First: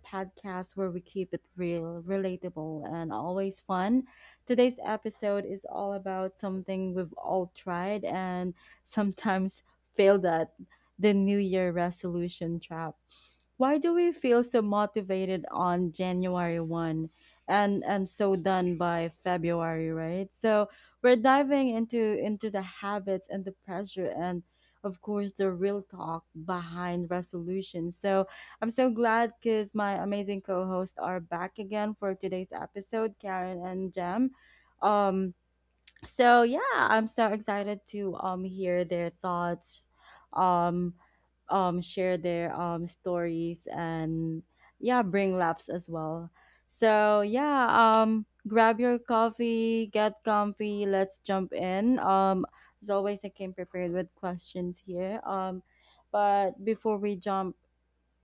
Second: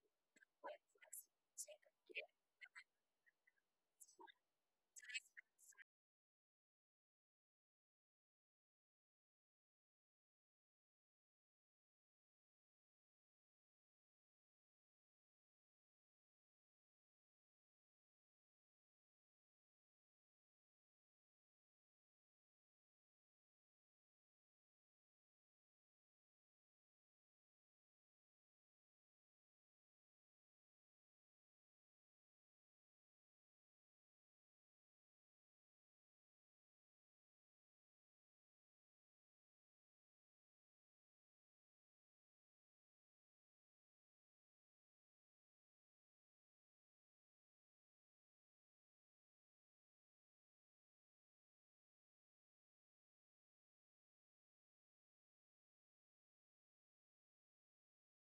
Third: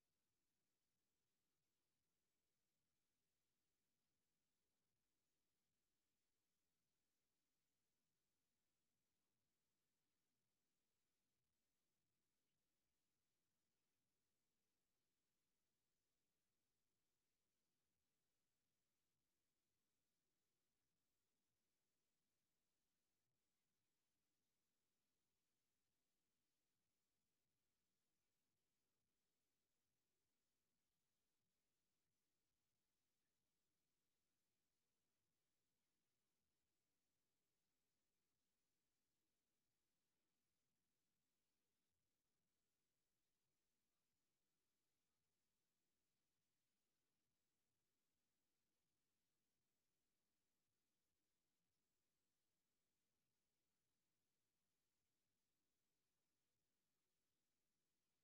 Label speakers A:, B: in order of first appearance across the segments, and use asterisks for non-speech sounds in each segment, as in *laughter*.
A: podcast where we keep it real, relatable, and always fun. Today's episode is all about something we've all tried and sometimes failed at: the New Year resolution trap. Why do we feel so motivated on January 1st and so done by February, right? So we're diving into the habits and the pressure and, of course, the real talk behind resolutions. So I'm so glad cuz my amazing co-hosts are back again for today's episode, Karen and Jam. Um so yeah, I'm so excited to hear their thoughts, um share their stories and yeah, bring laughs as well. So yeah, grab your coffee, get comfy, let's jump in. As always, I came prepared with questions here, but before we jump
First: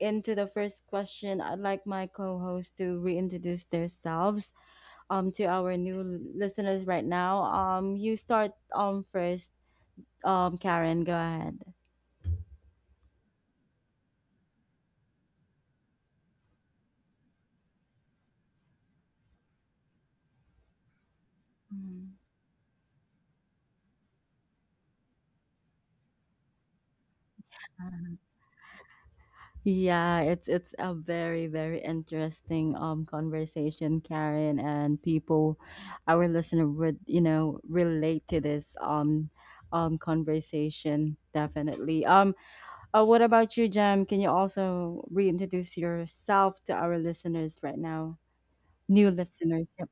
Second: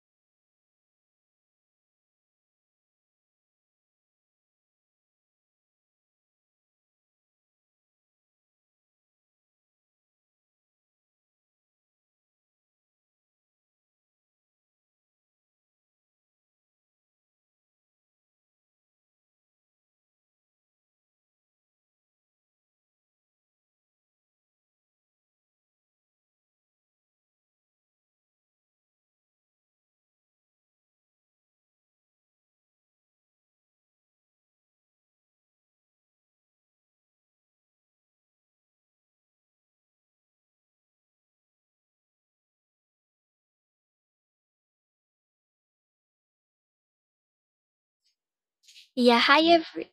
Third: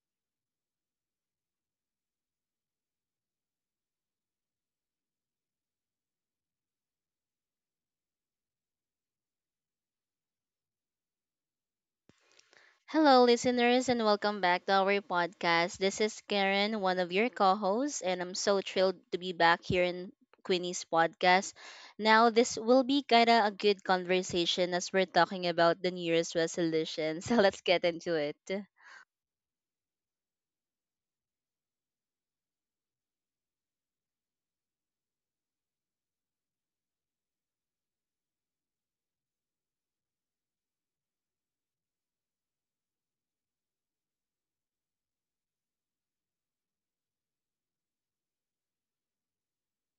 A: into the first question, I'd like my co host to reintroduce themselves to our new listeners right now. You start first, Karen, go ahead.
B: Hello, listeners, and welcome back to our podcast. This is Karen, one of your co hosts, and I'm so thrilled to be back here in Queenie's podcast.
A: Mhm.
B: Now, this will be kind of a good conversation as we're talking about the New Year's resolution. *laughs* So let's get into it.
A: Yeah, it's a very interesting conversation, Karen, and people, our listener would, you know, relate to this conversation definitely. What about you, Jem? Can you also reintroduce yourself to our listeners right now? New
C: Yeah, hi.
A: listeners. Yep.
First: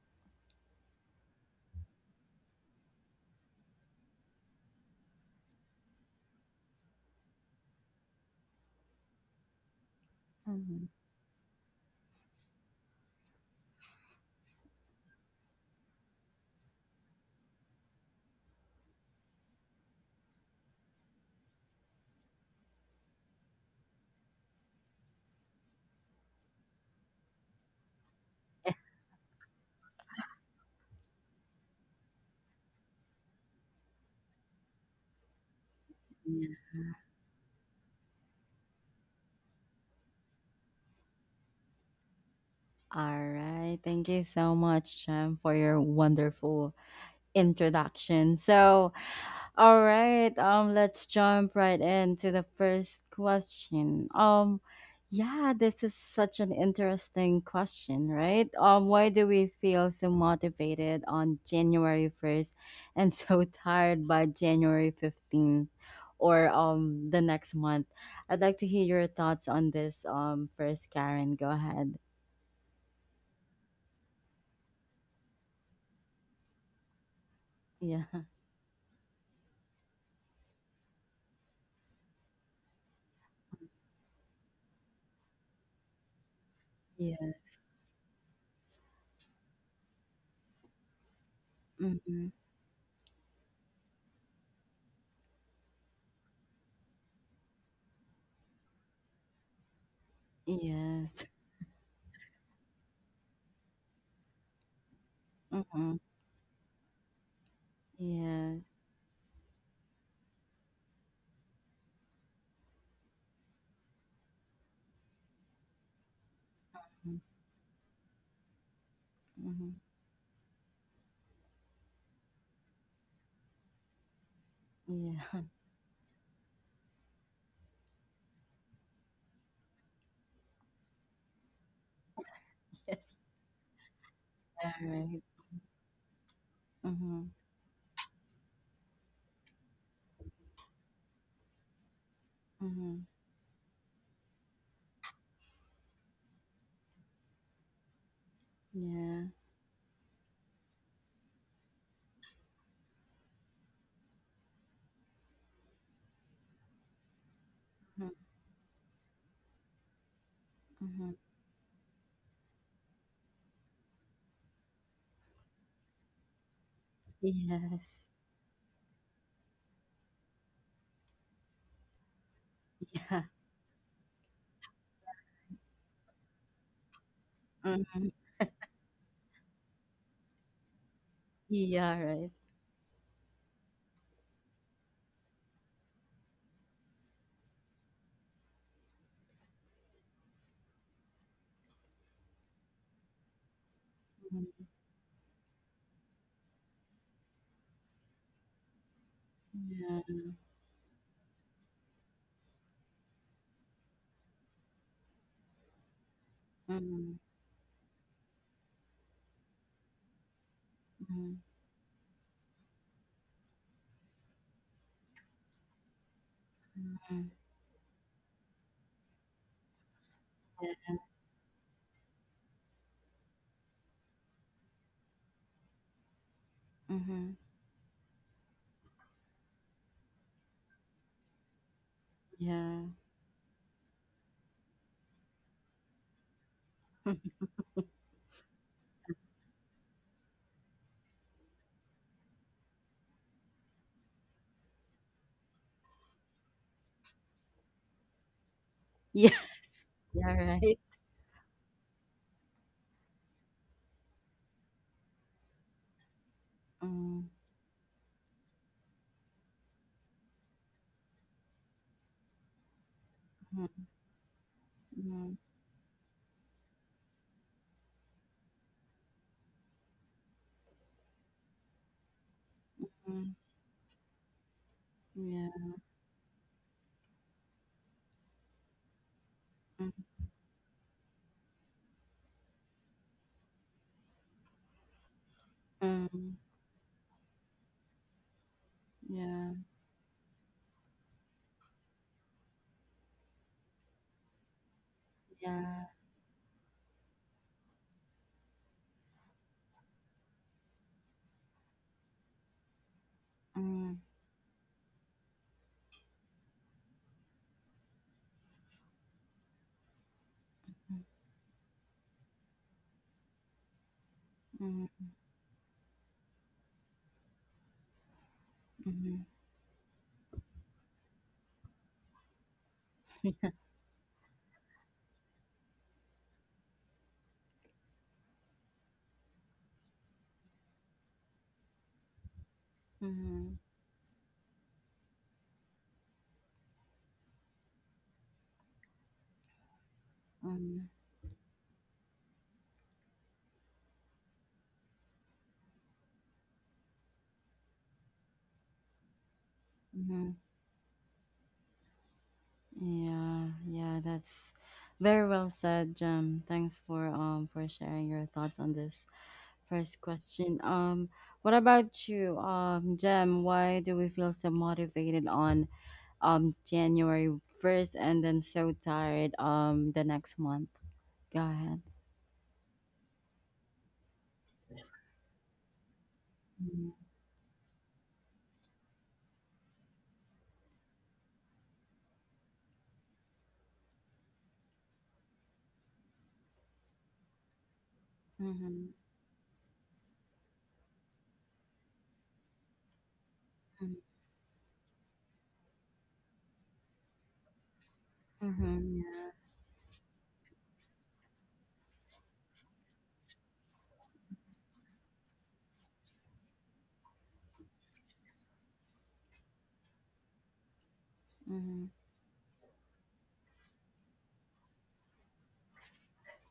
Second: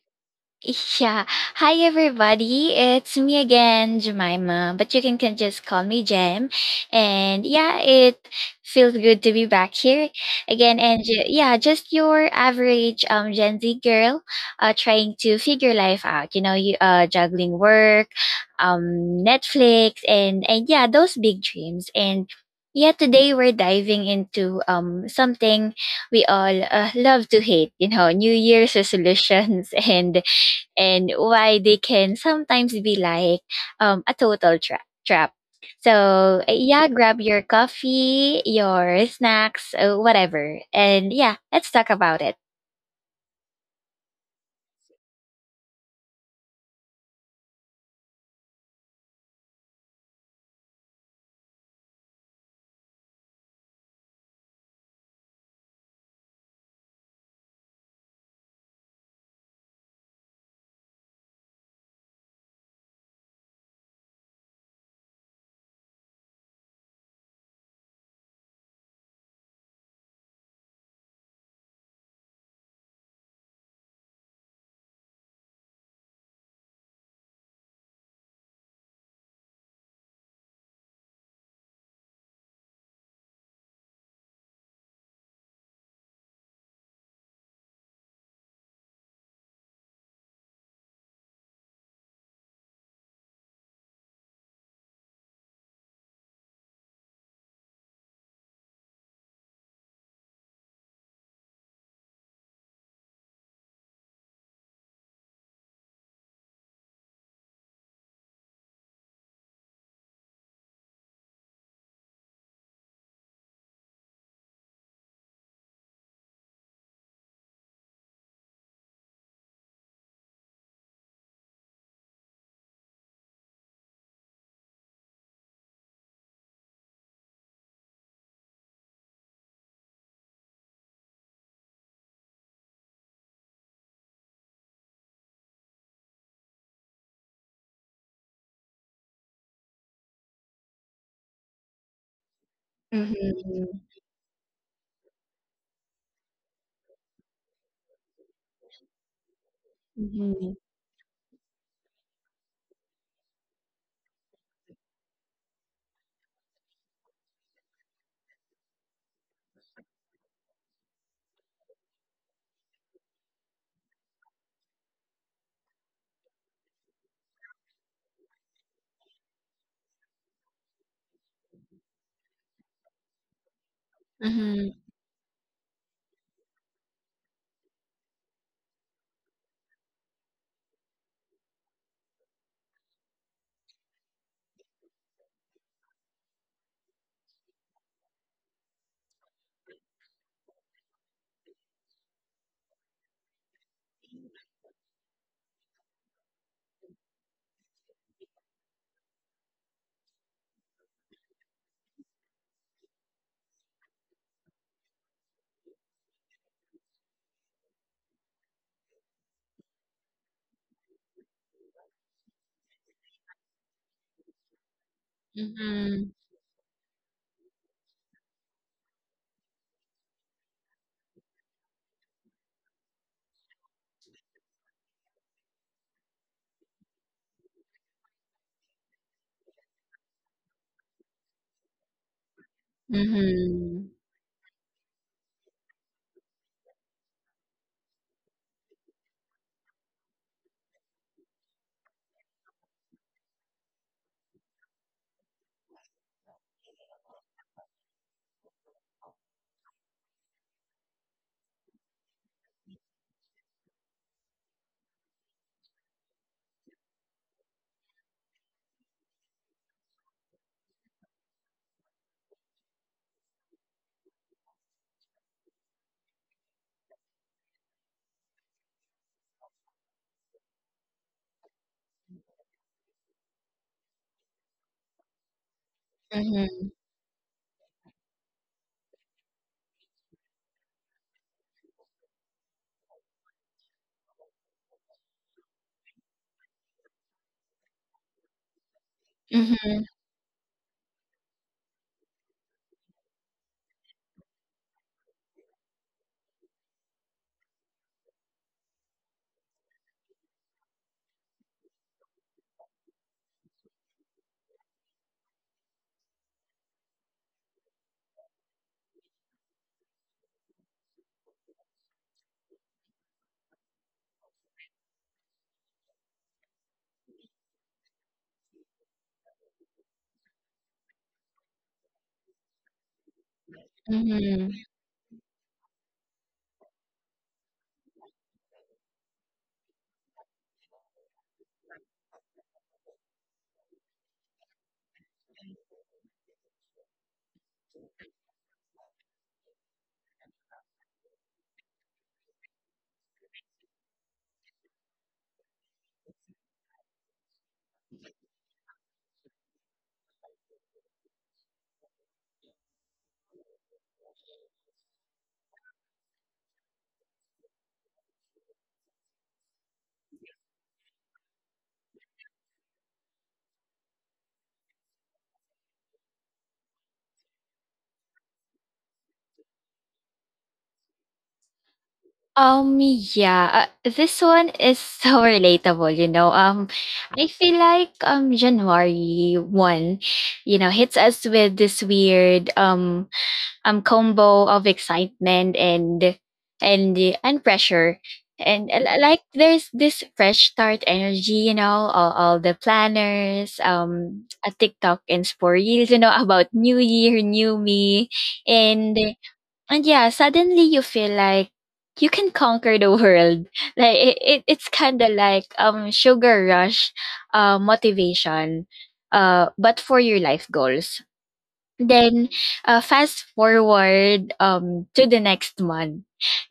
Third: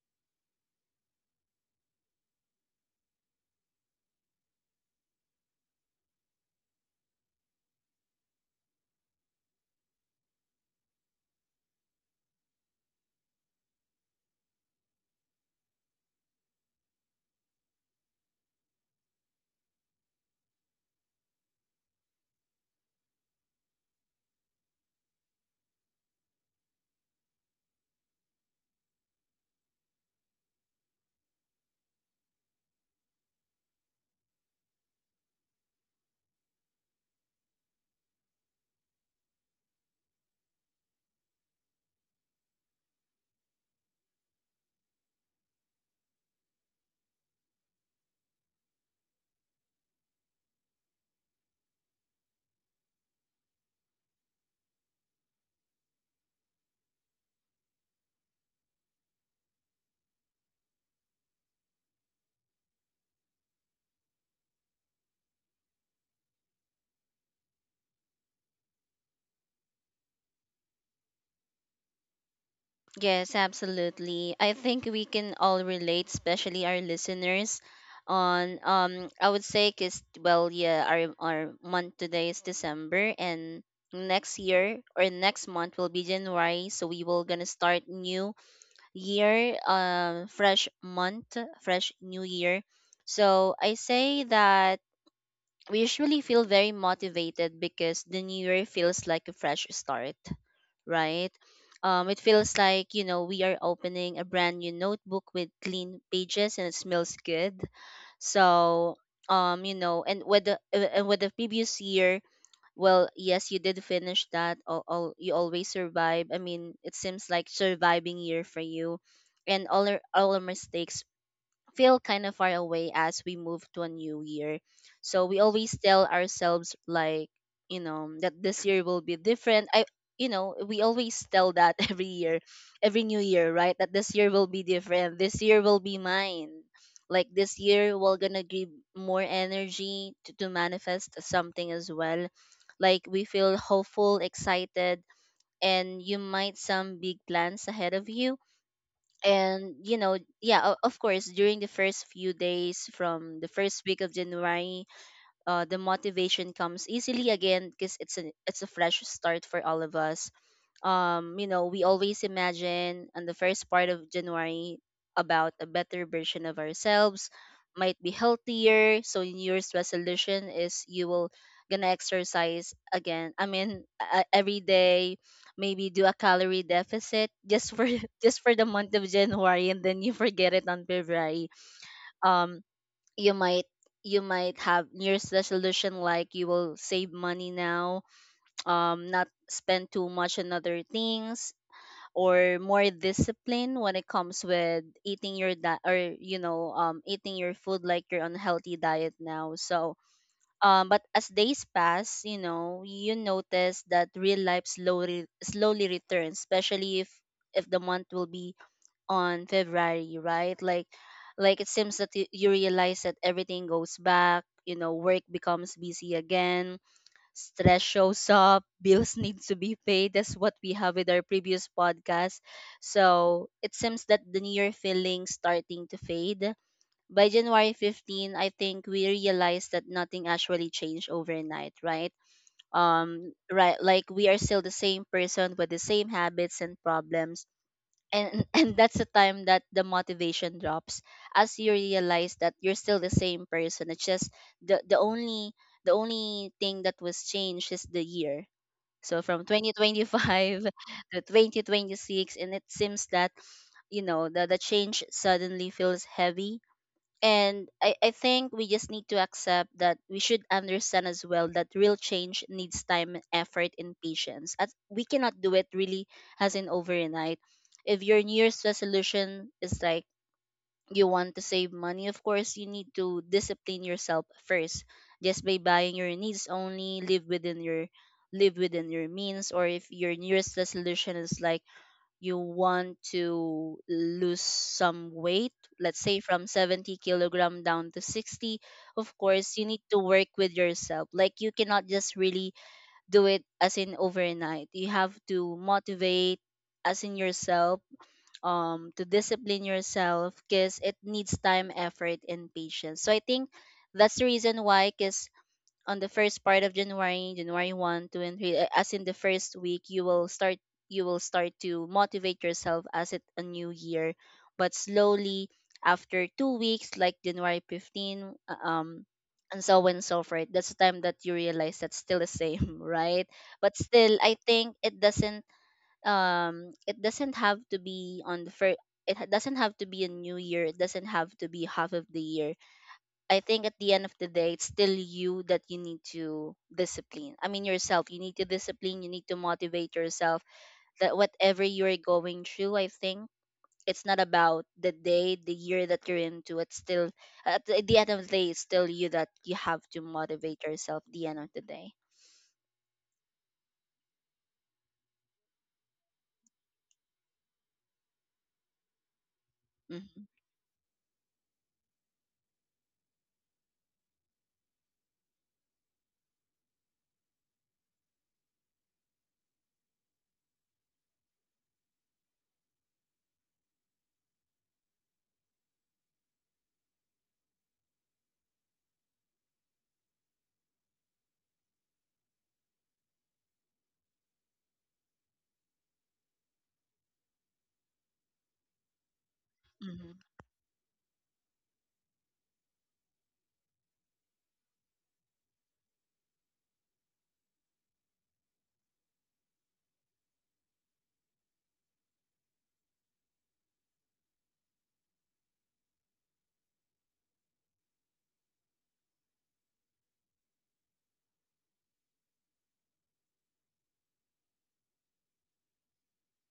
C: Yeah. Hi, everybody. It's me again, Jemima, but you can just call me Jem. And yeah, it feels good to be back here again.
A: Mhm.
C: Yeah, just your average Gen Z girl trying to figure life out, you know, you juggling work, um, Netflix, and yeah, those big dreams. And yeah, today we're diving into something we all love to hate, you know, New Year's resolutions *laughs* and why they can sometimes be like a total trap. So,
A: Yeah.
C: yeah, grab your coffee, your snacks, whatever. And yeah, let's talk about it.
A: All right. Thank you so much, Jem, for your wonderful introduction. So, all right, let's jump right into the first question. Yeah, this is such an interesting question, right? Why do we feel so motivated on January 1st and so *laughs* tired by January 15th? Or the next month, I'd like to hear your thoughts on this. First, Karen, go ahead. *laughs*
B: Yes, absolutely. I think we can all relate, especially our listeners.
A: Yeah,
B: On I would say, cause well, yeah, our month today is December, and next year or next month will be January. So we
A: yeah,
B: will gonna start new year, fresh month, fresh new
A: mm-hmm.
B: year. So I say that we usually feel very motivated because the new year feels like a fresh start,
A: Yes,
B: right? It feels like, you know, we are opening a brand new notebook with
A: mm-hmm.
B: clean pages and it smells good.
A: Yes.
B: So, you know, and with the previous year, well, yes, you did finish that. All you always survive. I mean, it seems like surviving year for you, and
A: Mhm.
B: all our mistakes feel kind of far away as we move to a new year. So we
A: Yeah. *laughs*
B: always tell ourselves like, you know, that this year will be different. I You know, we always tell that *laughs* every year, every
A: Yes.
B: new year, right? That this year will be different.
A: Alright.
B: This year will be mine. Like
A: Mhm.
B: this year we're gonna give more energy to manifest something as well. Like
A: Mhm.
B: we feel
C: Mm-hmm.
B: hopeful, excited, and you might some big plans ahead of you
A: Yeah.
B: and you know
C: Mm-hmm.
B: yeah of course during the first few days from the first week of January, the motivation comes easily again because
A: Mhm.
B: it's a fresh start for all of us.
A: Mhm.
B: You know, we always imagine on the first part of January about a better version of ourselves, might
A: Yes.
B: be healthier. So New Year's resolution is you will gonna exercise
A: Yeah.
B: again. I mean, every
C: Mm-hmm.
B: day, maybe do a calorie deficit just for
A: Mhm.
B: *laughs* just for the month of January, and then you forget it on February.
A: Yeah. Right.
B: Um, you might you might have New Year's resolution like you will save money now, not spend too much on other things, or more discipline when it comes
A: Mhm.
B: with eating your diet or you know eating your food like your unhealthy diet now. So
A: Yeah.
B: but as days pass, you know you notice that real life slowly slowly returns, especially
A: Mhm.
B: if the month will be on February, right?
A: Mhm.
B: Like it seems that you realize that everything goes back, you know, work becomes
C: Mm-hmm.
B: busy again,
A: Mhm.
B: stress shows up, *laughs* bills need to be paid. That's what we
A: Yeah.
B: have with our previous podcast. So it seems that the new year feeling starting to fade. By
A: Mhm.
B: January 15th, I think we realized that nothing actually changed overnight, right?
A: Yeah.
B: Right,
C: Mm-hmm.
B: like we are still the same person with the same habits and problems
A: *laughs*
B: and *laughs* and that's the time that the motivation drops as you realize that you're still the same person. It's just the the only the only thing that was changed is the year, so from
A: Yes. Yeah.
B: 2025
A: Right.
B: *laughs* to 2026. And it seems that you know the change suddenly feels heavy,
A: Mhm.
B: and I think we just need to accept that we should understand as well that real change needs time, effort,
A: Mhm.
B: and patience, as we cannot
A: Mhm.
B: do it really as in overnight. If your new year's resolution is like you want to save money, of course you need to
A: Mhm.
B: discipline yourself first, just
A: Yeah.
B: by buying your needs only. Live within your live within your means. Or if
A: Mhm.
B: your new year's resolution is like you want to lose some weight, let's say
A: Mhm.
B: from 70 kilogram down to 60, of
A: Yeah.
B: course, you need to work with yourself. Like you cannot just really do it as in overnight. You have to
A: Yeah.
B: motivate as in yourself, to discipline yourself because it needs time, effort, and patience. So I think
A: Mhm.
B: that's the reason why, because on the first part of January, January 1st, 2 and 3, as in the first week, you will start to motivate yourself as it a new year. But
A: Mhm.
B: slowly after 2 weeks like January 15th,
A: Mhm.
B: and so on and so forth. That's the time that you realize that's still the same, *laughs* right? But still I
C: Mm-hmm.
B: think it doesn't have to be on the first, doesn't have to be a new year. It doesn't have to be half of the year. I
A: Mhm.
B: think at the end of the day, it's still you that you need to discipline. I mean, yourself. You need to discipline. You need to motivate yourself,
A: Mhm.
B: that whatever you're going through, I think it's not about the day, the year that you're into. It's still, at the end of the day, it's still you that you have to
A: Mhm.
B: motivate yourself at the end of the day.
A: Yeah, yeah, that's very well said, Jem. Thanks for sharing your thoughts on this first
B: Mm-hmm.
A: question. What about you, Jem? Why do we feel so motivated on January 1st and then so tired the next month? Go ahead.
C: Yeah, this one is so *laughs* relatable, you know.
A: Mm-hmm.
C: I feel like January 1st, you know, hits us with this weird combo of excitement and and pressure and like there's this
B: Mm-hmm.
C: fresh start energy, you know, all the planners, a TikTok and for Reels, you know, *laughs* about new year, new me.
A: Mm-hmm.
C: And
A: Mm-hmm.
C: and Yeah, suddenly you feel like you can conquer the *laughs* world. Like it it's kind of like sugar rush motivation, but for your life goals.
A: Yeah. Mm-hmm.
C: Then fast forward to the next month.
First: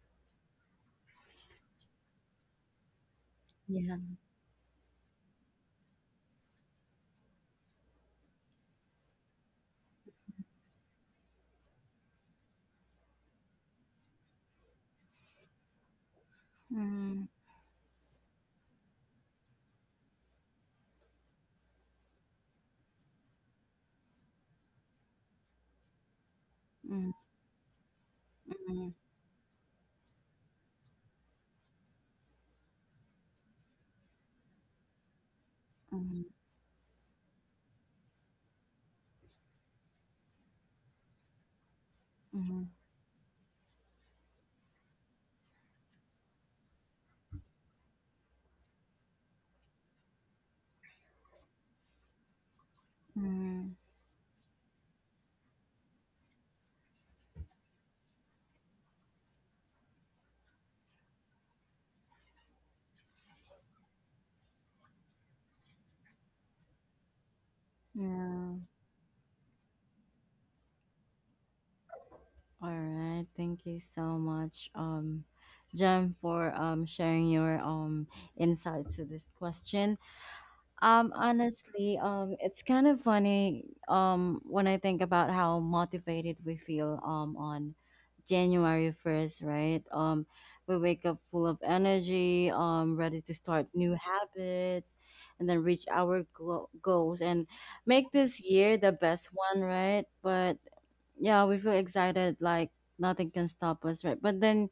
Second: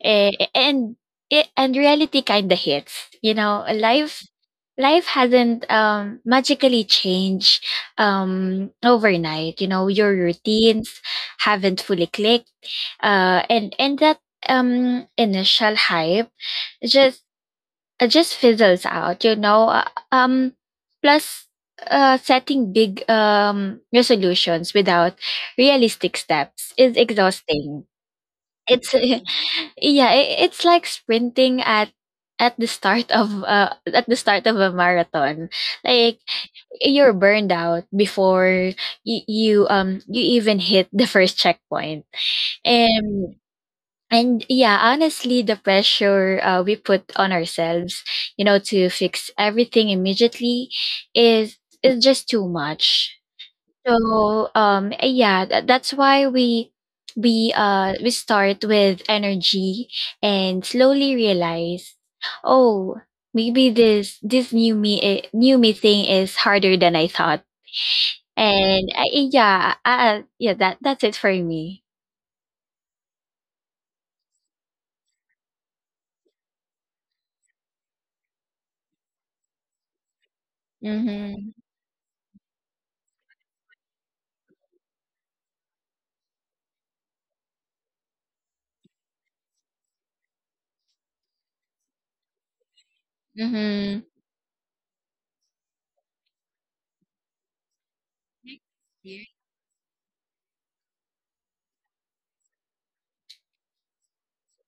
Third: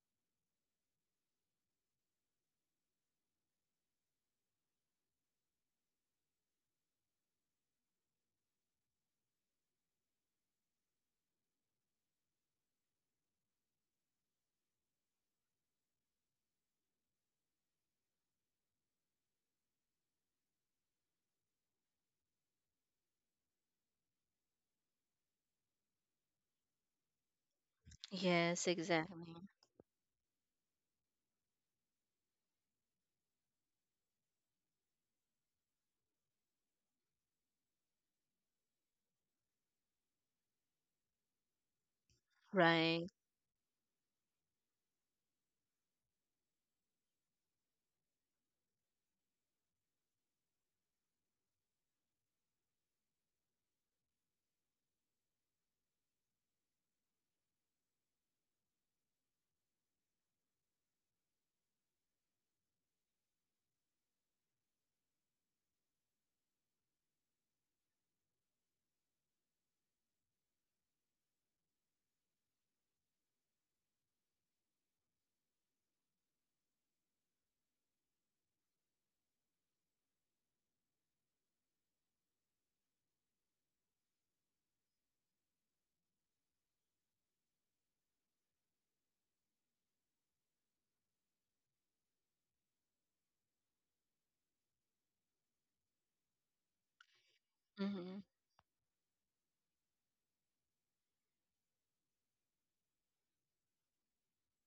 C: Eh, and it, and Reality kind of hits. You know,
A: Yeah.
C: life hasn't magically changed overnight. You know, your routines haven't fully clicked. And That initial hype just
A: Mm-hmm.
C: it just fizzles out, you know. Plus, setting big resolutions without realistic steps is exhausting.
B: Yes,
A: Mm-hmm.
C: It's *laughs*
B: exactly.
C: yeah, I it's like sprinting at at the start of a marathon. Like
A: Mm-hmm.
C: you're burned out before you even hit the first checkpoint.
A: Mm-hmm.
B: Right.
C: And and Yeah, honestly, the pressure we put on ourselves, you know, to fix everything immediately is is just too much.
A: Mm-hmm.
C: So yeah, that's why we start with energy and slowly realize, oh, maybe this new me new me thing is harder than I thought.
A: Yeah.
C: And yeah, that's it for me.
A: All right, thank you so much, Jem, for sharing your insight to this question.
C: Mhm.
A: Honestly, it's kind of funny when I think about how motivated we feel on January 1st, right? We wake up full of energy, ready to start new
C: Mhm.
A: habits, and then reach our goals and make
B: Mm-hmm.
A: this year the best one, right? But yeah, we feel excited like nothing can stop us, right? But then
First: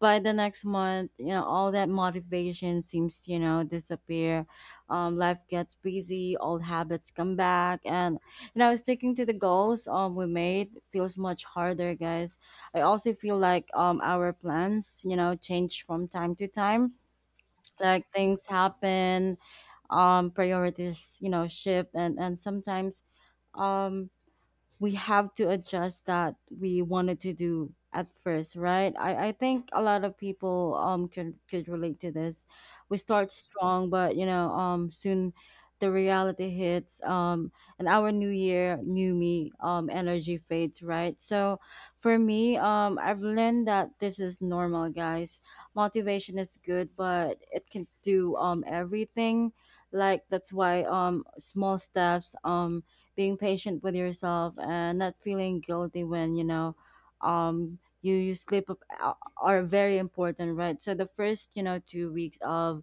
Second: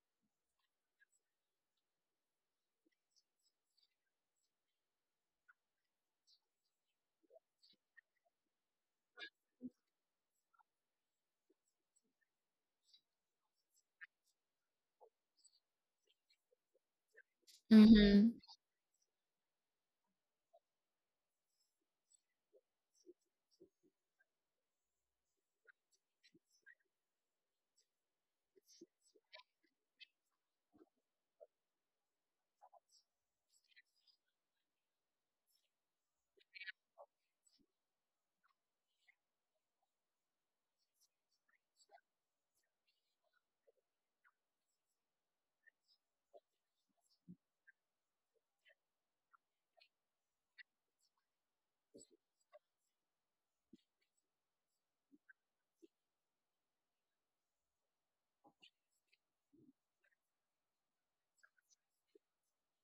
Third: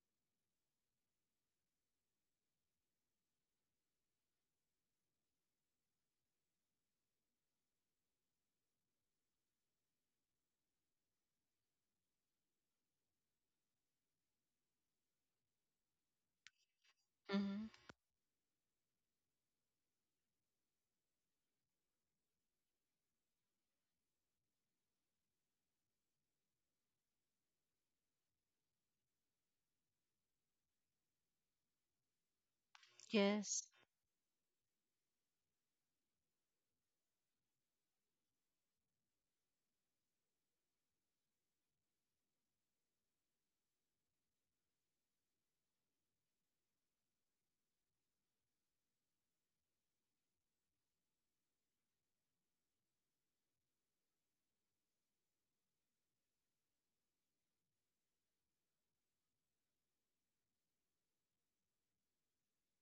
A: by the next month, you know, all that motivation seems to, you know, disappear. Life gets busy, old habits come back, and you know, sticking to the goals we made feels much harder, guys. I also feel like our plans, you know, change from time to time.
B: Mm-hmm.
A: Like
C: Mhm.
A: things happen, priorities, you know, shift, and sometimes um we have to adjust that we wanted to do at first, right? I think a lot of people can could relate to this. We start
B: Yes.
A: strong, but you know, soon the reality hits, and our new year, new me, energy fades, right? So for me, I've learned that this is normal, guys. Motivation is good, but it can do everything. Like that's why small steps, being patient with yourself and not feeling guilty when you know you slip up are very important. Right, so the first, you know, 2 weeks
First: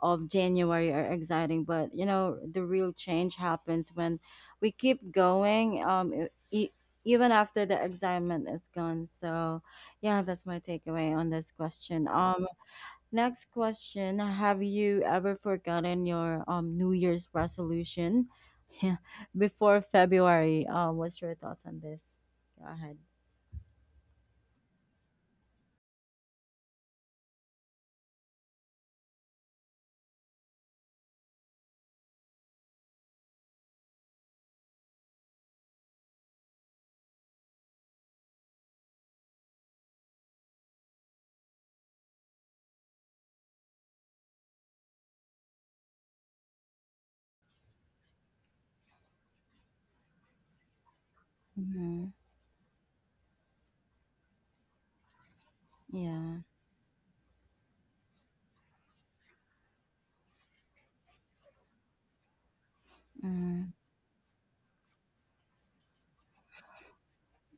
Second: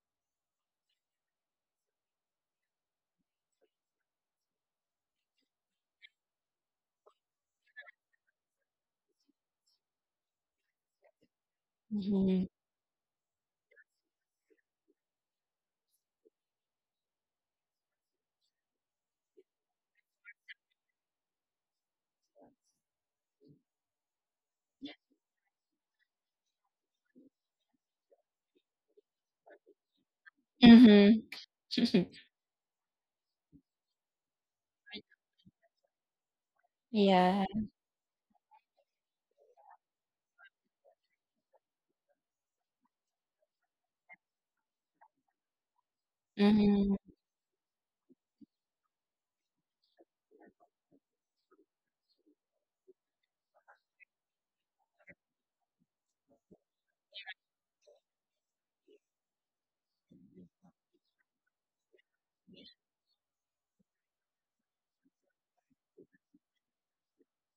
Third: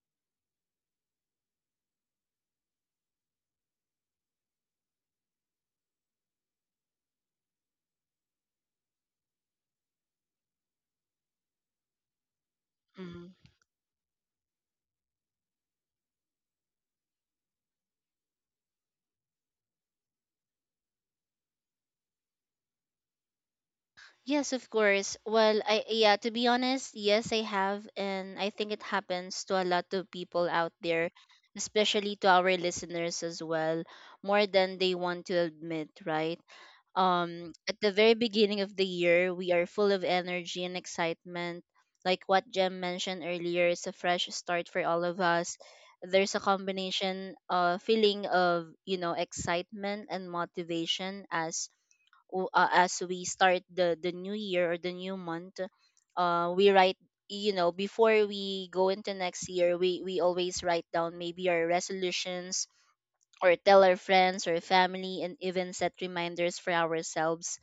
A: of january are exciting, but you know the real change happens when we keep going e- even after the excitement is gone. So yeah, that's my takeaway on this question.
C: Mhm.
B: Mm-hmm.
A: Next question, have you ever forgotten your New Year's resolution *laughs* before February? What's your thoughts on this? Go ahead.
B: Yes, of course. Well, I yeah, to be honest, yes, I have, and I think it happens to a lot of people out there,
C: Mhm.
B: especially
C: *laughs*
B: to our listeners as well, more than they want to admit, right?
C: Yeah.
B: At the very beginning of the year, we are full of energy and excitement. Like what Jem mentioned earlier, it's a fresh start for all of us. There's a
C: Mhm.
B: combination feeling of, you know, excitement and motivation as
A: Mm-hmm.
B: as we start the new year or the new month.
A: Yeah.
B: We write, you know, before we go into next year, we always write down maybe our resolutions or
A: Mm-hmm.
B: tell our friends or family and even set reminders for ourselves.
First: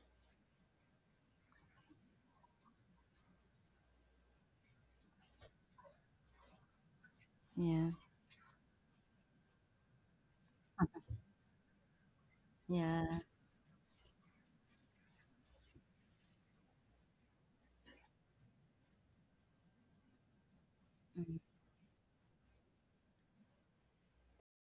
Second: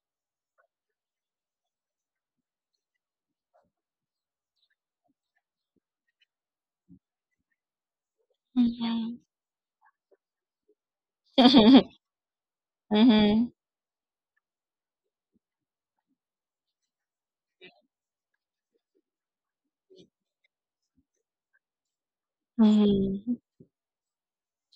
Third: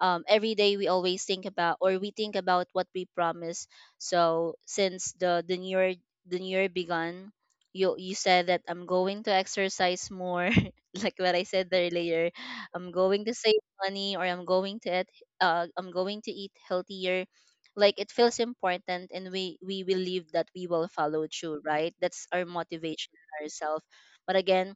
B: Um, every day we always think about or we think about what we promise. So since the new year, the new year began,
A: Yeah.
B: you said that I'm
C: Mhm.
B: going to exercise more *laughs* like what I said
C: Mhm.
B: earlier. I'm
A: Yeah.
B: going to
C: Mhm.
B: save money or I'm going to eat, I'm going to eat healthier. Like it feels important and we believe that we will follow through, right? That's our motivation
C: Mhm.
B: ourselves. But again,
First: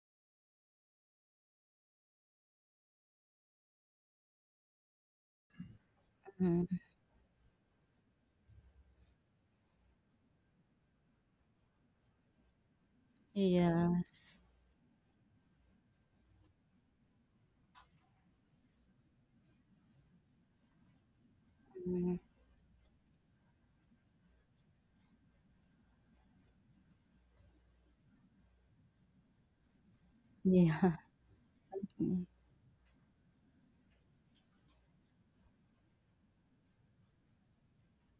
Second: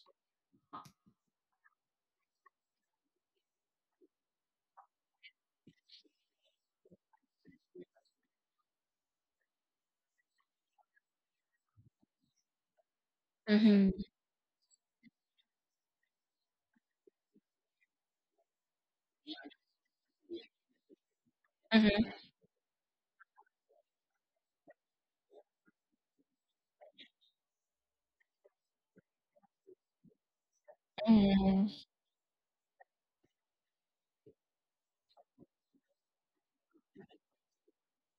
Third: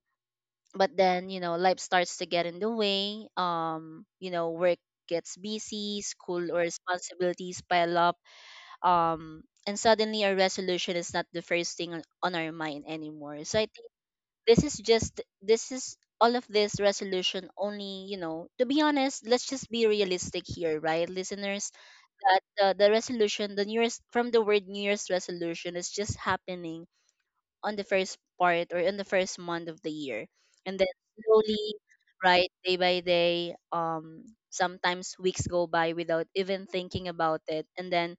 B: but then, you know, life starts to get in the way. Um, you know, work gets busy, school or
A: Mm-hmm.
B: responsibilities pile up, um, and suddenly a resolution is not the first thing on our mind anymore. So I think
C: Mhm.
A: Yes.
B: this is all of this resolution only, you know, to be honest, let's just be realistic here, right, listeners?
C: Mhm.
A: Mm-hmm.
B: That the new year's, from the word new year's resolution, is just happening on the first part or in the first month of the year. And then
A: Yeah. *laughs*
C: Mhm.
B: slowly,
A: Something.
B: right, day by day, um, sometimes weeks go by without even thinking about it. And then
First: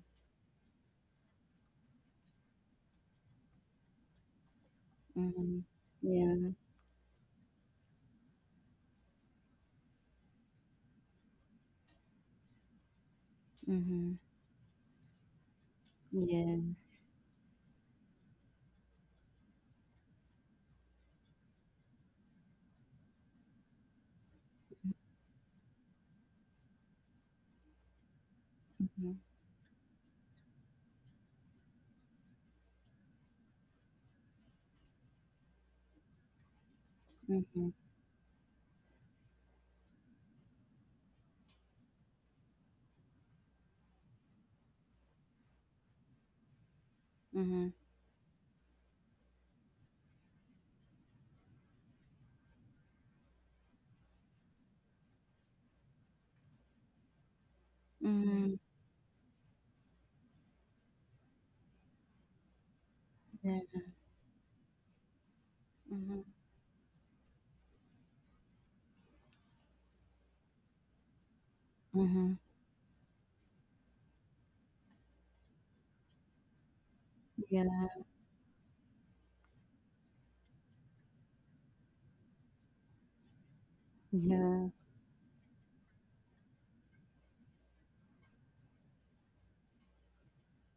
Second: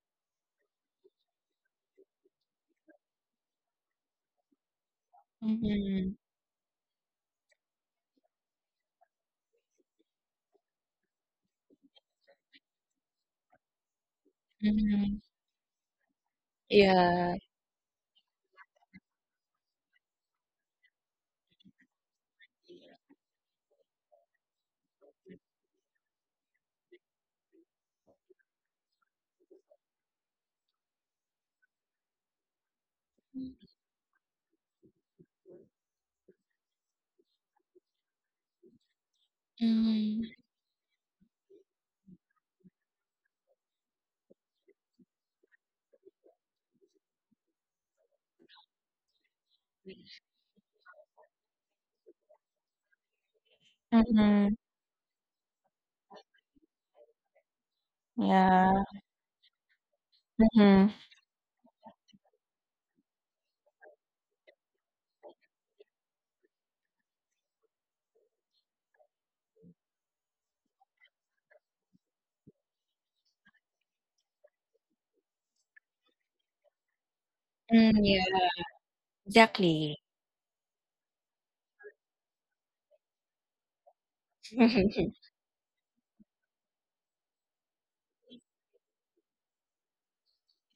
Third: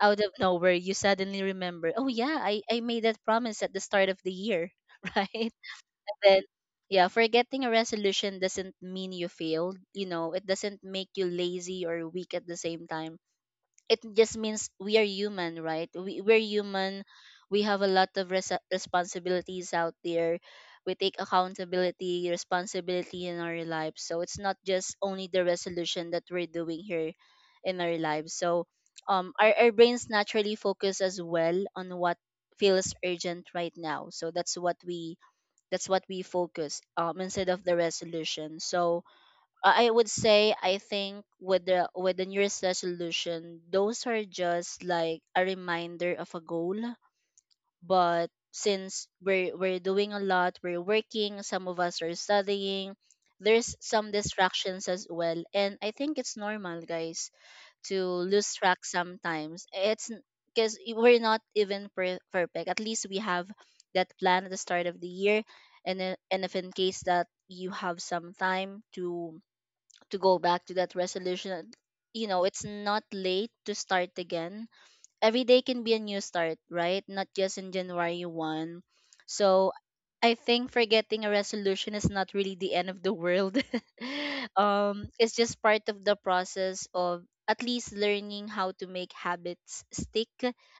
B: out of nowhere, you suddenly remember, oh yeah, I made that promise at the start of the year. *laughs* Right?
A: Mm-hmm.
B: And then
A: Yeah.
B: yeah, forgetting a resolution doesn't mean you failed. You know, it doesn't make you lazy or weak. At the same time, it
A: Mm-hmm.
B: just means we are
C: Mhm.
B: human, right? We're human.
A: Yes.
C: Yeah.
B: We have a lot of res- responsibilities out there. We take accountability, responsibility in our lives, so it's not just only the resolution that we're doing here in our lives. So
A: Mm-hmm.
B: um, our brains naturally focus as well on what feels urgent right now. So that's what we, that's what we focus instead of
A: Mm-hmm.
B: the resolution. So I would
C: Mhm.
B: say I think with the New Year's resolution, those are just like a reminder of a goal.
A: Mm-hmm.
B: But since we're doing a lot, we're working, some of us are studying, there's some
C: Mhm.
B: distractions as well. And I think it's normal, guys, to lose
A: Mm-hmm.
C: Yeah.
B: track sometimes. It's because
C: Mhm.
B: we're not even per- perfect. At least we have
A: Yeah.
B: that plan at the start of the year.
A: Mm-hmm.
B: And if in case that you have some time to go back to that resolution, you
A: Mm-hmm.
B: know, it's not late to start again. Every day can be a new start, right? Not just in
A: Yeah.
C: Mm,
B: January
C: yeah.
B: 1. So
C: Exactly.
B: I think forgetting a resolution is not really the end of the world. *laughs*
A: Yeah.
B: Um,
C: Mhm.
B: it's just part of the process of at least learning how to make habits stick.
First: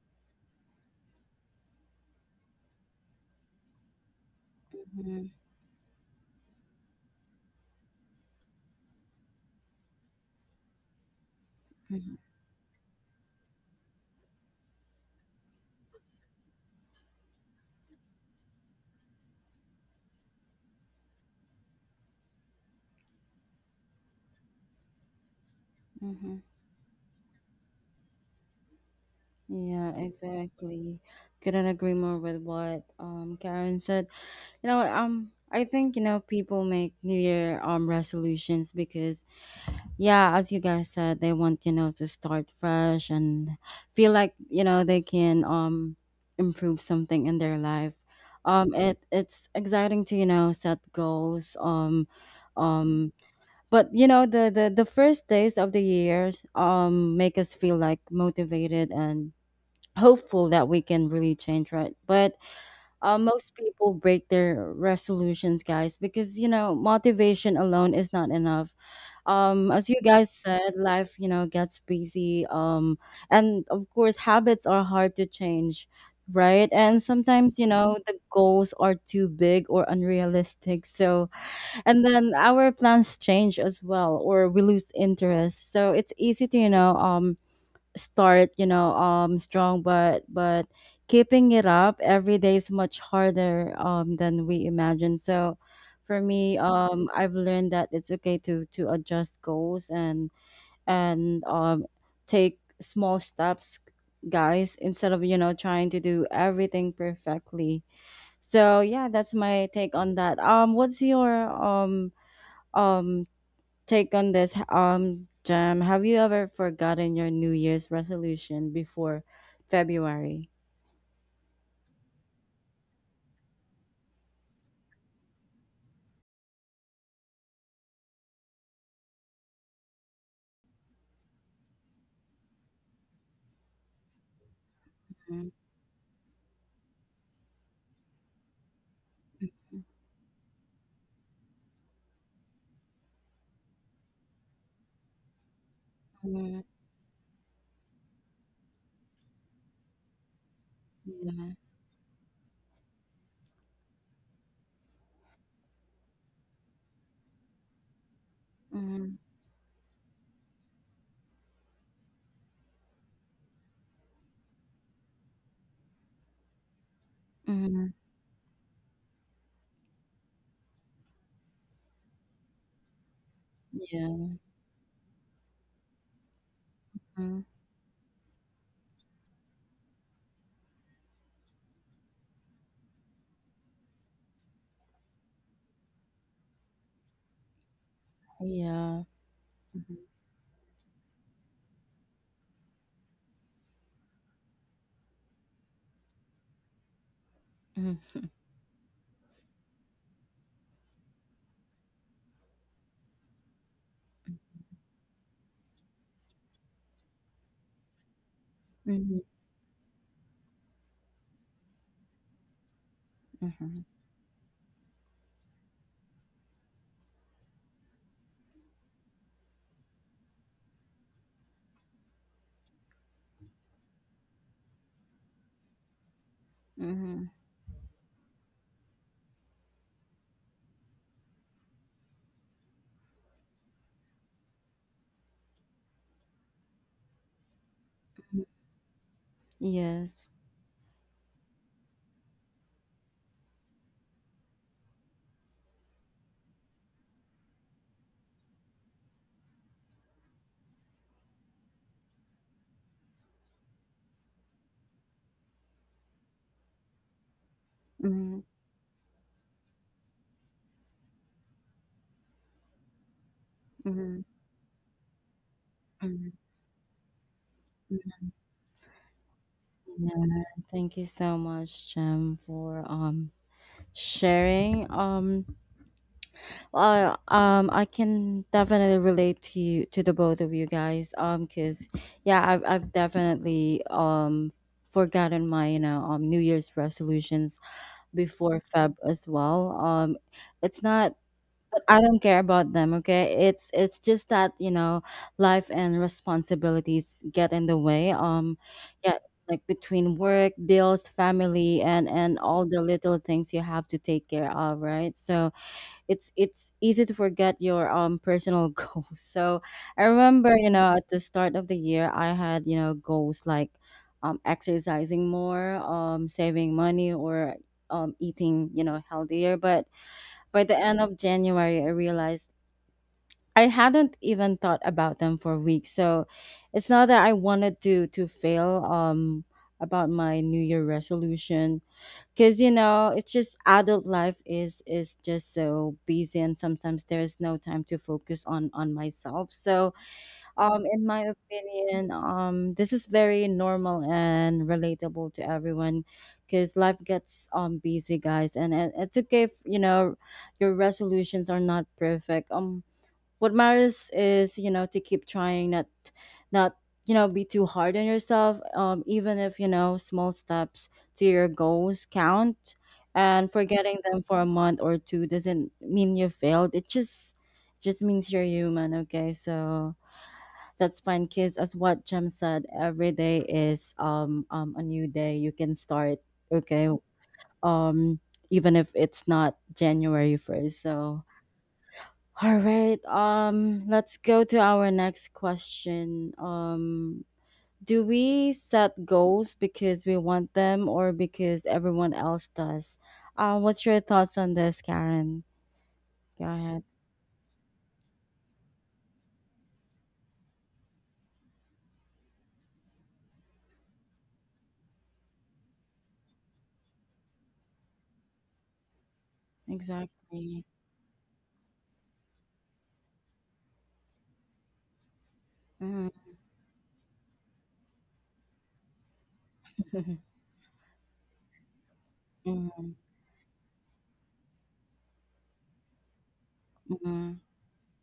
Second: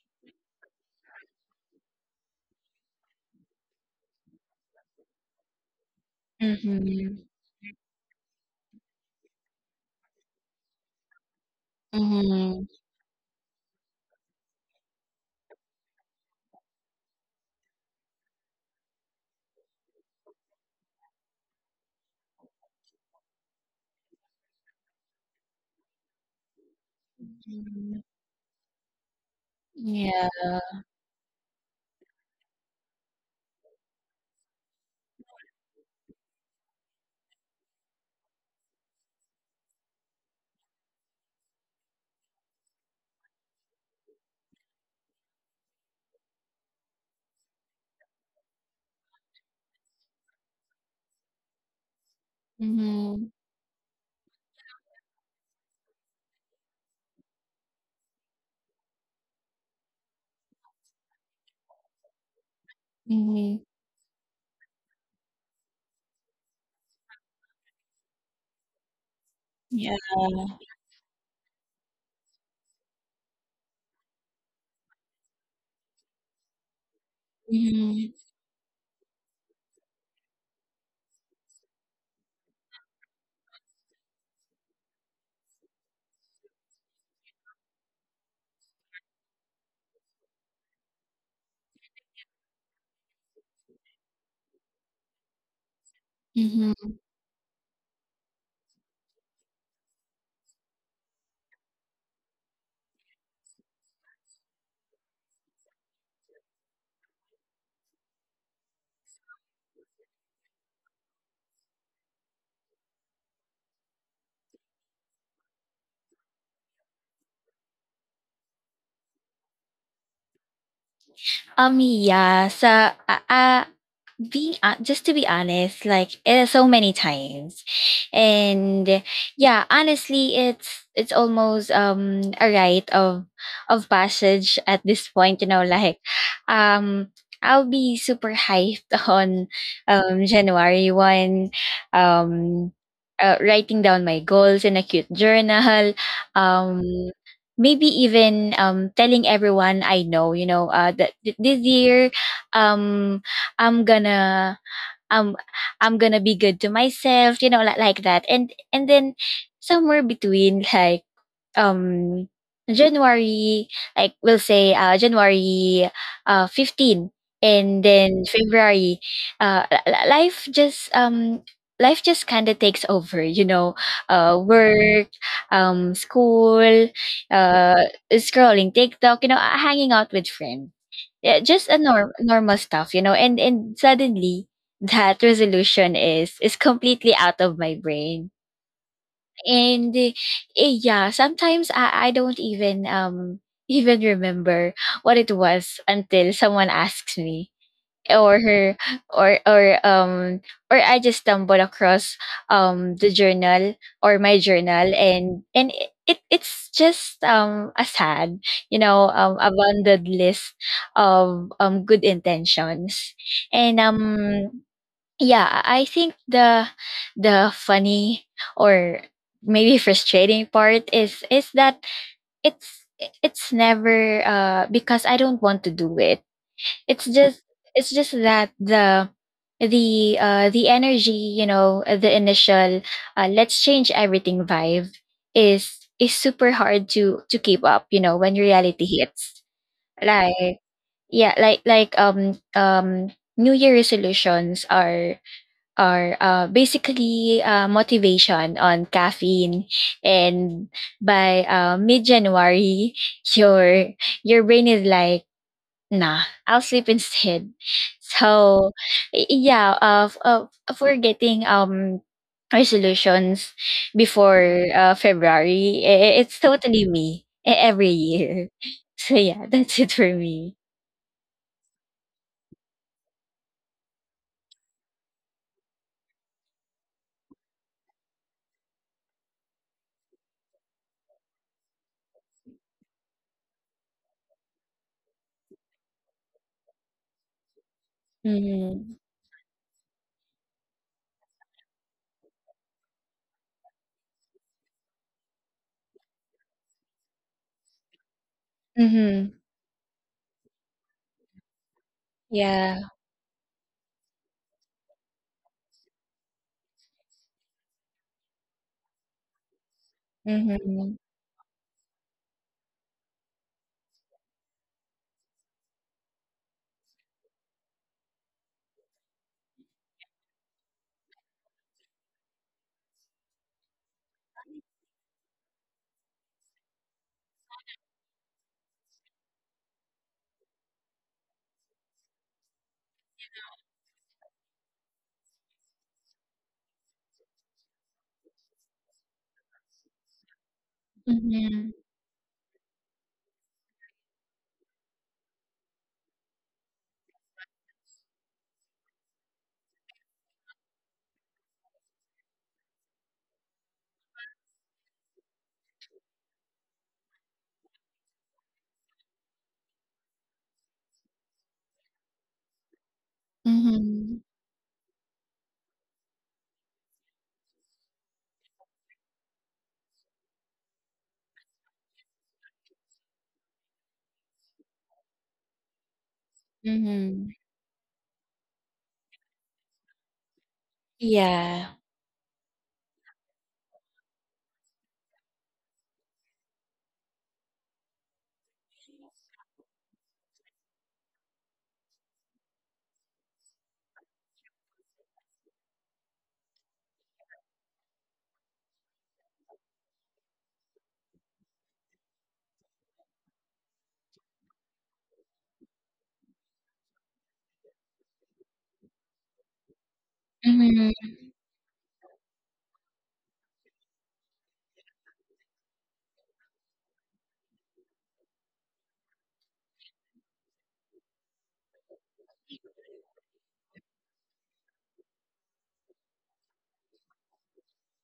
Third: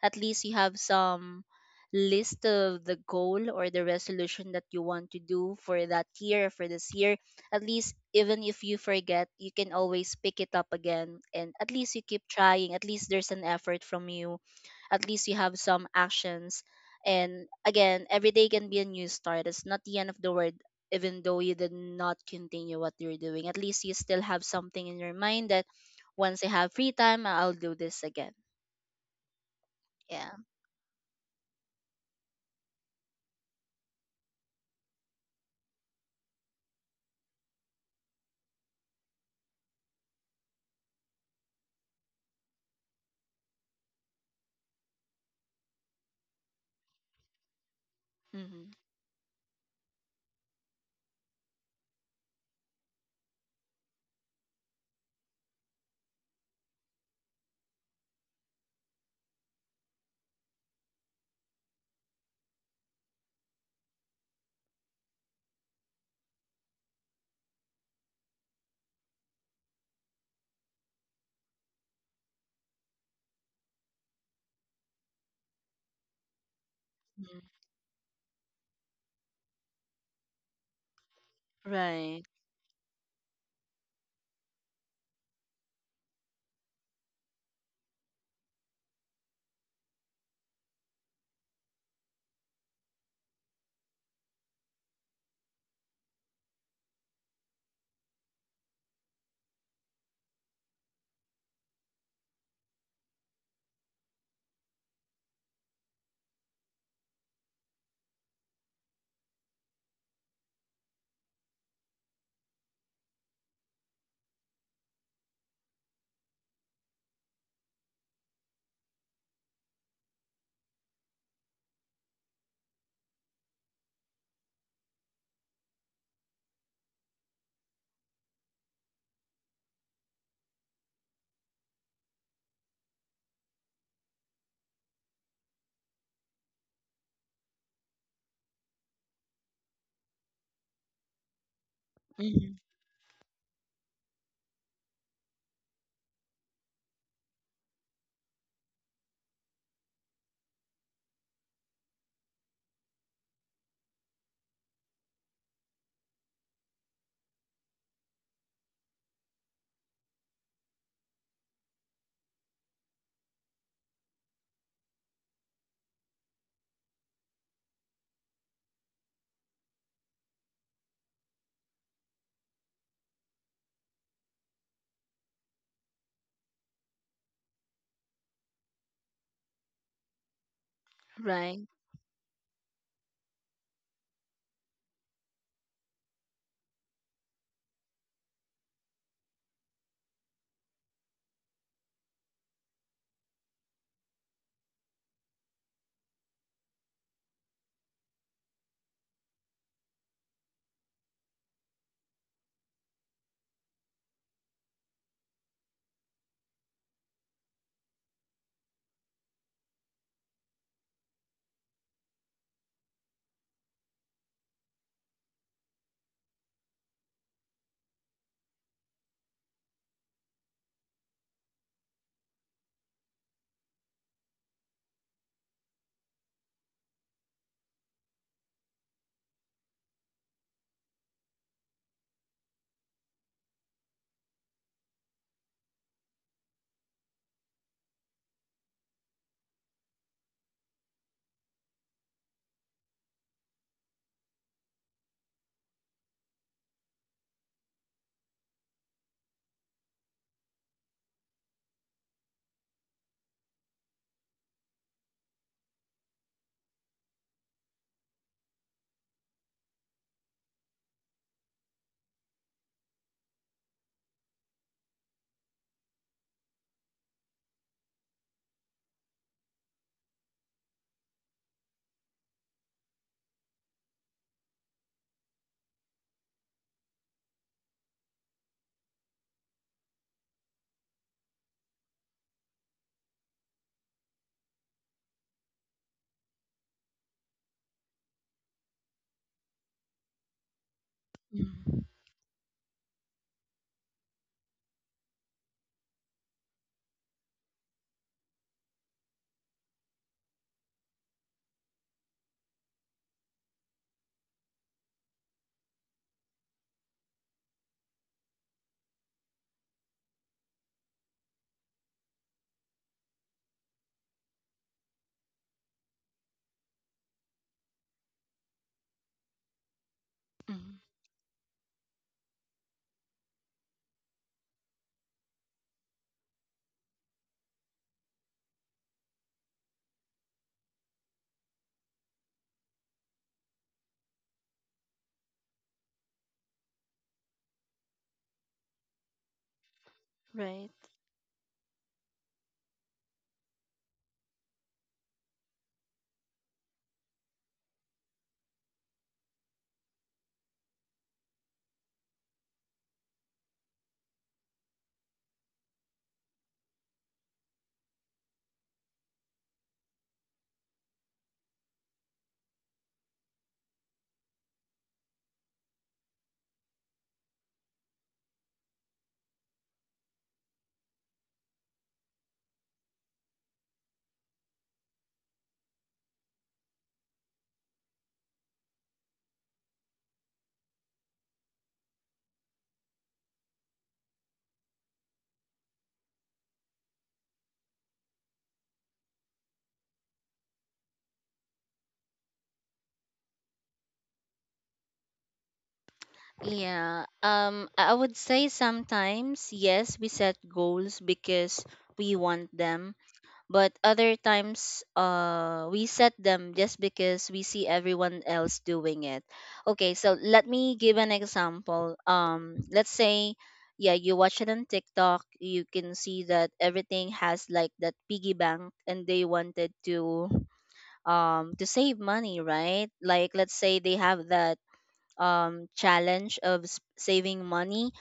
B: At least you have some list of the goal or the resolution that you want to
A: Mm-hmm.
B: do for that year, for this year,
C: Mhm.
B: at least even if you forget you can always pick it up again, and at least you keep
C: Mhm.
B: trying. At least there's an effort from you, at least you have some actions. And again, every day can be a new start, it's not the end of the world. Even though you did not continue what you're doing, at least you still have something in your mind that
A: Mhm.
B: once I have free time, I'll do
C: Mhm.
B: this again.
A: Yeah,
C: Yeah.
B: Yeah,
A: exactly. Couldn't agree more with what Karen said. You know, I think you know people make New Year resolutions because, yeah, as you guys said, they want, you know, to start fresh and feel like you know they can improve something in their life.
B: mm-hmm.
A: It it's exciting to, you know, set goals. Um,
C: Mhm.
A: but you know the the first days of the years make us feel like motivated and hopeful that we can really change, right? But most
C: Mhm.
A: people break their resolutions, guys, because you know motivation alone is not enough, as you
C: Yeah.
A: guys said, life, you know, gets busy, and of course habits are hard to change, right? And sometimes you know
C: Mhm.
A: the goals are too big or unrealistic. So and
B: Right.
A: then our plans change as well, or we lose interest. So it's easy to, you know, start, you know, strong, but keeping it up every day is much harder than we imagine. So for me,
C: Mhm.
A: I've learned that it's okay to adjust goals and and um take small steps, guys, instead of you know trying to do everything perfectly. So yeah, that's my take on that. What's your um take on this, Jam? Have you ever forgotten your new year's resolution before February?
C: Yeah. So, uh, being just to be honest, like, so many times. And yeah, honestly, it's almost a rite of passage at this point, you
A: Mhm,
C: know. Like um I'll be super hyped *laughs* on January 1st,
B: Hmm.
C: um writing down my goals in a cute journal,
A: mhm,
C: um maybe even telling everyone I know, you know,
A: yeah,
C: this year, um I'm gonna, I'm, I'm gonna be good to myself, you know, like that. And Then
A: mhm,
C: somewhere between, like, um January, like we'll say January 15th, and
A: mhm,
C: then February, uh li- li- life just um life just kind of takes over, you know,
A: yeah,
C: uh, work, um, school,
A: mhm,
C: uh scrolling TikTok, you know, hanging out with friends. Yeah, just
B: Right.
C: a normal stuff, you know, and suddenly that resolution is completely out of my brain.
A: yeah,
C: and
A: mhm,
C: eh, yeah, sometimes I don't even *laughs* even remember what it was until someone asks me
A: mhm,
C: or her or I just stumble across the journal or my journal. And it, it It's just a sad, you know,
A: mhm,
C: abundant list of good intentions. And Yeah, I think the funny or maybe frustrating part is that it's it's never because I don't want to do it. It's
A: mhm,
C: just it's just that the energy, you know, the initial let's change everything vibe is super hard to keep up, you know, when
A: mhm,
C: reality hits.
A: yes,
C: Like yeah, New Year resolutions are, or basically, motivation on caffeine. And by mid-January, your your brain is like, nah, I'll sleep instead.
A: mhm,
C: So yeah, for getting resolutions
A: mhm,
C: before February,
A: mhm.
C: it's totally me every year. *laughs* So yeah, that's it for
A: Yeah,
C: me.
A: thank you so much, Jem, for sharing. Well, I can definitely relate to you, to the both of you guys. Cause yeah, I've definitely forgotten my, you know, New Year's resolutions before
C: Mm-hmm.
A: Feb as well. It's not
B: Mhm.
A: I don't care about them, okay? It's just that, you know, life and responsibilities get in the way. Yeah,
C: Mm-hmm.
A: like between work, bills, family, and all
C: Yeah.
A: the little things you have to take care of, right? So it's easy to forget your personal *laughs* goals. So I remember, you
C: Mm-hmm.
A: know, at the start of the year I had, you know, goals like exercising more, saving money, or eating, you know, healthier, but by the
B: Mhm.
A: end of January, I realized I hadn't even thought about them for weeks. So it's not that I wanted to fail about my New Year resolution, because you know it's just adult life is just so busy and sometimes there's no time to focus on myself. So
B: Right.
A: in my
C: Mm-hmm.
A: opinion, this is very normal and relatable to everyone because life gets busy, guys, and it's okay if you know your resolutions are not perfect. What matters is you know to keep trying, not you know be too hard on yourself. Even if you know small steps to your goals count, and forgetting
C: Mm-hmm.
A: them for a month or two doesn't mean you failed. It just means you're human. Okay, so that's fine, because as what Jem said, every day is a new day. You can start, okay?
C: Mhm.
A: Um, even if it's not January 1st. So
C: Yeah.
A: all right, let's go to our next question. Do we set goals because we want them or because everyone else does? What's your thoughts on this, Karen? Go ahead.
B: Yeah. I would say sometimes, yes, we set goals because we want them, but other times, we set them just because we see everyone else doing it. Okay, so let
A: Exactly.
B: me
C: Mhm.
B: give an example. Let's say, yeah, you watch it on TikTok, you can see
A: Mm-hmm.
B: that everything has like that piggy bank, and they wanted
A: *laughs*
B: to, um, to save money,
A: Mm-hmm.
B: right? Like, let's say they have that challenge of
A: Mm-hmm.
B: saving money,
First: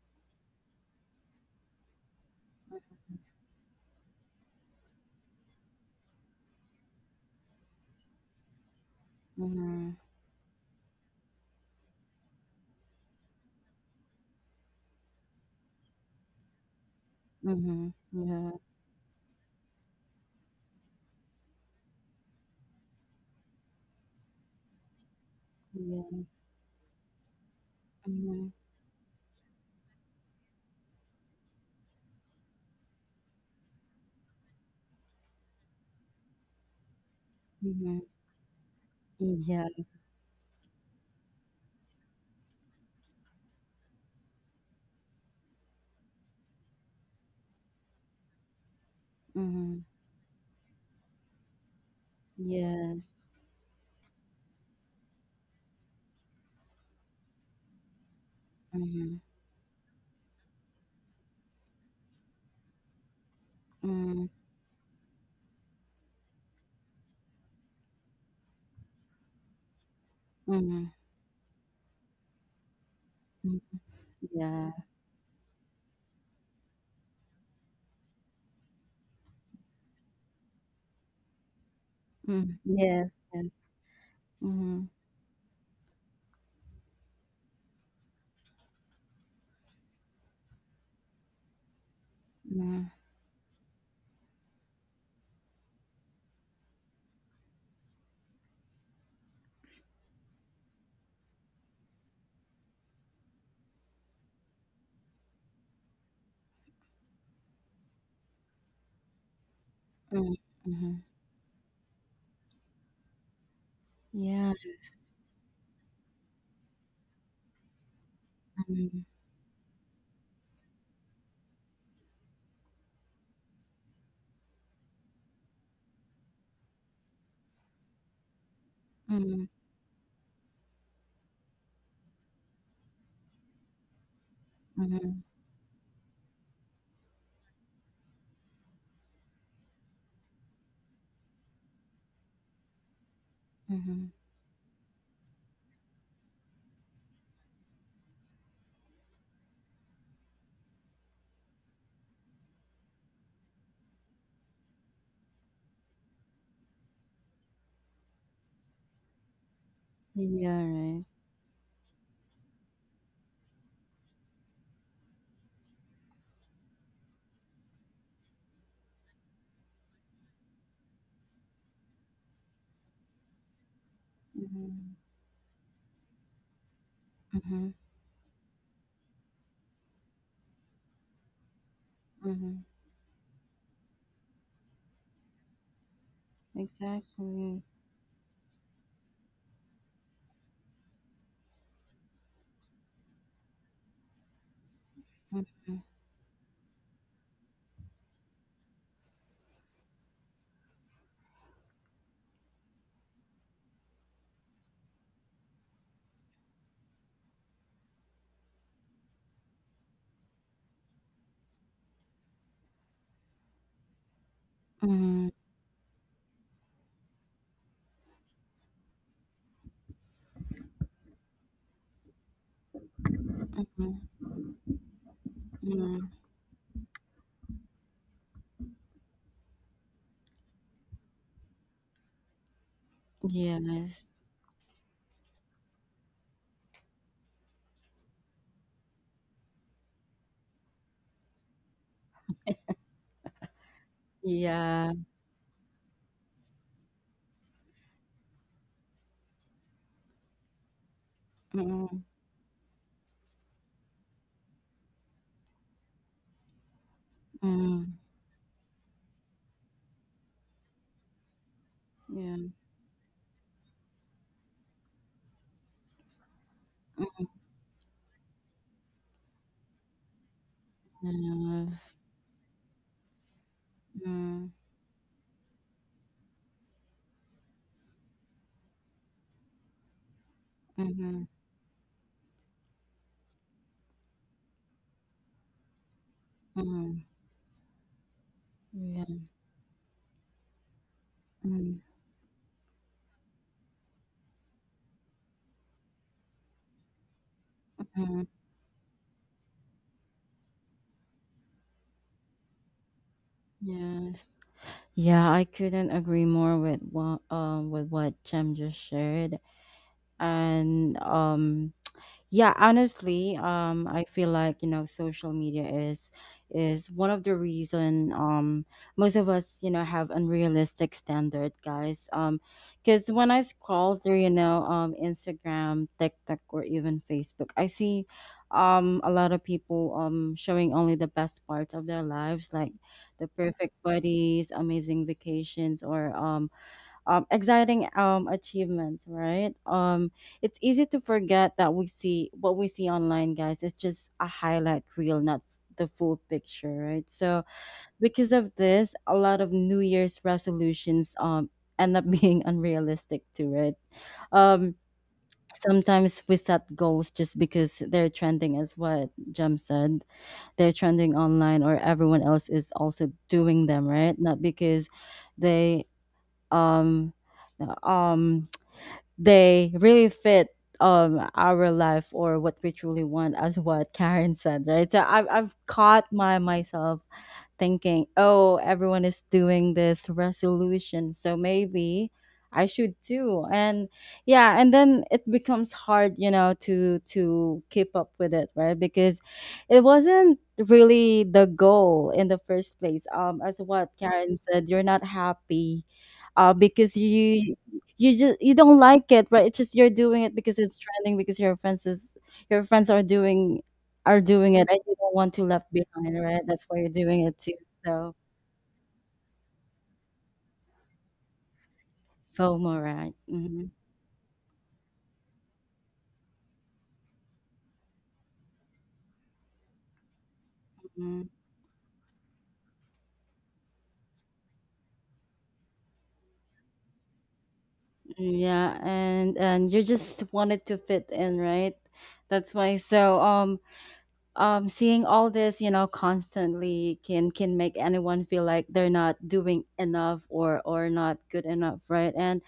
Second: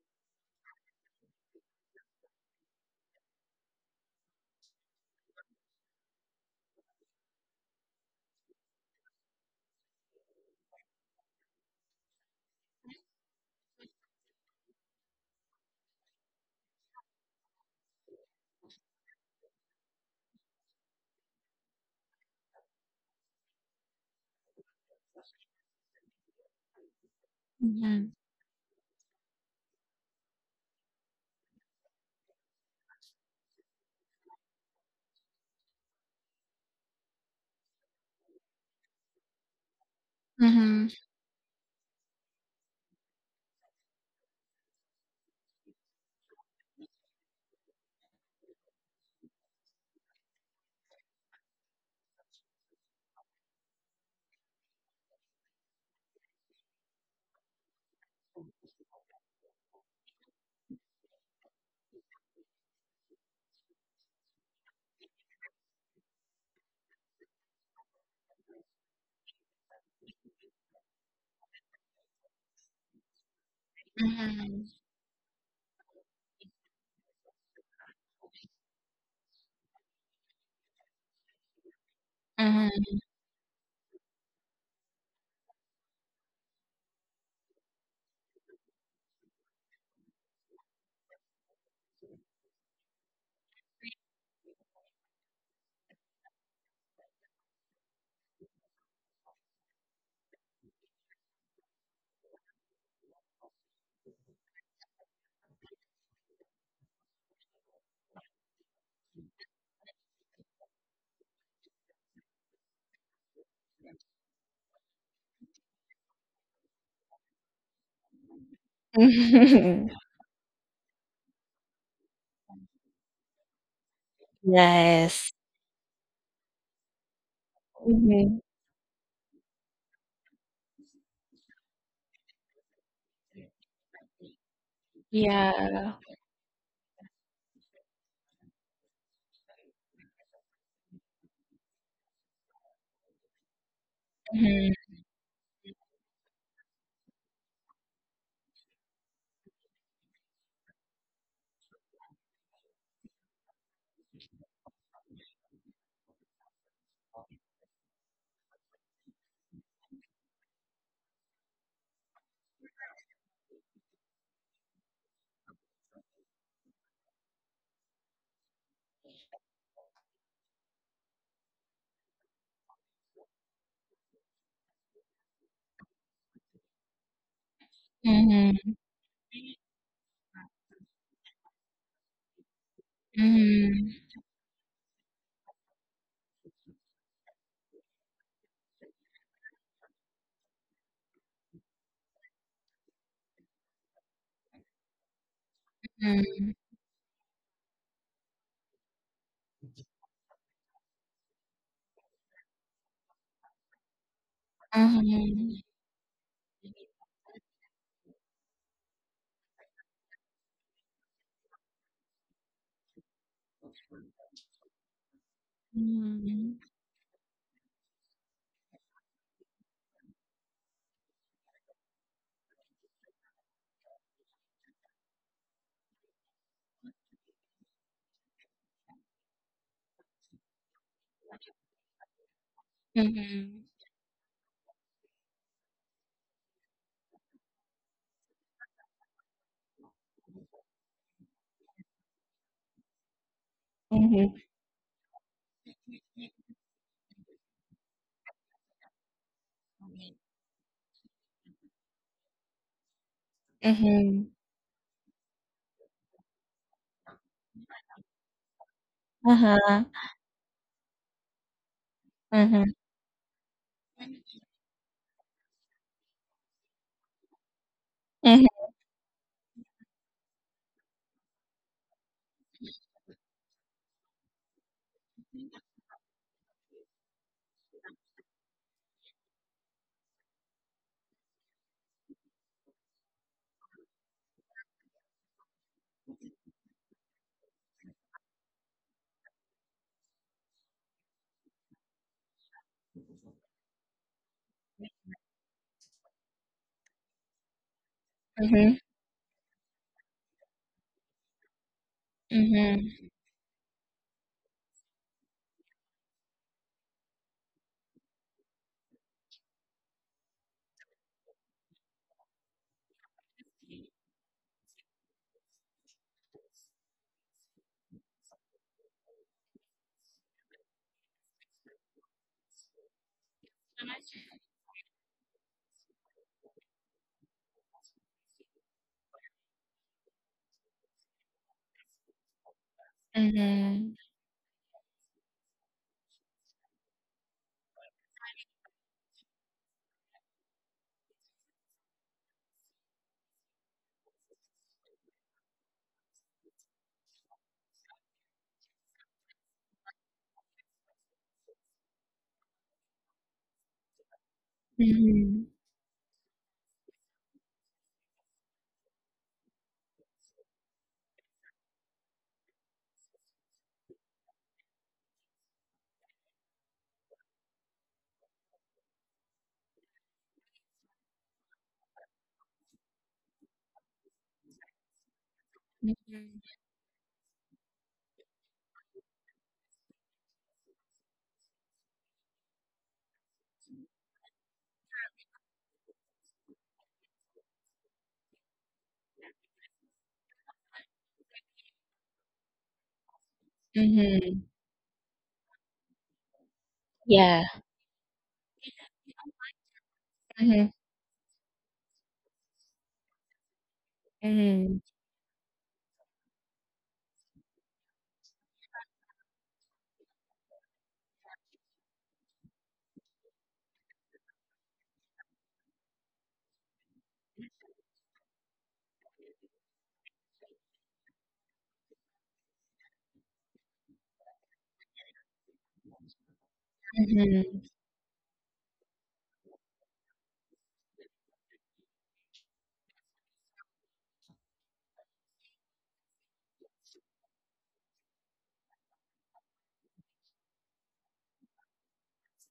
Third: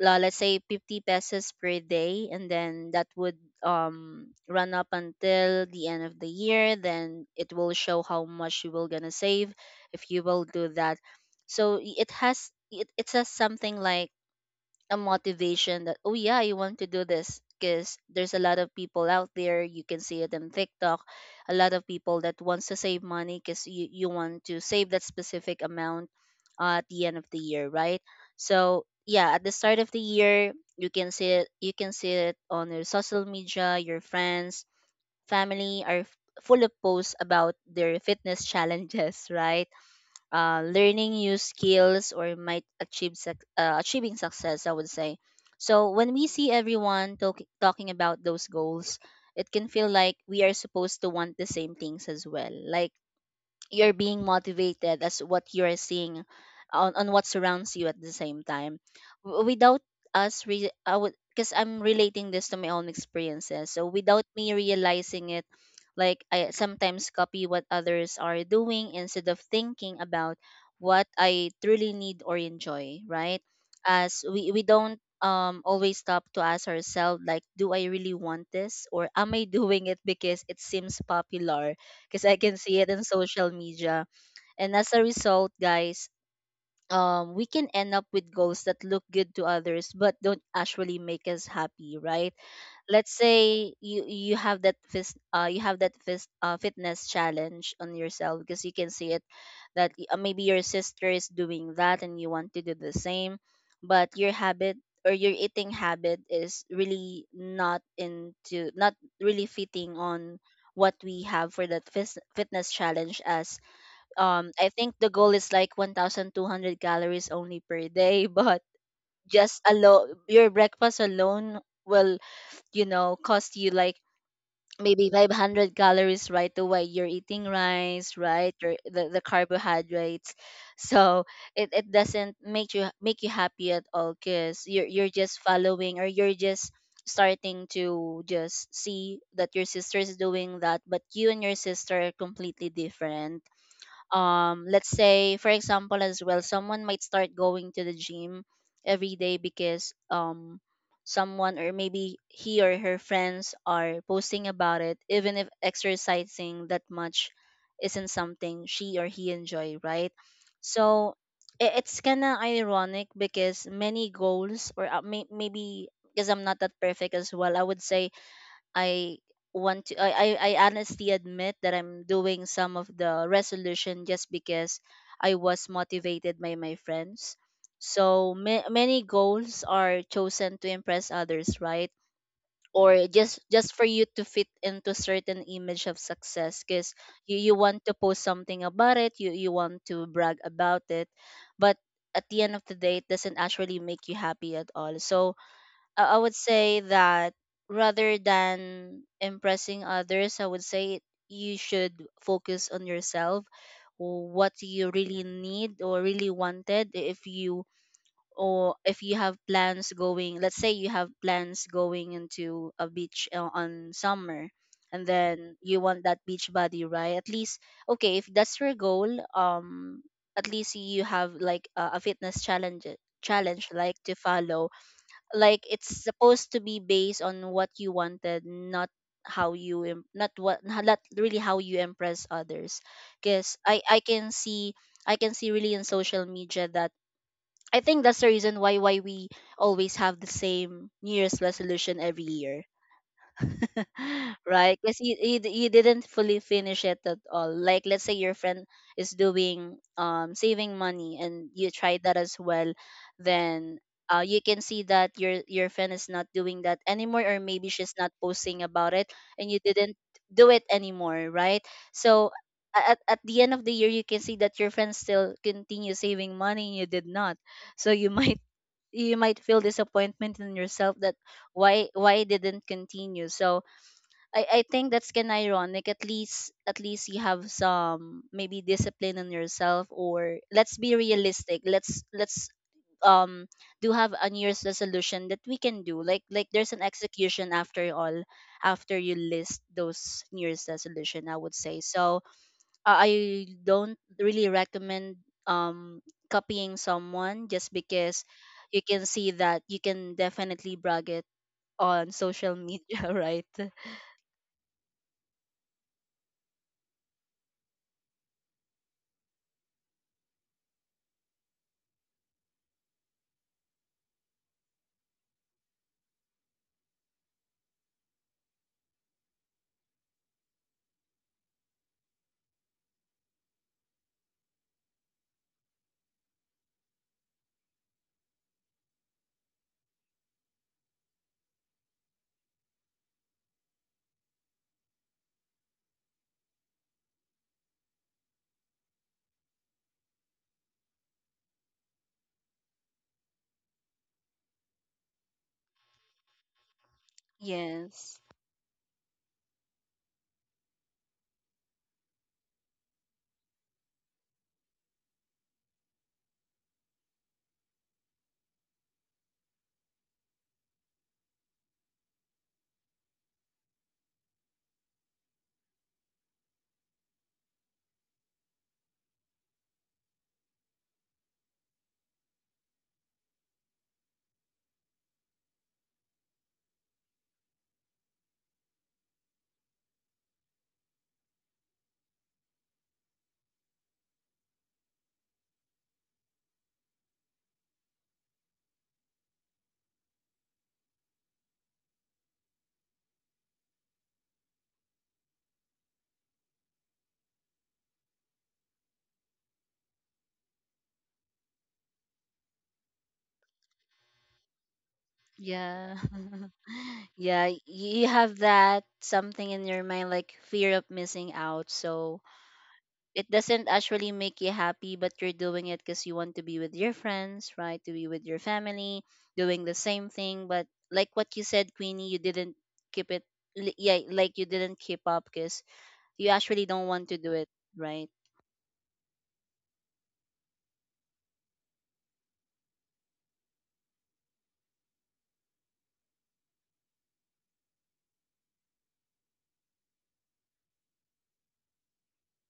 B: let's say 50 pesos per day, and then that would run up until the end of the year. Then it will show how much you will gonna save if you will do that. So it has it says something like a motivation that, oh yeah, you want to do this
A: Mm-hmm.
B: because there's a
A: Yeah.
B: lot of people out there, you can see it in TikTok. A lot of people that wants to save money because you want to save that specific
A: Yeah.
B: amount at the end of the year, right?
C: Mhm.
A: Mhm.
B: So yeah, at the start of the year you can see it, you can see it on your social media. Your friends, family are full of posts about their
A: Mhm.
B: fitness *laughs* challenges, right?
A: Yeah.
C: Mhm.
B: Learning new skills or might achieve suc achieving success, I would say. So when we see everyone talking about those goals, it can
A: Mhm.
B: feel like we are supposed to want the same things as well. Like,
A: Yes.
B: you're being motivated as what you're seeing on what surrounds you at the same time.
A: Mhm.
B: Without I would, because I'm relating this to my own experiences, so without
A: Mm.
B: me realizing it, like, I sometimes copy what others are doing instead of thinking about
A: Mhm.
B: what I truly need or enjoy, right?
A: Mm.
B: As we
C: Mhm.
A: Yeah.
B: don't always stop to ask ourselves, like, do I really want this, or am I *laughs* doing it because it seems popular, because I can
A: Mm.
B: see it
C: Mhm.
B: in
A: Yes.
B: social
A: Yes.
B: media? And
A: Mhm.
B: as a result, guys, we can end up with goals that look good to others but don't actually make us happy, right?
A: Nah.
B: Let's say you have that you have that fitness challenge on yourself because you can see it that maybe your sister is doing that and you want to do the same, but your habit or your eating habit is really not into, not really fitting
A: Mhm.
B: on what
A: Mm.
B: we have for that fitness challenge. As
A: Mhm. Yeah.
B: I think the goal is like 1200 calories only per day, *laughs* but
A: Mhm.
B: just
C: *laughs*
B: alone your breakfast alone will, you know, cost you like maybe
C: Yes.
B: 500 calories right away. You're eating rice,
C: Mhm.
B: right? The
A: Mhm.
B: carbohydrates. So it doesn't make you happy at all because you're
A: Mhm.
B: just
C: Yeah.
B: following, or you're just starting to just see that your sister is doing that, but you and your sister are completely different.
A: Mhm.
B: Let's
C: Mhm.
B: say for example as well, someone might start going to the gym every day because someone or maybe he or her friends are posting about it, even if exercising that much isn't something she or he enjoy, right?
A: Yeah. Right.
B: So it's kind of ironic because many goals, or maybe because I'm not that perfect as well, I would say I want to I I honestly admit that I'm doing some of the resolution just because
A: Mhm.
B: I was motivated by my friends.
A: Mhm.
B: So
C: Mhm.
B: many goals are chosen to impress others, right?
A: Mhm.
B: Or just for
C: Mhm.
B: you to fit into certain image of success because you
A: Exactly.
B: want to post something about it, you want to brag about it. But at the end of the day, it doesn't actually make you happy at all. So
A: Mhm.
B: I would say that rather than impressing others, I would say you should focus on yourself, what you really
C: Mhm.
B: need or really wanted. If you, or if you have plans going, let's say you have plans going into a beach on summer, and
A: Mhm.
B: then you want that beach
C: Mhm.
B: body, right? At least, okay, if that's your goal, um, at least you have like a fitness challenge like
A: Mhm.
B: to follow, like it's
A: Mhm.
B: supposed to be based on what you wanted, not how you not what, not really how you impress others, because
C: Mhm.
B: I
A: Yes.
B: can see, I can see really in social media that, I think that's the reason why we always have the same New Year's resolution every year. *laughs*
C: Mhm.
B: Right?
A: Yeah.
B: Because you you didn't fully finish it at all. Like, let's say your friend is doing saving money and you
A: Mhm.
B: tried that as well, then
C: Mhm. Mhm.
B: you can see that your friend is not doing that anymore, or maybe she's
A: Mhm.
B: not posting about it, and you
C: Uh-huh.
B: didn't do it anymore, right? So
A: Yeah.
C: Mhm.
B: at the end of the year you can see that your friend still continue saving money and you did not, so you *laughs* might, you might feel disappointment in yourself that why
A: Yes.
B: why it didn't continue. So
A: Mm.
B: I think that's kind of ironic. At least, at least you have some maybe discipline on yourself, or let's be
A: Mhm.
B: realistic. Let's um do have a New Year's resolution that we can do. Like there's an
A: Mhm.
B: execution after all, after you
A: Yeah.
B: list those New Year's resolution, I would
A: Mhm.
B: say so. I don't really recommend um copying someone just because
C: Mhm.
B: you can see that you can definitely brag it on social
C: Mhm.
B: media, *laughs* right?
A: Yes. Yeah, I couldn't agree more with what Chem just shared. And yeah, honestly, I feel like, you know, social media is one of the reason most of us, you know, have unrealistic standard, guys. Because when I scroll through, you know, Instagram, TikTok, or even Facebook, I see a lot of people showing only the best parts of their lives, like the perfect
C: Mhm.
A: bodies, amazing vacations, or exciting achievements, right? It's easy to forget that we see what we see online, guys. It's just a highlight reel, not the full picture, right? So
B: Yes.
A: because of this, a lot of New Year's resolutions end up *laughs* being unrealistic too, right? Um,
C: Mhm.
A: Sometimes we set goals just because they're trending, as what Jem said, they're trending online or everyone else is also doing them, right? Not because they um um *tsk* they really fit our life or what we truly want, as what Karen said, right? So I've
C: Mhm.
A: caught my
C: Mhm.
A: myself thinking, oh, everyone is doing this resolution, so maybe I should too. And yeah, and then it becomes hard, you know, to keep up with it, right? Because it wasn't really the goal in the first place, as what Karen
C: Mhm.
A: said, you're not happy, because
C: Yeah.
A: you just you don't like it, right? It's just you're doing it because
C: Mhm.
A: it's trending, because your friends is your friends are doing it,
C: Mhm.
A: and you don't want to left
B: Yeah.
A: behind, right?
B: *laughs*
A: That's why you're doing it
B: Yeah,
A: too.
B: you
A: So
B: have that something in your mind like fear of missing out. So
A: FOMO, right?
B: it doesn't actually make you happy, but you're doing it because you want to be with your friends, right? To be with your family, doing the same thing. But like
A: Hmm
B: what you said, Queenie, you didn't keep it. Yeah, like you didn't keep up because you actually don't want to do it, right?
A: Yeah, and you just wanted to fit in, right? That's why. So seeing all this, you know, constantly can make anyone feel like they're not doing enough, or not good enough, right? And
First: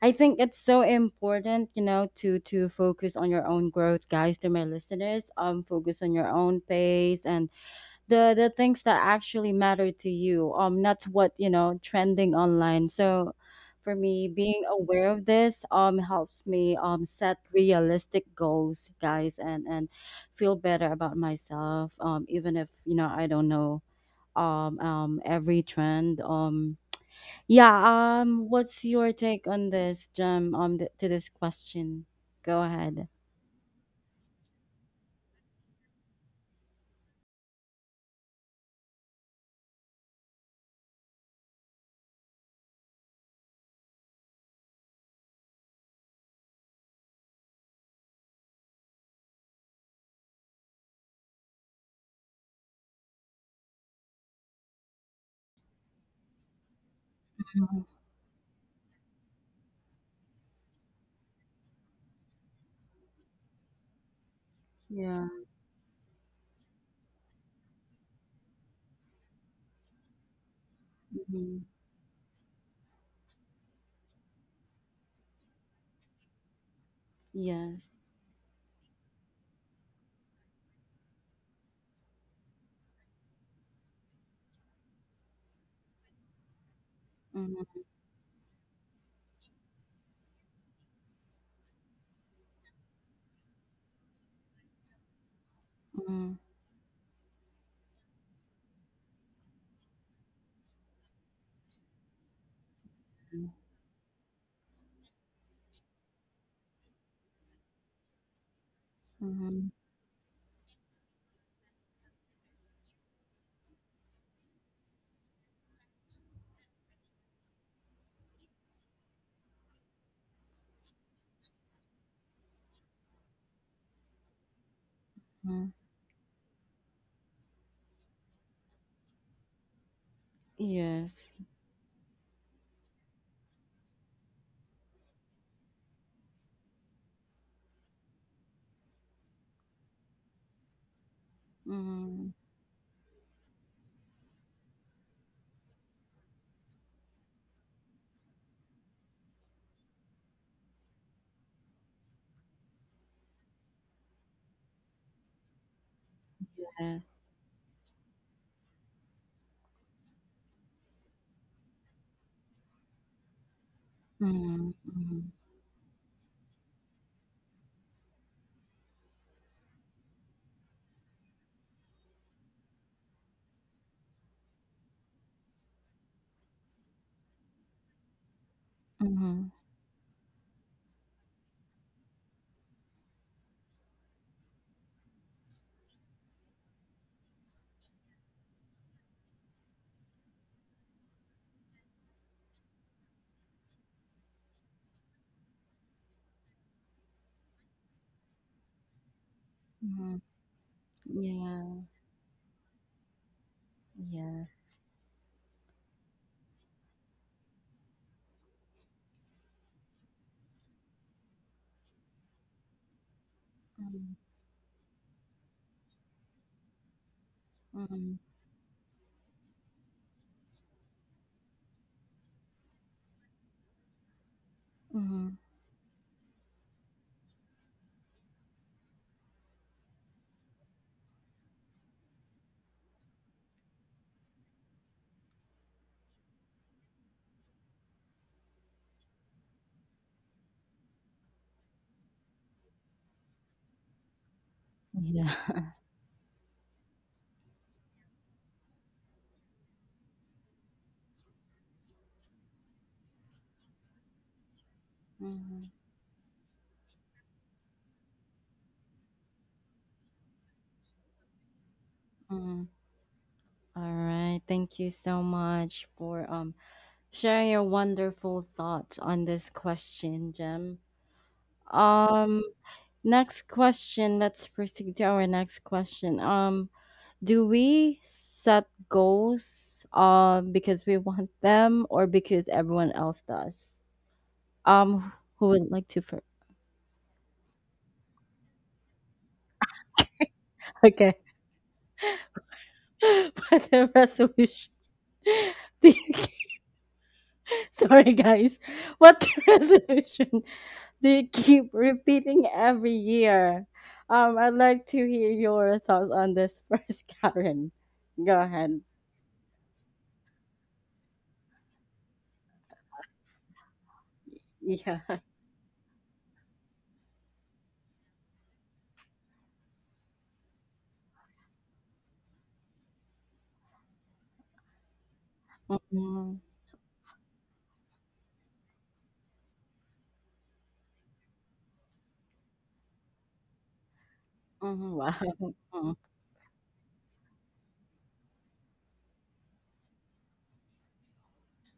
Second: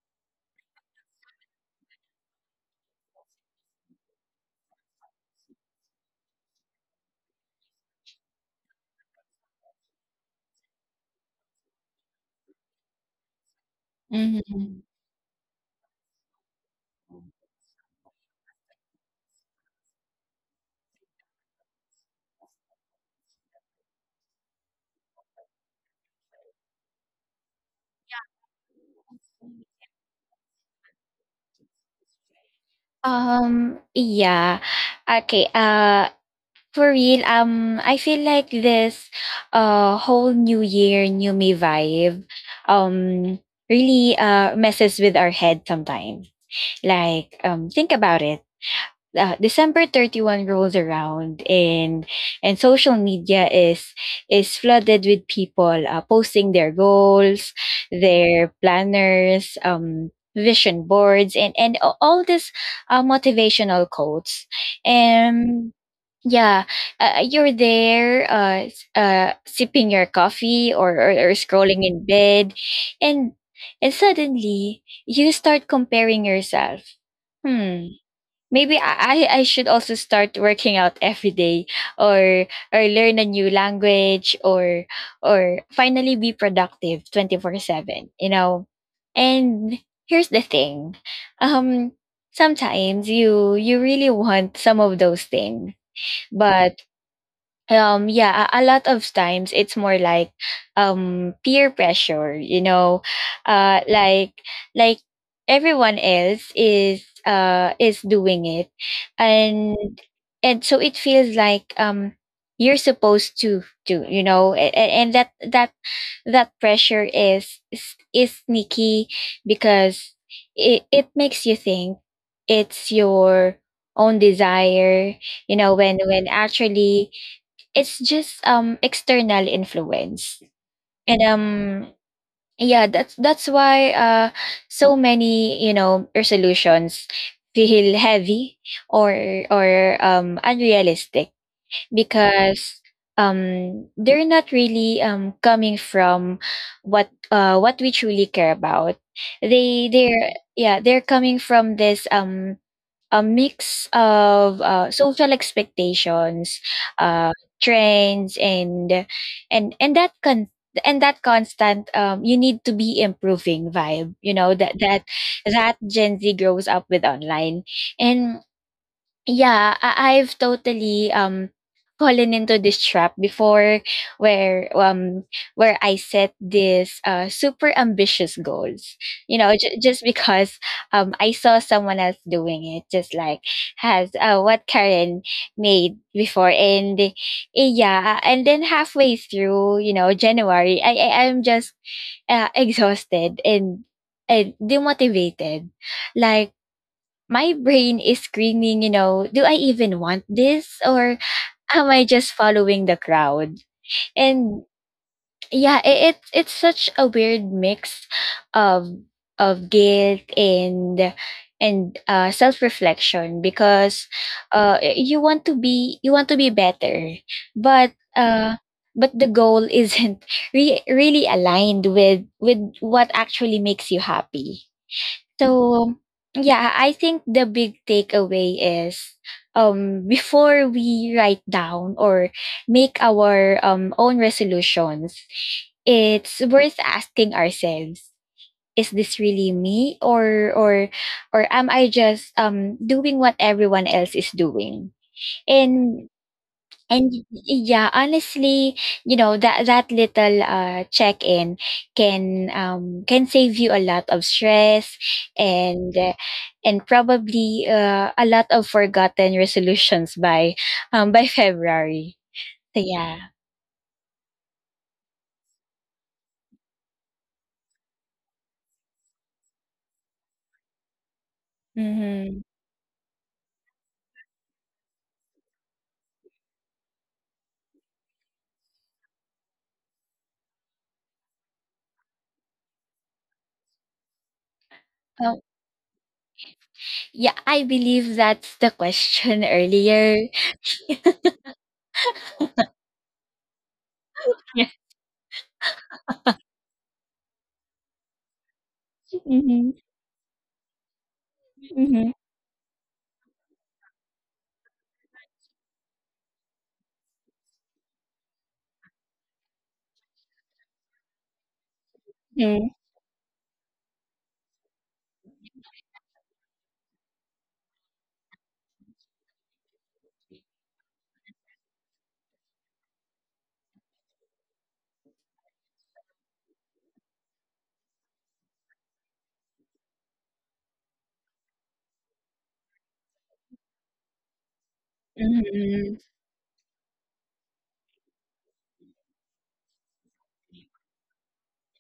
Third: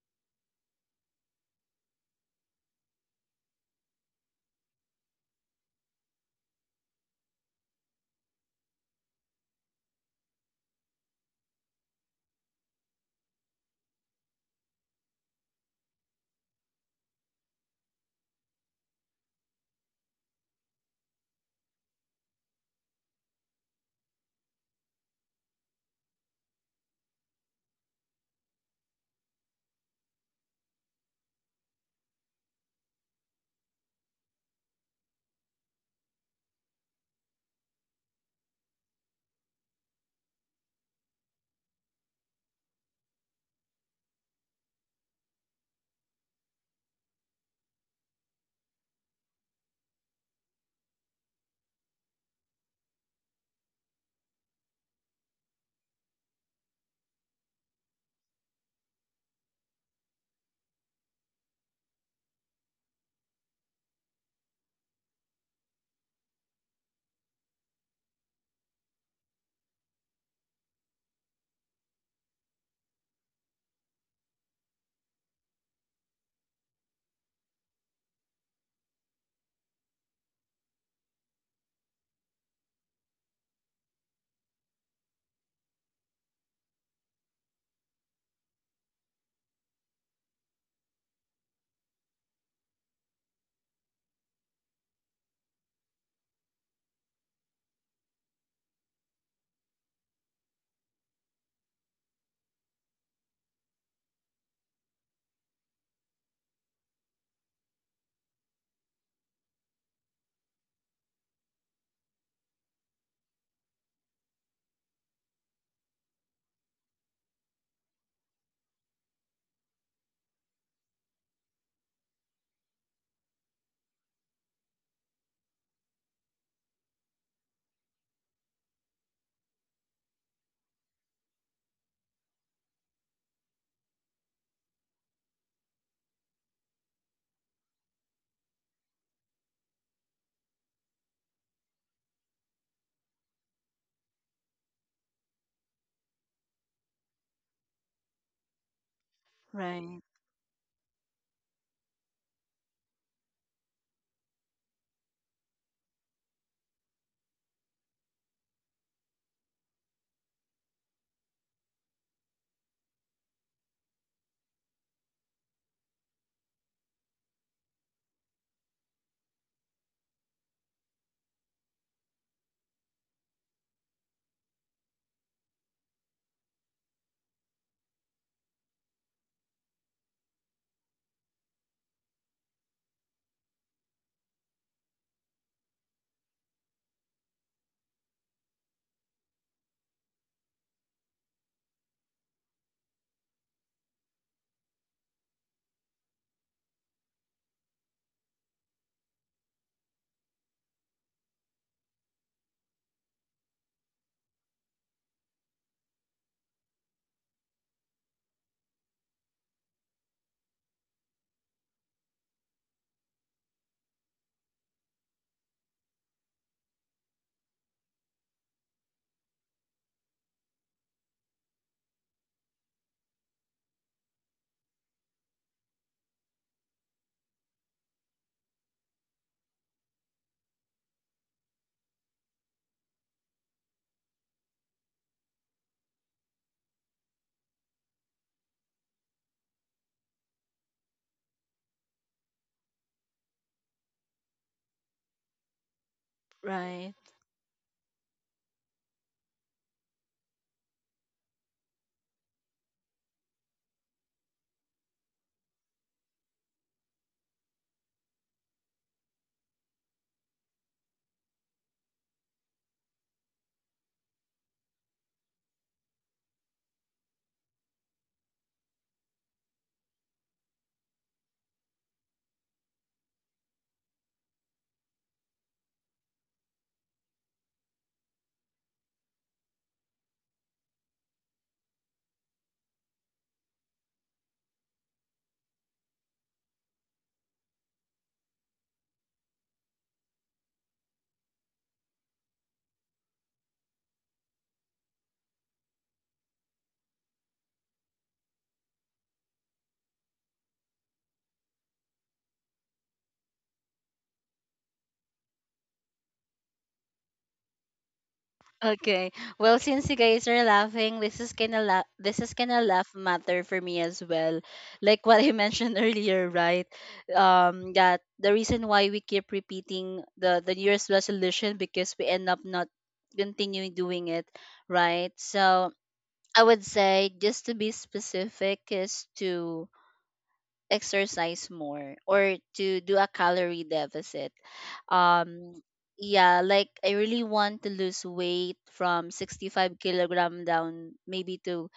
A: I think it's so important, you know, to focus on your own growth, guys, to my listeners. Focus on your own pace and the things that actually matter to you. Not what you know trending online. So, for me, being
C: Mhm.
A: aware of this helps me set realistic goals, guys, and feel better about myself. Even if you know I don't know every trend. Yeah, what's your take
C: Mhm.
A: on this, Jem, to this question? Go ahead.
C: Yeah. Okay, for real, I feel like this whole new year, new me vibe um really messes with our head sometimes. Like think about it. December 31st rolls around and social media is flooded with people posting their goals,
A: Mhm.
C: their planners, vision boards, all this motivational quotes.
A: Yeah.
C: And yeah, you're there, sipping your coffee, or
A: Hmm.
C: scrolling in bed, and and suddenly you start comparing yourself. Hmm,
A: Yes.
C: maybe I should also start working out every day, or or learn a new language, or finally be productive
A: Mm-hmm.
C: 24/7, you know. And Here's the thing, um sometimes you really want some of those things,
A: Mm-hmm.
C: but yeah, a lot of times it's more like peer pressure, you know, uh, like like everyone else is doing it,
A: Mm-hmm.
C: and and so it feels like you're supposed to do, you know, and that that that pressure is sneaky because it makes you think it's your own desire, you know, when actually it's just external influence. And
A: Yes.
C: Yeah, that's why so many, you know, resolutions feel heavy or or unrealistic
A: Mm-hmm.
C: because they're not really coming from what we truly care about. They
B: Right,
C: they're Yeah, they're coming from this a mix of social expectations,
A: Yes.
C: uh, trends, and that constant you need to be improving vibe. You know
A: Mm-hmm. Mm-hmm.
C: that Gen Z grows up with online. And yeah, I've totally fallen into this trap before, where um where I set this super ambitious goals. You
A: Mm-hmm.
C: know, just because I saw someone else doing it, just like has what Karen made before. Yeah, and then halfway through, you know, January, I'm just exhausted and demotivated. Like my brain is screaming, you know, do I even
A: Mm-hmm.
C: want this, or
A: Yeah.
C: am I just following the crowd? And
A: Yes.
C: Yeah, it's such a weird mix of guilt and self reflection because you want to be better, but
A: Mm-hmm.
C: uh, but the goal *laughs* isn't really aligned with what actually makes you happy.
A: Mm-hmm.
C: So, yeah, I think the big takeaway is, before we write down or make our own resolutions, it's worth asking ourselves, is this really me, or am I just doing what everyone else is doing?
A: Yeah. *laughs*
C: And
B: right.
C: and y yeah, honestly, you know, that little check-in can save you a lot of stress
A: Mm-hmm.
C: and uh, and probably a lot of forgotten resolutions by February.
A: Mm-hmm.
C: So yeah.
A: All right. Thank you so much for share your wonderful thoughts on this question, Jem.
C: Mhm.
A: Um, Next question. Let's proceed to our next question. Do we set goals because we want them or because everyone else does? Um,
C: Oh,
A: who would like to first?
C: yeah, I believe that's the question earlier.
A: Okay, *laughs* by the resolution. *laughs* Do you Sorry, guys.
C: *laughs*
A: What *laughs*
C: Mhm.
A: resolution do you keep
C: Mhm.
A: repeating every year? I'd like to hear your thoughts on this first, *laughs* Karen. Go ahead.
B: Okay. Well, since you guys are laughing, this is kind of this is kind of
C: Mhm.
B: laugh matter for me as well.
A: Yeah.
B: Like what I mentioned *laughs* earlier, right? That the reason why we keep repeating the New Year's resolution because we end up not continuing doing it, right? So
A: Mm-hmm.
B: I would say just to be specific is to exercise more or to do a calorie deficit.
A: Mm-hmm. Wow.
B: Um,
A: Mm-hmm.
C: Mhm.
B: yeah, like I really want to lose weight from 65 kilogram down maybe to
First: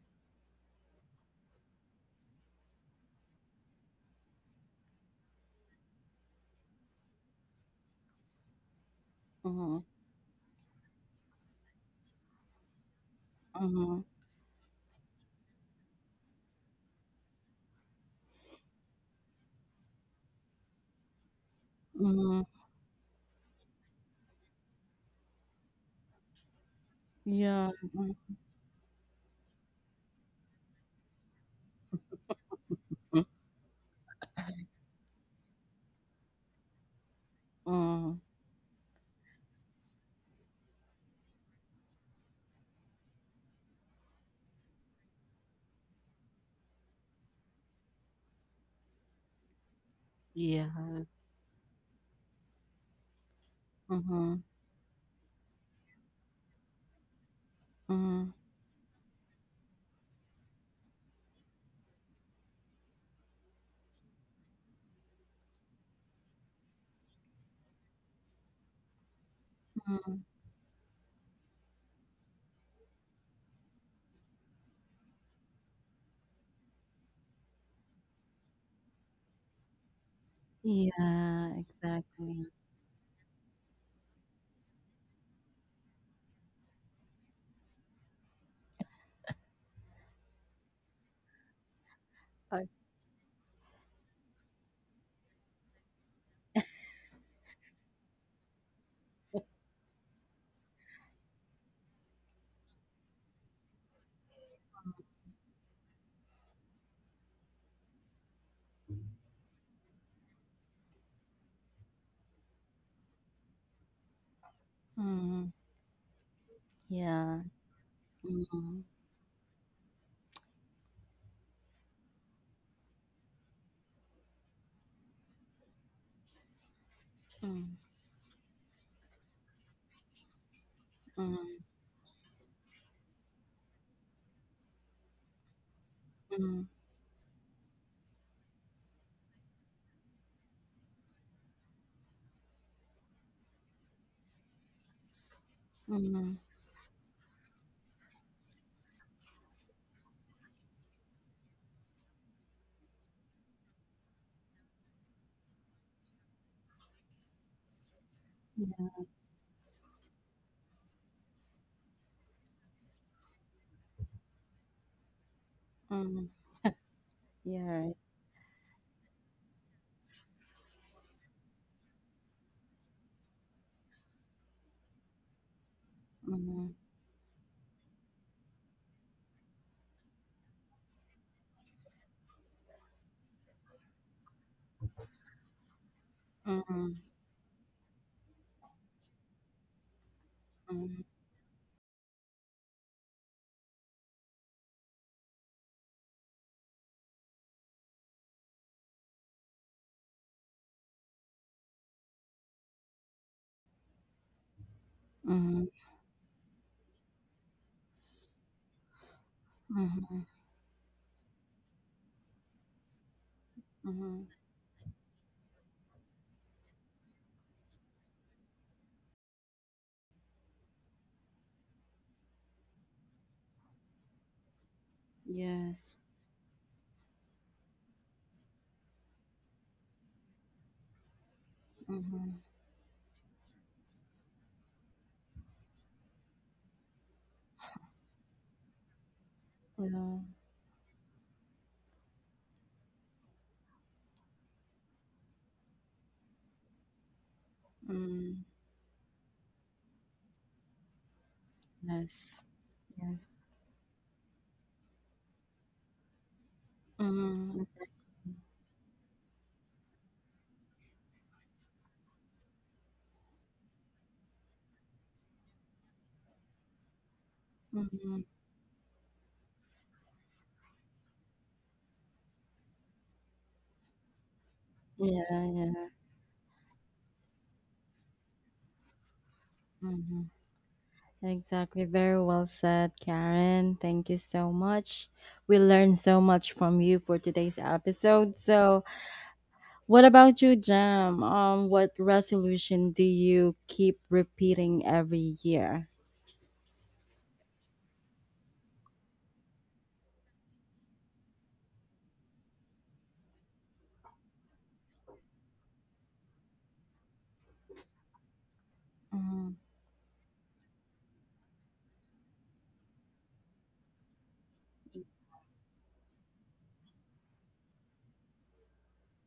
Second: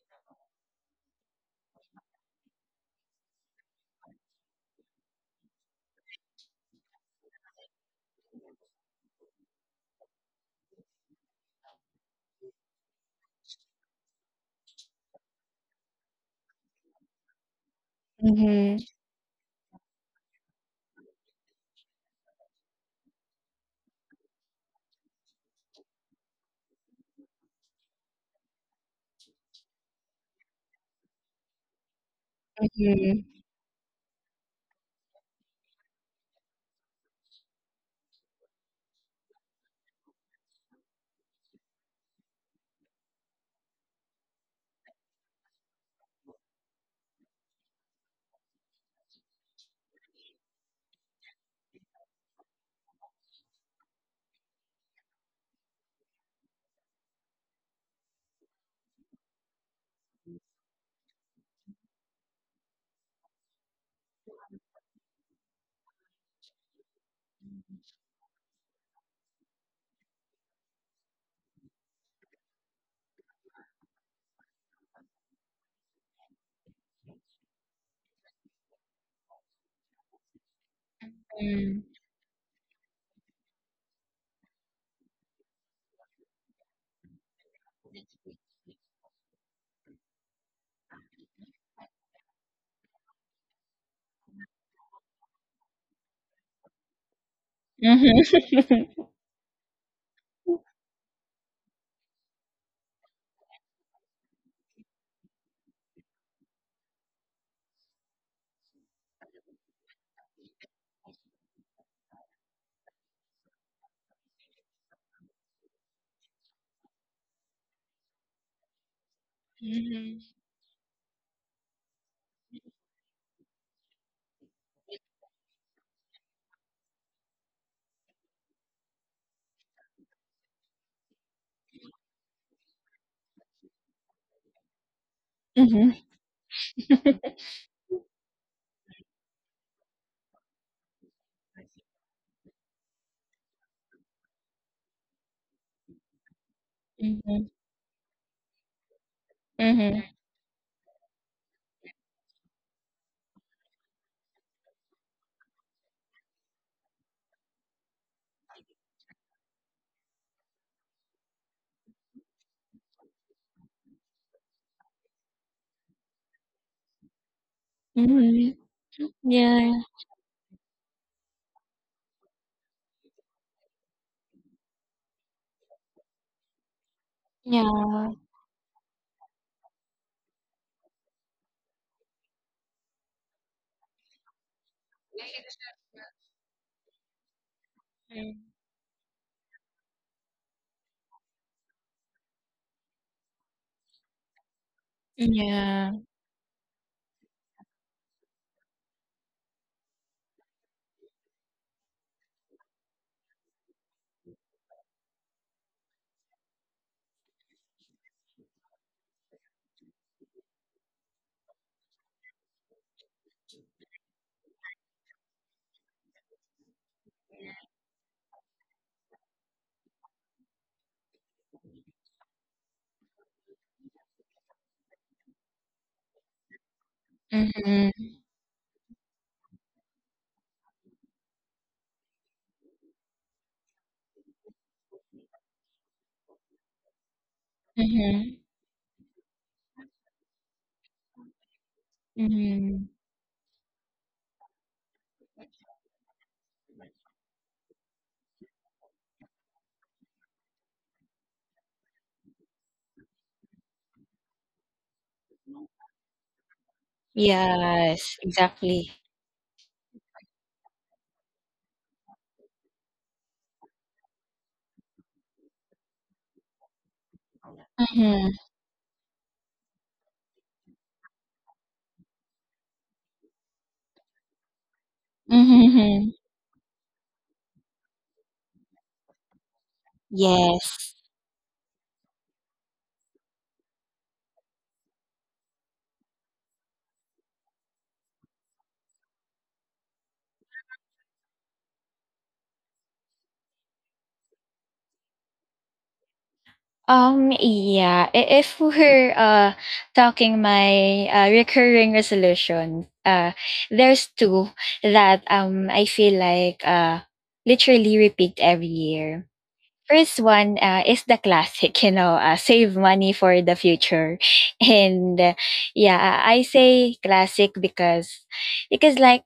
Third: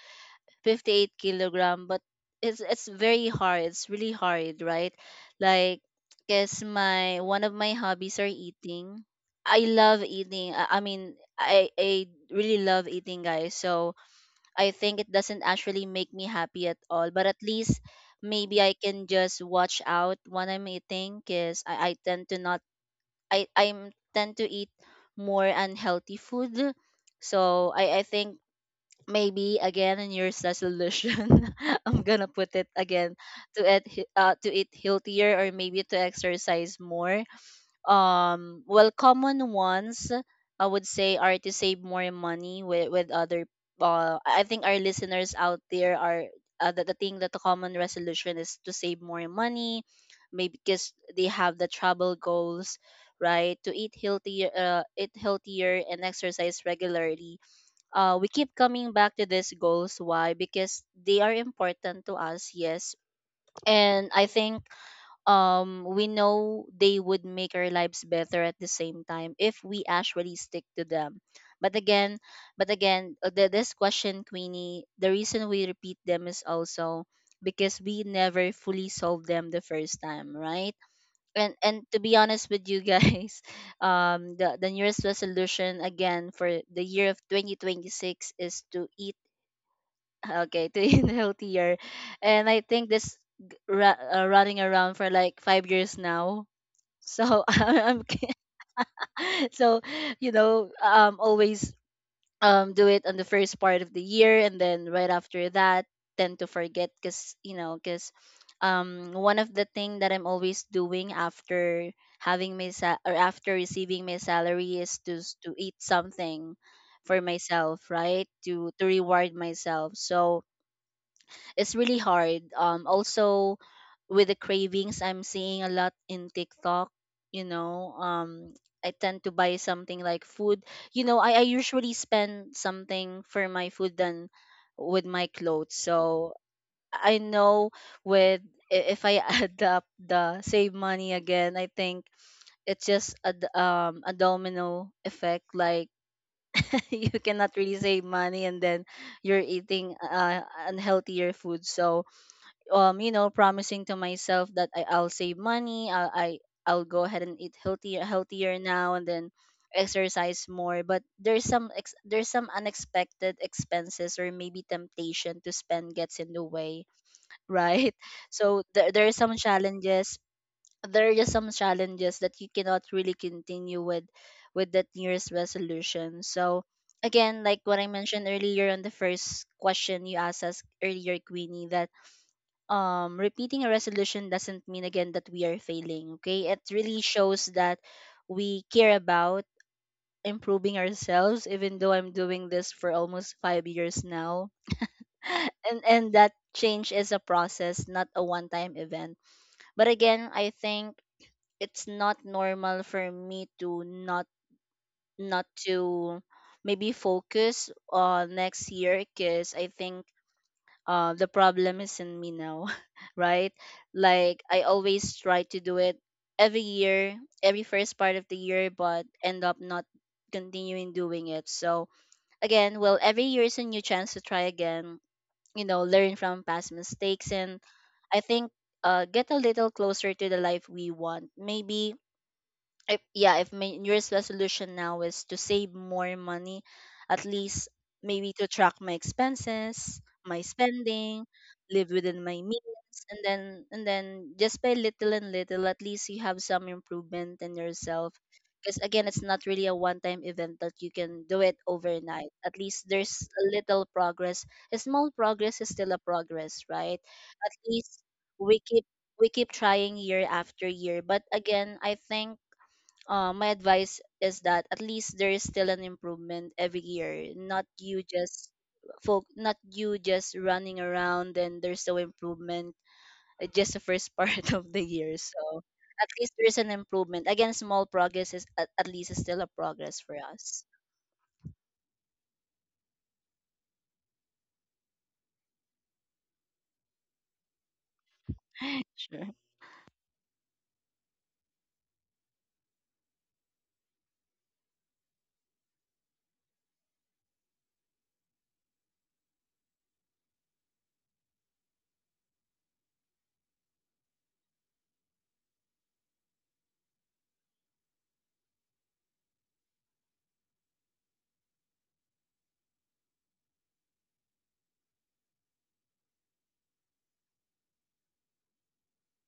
B: 58 kilogram, but it's very hard. It's really hard, right? Like, guess my one of my hobbies are eating. I love eating. I mean, I really love eating, guys. So
A: Mm-hmm.
B: I think it doesn't actually make me happy at all. But at least maybe I
C: Mhm.
B: can just watch out when I'm eating because I tend to
A: Mm-hmm.
B: not, I tend to eat more unhealthy food.
A: Yeah.
B: So I think maybe again in your resolution *laughs* I'm gonna put it again
C: Mhm.
B: to to eat healthier, or maybe to exercise more.
A: Mm-hmm.
B: Well, common ones I would say are to save more money. With other, I think our listeners out there are, the thing that the common resolution is to save more money, maybe
A: Yeah.
B: because they have the travel goals, right? To eat
A: Mm-hmm.
B: healthier, eat healthier and exercise regularly.
A: Mm-hmm.
B: We keep coming back to these goals. Why? Because they are important to us, yes. And I think we know they would make our lives better at the same time if we actually stick to them. But again, but again, this question, Queenie, the reason we repeat them is also because we never fully solve them the first time, right?
A: Yeah,
B: And
C: Mhm.
B: to be
A: exactly.
B: honest with you guys, *laughs* the nearest resolution again for the year of 2026 is to eat *laughs* okay, to eat *laughs* healthier. And I
A: Like,
B: think this running around for like 5 years now. So *laughs* I'm
C: Mhm. *laughs*
B: *laughs* so, you know, always do it on the first part of the year, and then right after that tend to forget because, you know, because one of the thing that I'm always doing after or after receiving my salary is to
A: mm,
B: to eat something for
A: yeah.
B: myself, right? to
A: Mm-hmm.
B: to reward myself.
C: Mhm.
B: So it's really hard. Also with the cravings, I'm seeing a lot in TikTok. You know, I tend to buy something like food. You know, I usually spend something for my food than with my clothes.
C: Mhm.
B: So
A: Mm-hmm.
B: I know with if I *laughs* add up the save money again, I think it's just a a domino effect. Like,
A: Mm-hmm.
B: *laughs* you
C: Mhm.
B: cannot really save money, and then you're eating
C: Mhm. *laughs*
B: unhealthier food. So you know promising to myself that I'll save money I'll go ahead and eat healthier now and then exercise more, but there's some unexpected expenses or maybe temptation to spend gets
A: Mhm.
B: in the way,
A: Yeah, right.
B: right? *laughs* So
C: Mhm.
B: there are some
C: Yeah,
B: challenges, there are just some challenges that you cannot really continue with that nearest resolution. So
A: Mhm.
B: again, like what I
C: yeah.
B: mentioned earlier on the first question you asked us earlier, Queenie, that repeating a resolution doesn't mean again that we are failing. Okay, it
A: Mhm.
B: really shows that
C: Mm.
B: we care about improving
A: Mhm.
B: ourselves. Even though I'm doing this for almost 5 years now, *laughs* and
C: Yeah.
B: that change is a process, not a one-time event. But again, I think it's not normal for me to not not
A: Mhm.
B: to maybe focus on next year, because I think
A: Mhm.
B: the problem is in me now, *laughs* right?
A: Mhm.
B: Like I always try to do it every year, every first part of the year, but end up not continuing doing it. So again, well, every year is a new chance to try again. You know,
A: Yes.
B: learn from past mistakes, and
C: Mhm,
B: I think get a little closer to the life we want. Maybe
A: Mhm.
B: if, yeah, if my new year's resolution now is to save more money, at least maybe
C: mhm,
B: to track my expenses,
A: Yeah.
B: my spending, live within my
C: mhm.
B: means, and then just by little and little, at least you have some improvement in yourself.
A: Mm.
B: Because again, it's not really a one time event that you can do it overnight.
A: Yes.
B: At least there's
A: Yes.
B: a little progress, a small progress is still a progress, right? At
A: Mhm. Exact-
B: least
C: Yes,
B: we keep
C: exactly.
B: we keep trying year after year. But again, I think my advice is that at least there is still an improvement every year, not you
A: Mhm.
C: Mhm,
B: just folk, not you just running around and there's no improvement just the first *laughs* part of the year.
A: Yeah,
C: mhm,
B: So
A: yeah.
B: at
C: mhm.
B: least there's an improvement. Again, small progress is at least is still a progress for
A: Mhm.
B: us.
C: Yes.
A: Exactly. Very well said, Karen. Thank you so much. We learned so much from you for today's episode. So,
B: *laughs* Sure.
A: what about you, Jam? What resolution do you keep repeating every year?
C: Yeah, if we're talking my recurring resolution, there's two that I feel like literally repeat every year.
A: Mhm.
C: First one is the classic, you know, save money for the future, *laughs* and yeah, I say classic because like,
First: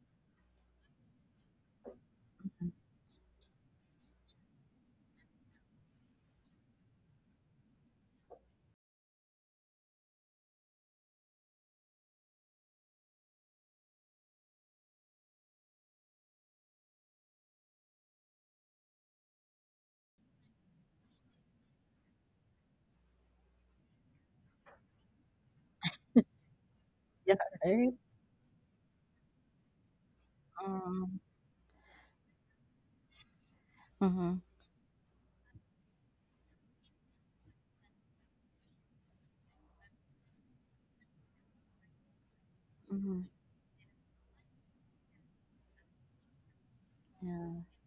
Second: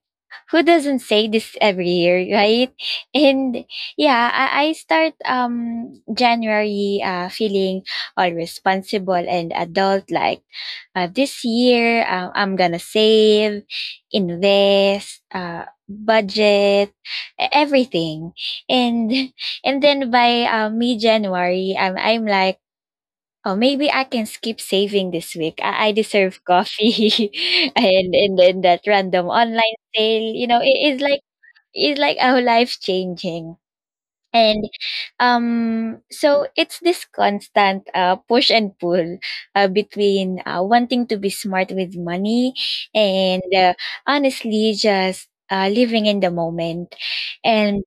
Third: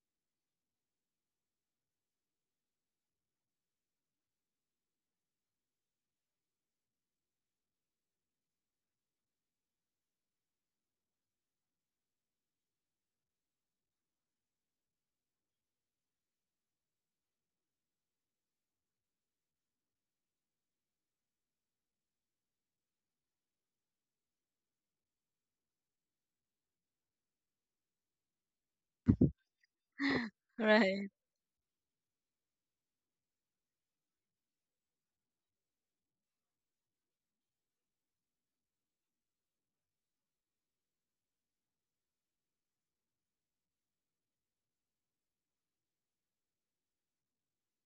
C: who doesn't say this every year, *laughs* right? And yeah, I start January feeling all responsible and adult, like, this year I'm gonna save, invest, budget, everything. And and then by mid January, I'm like, oh, maybe I can skip saving this week. I deserve coffee,
A: Yeah,
C: *laughs*
A: right.
C: and then that random online sale, you know, it is
B: Right.
A: Mhm.
C: like it's like our life changing.
A: Mhm.
C: And So it's this constant push and pull between wanting to be smart with money
A: Mhm.
C: and honestly just living in the moment.
A: Yeah.
C: And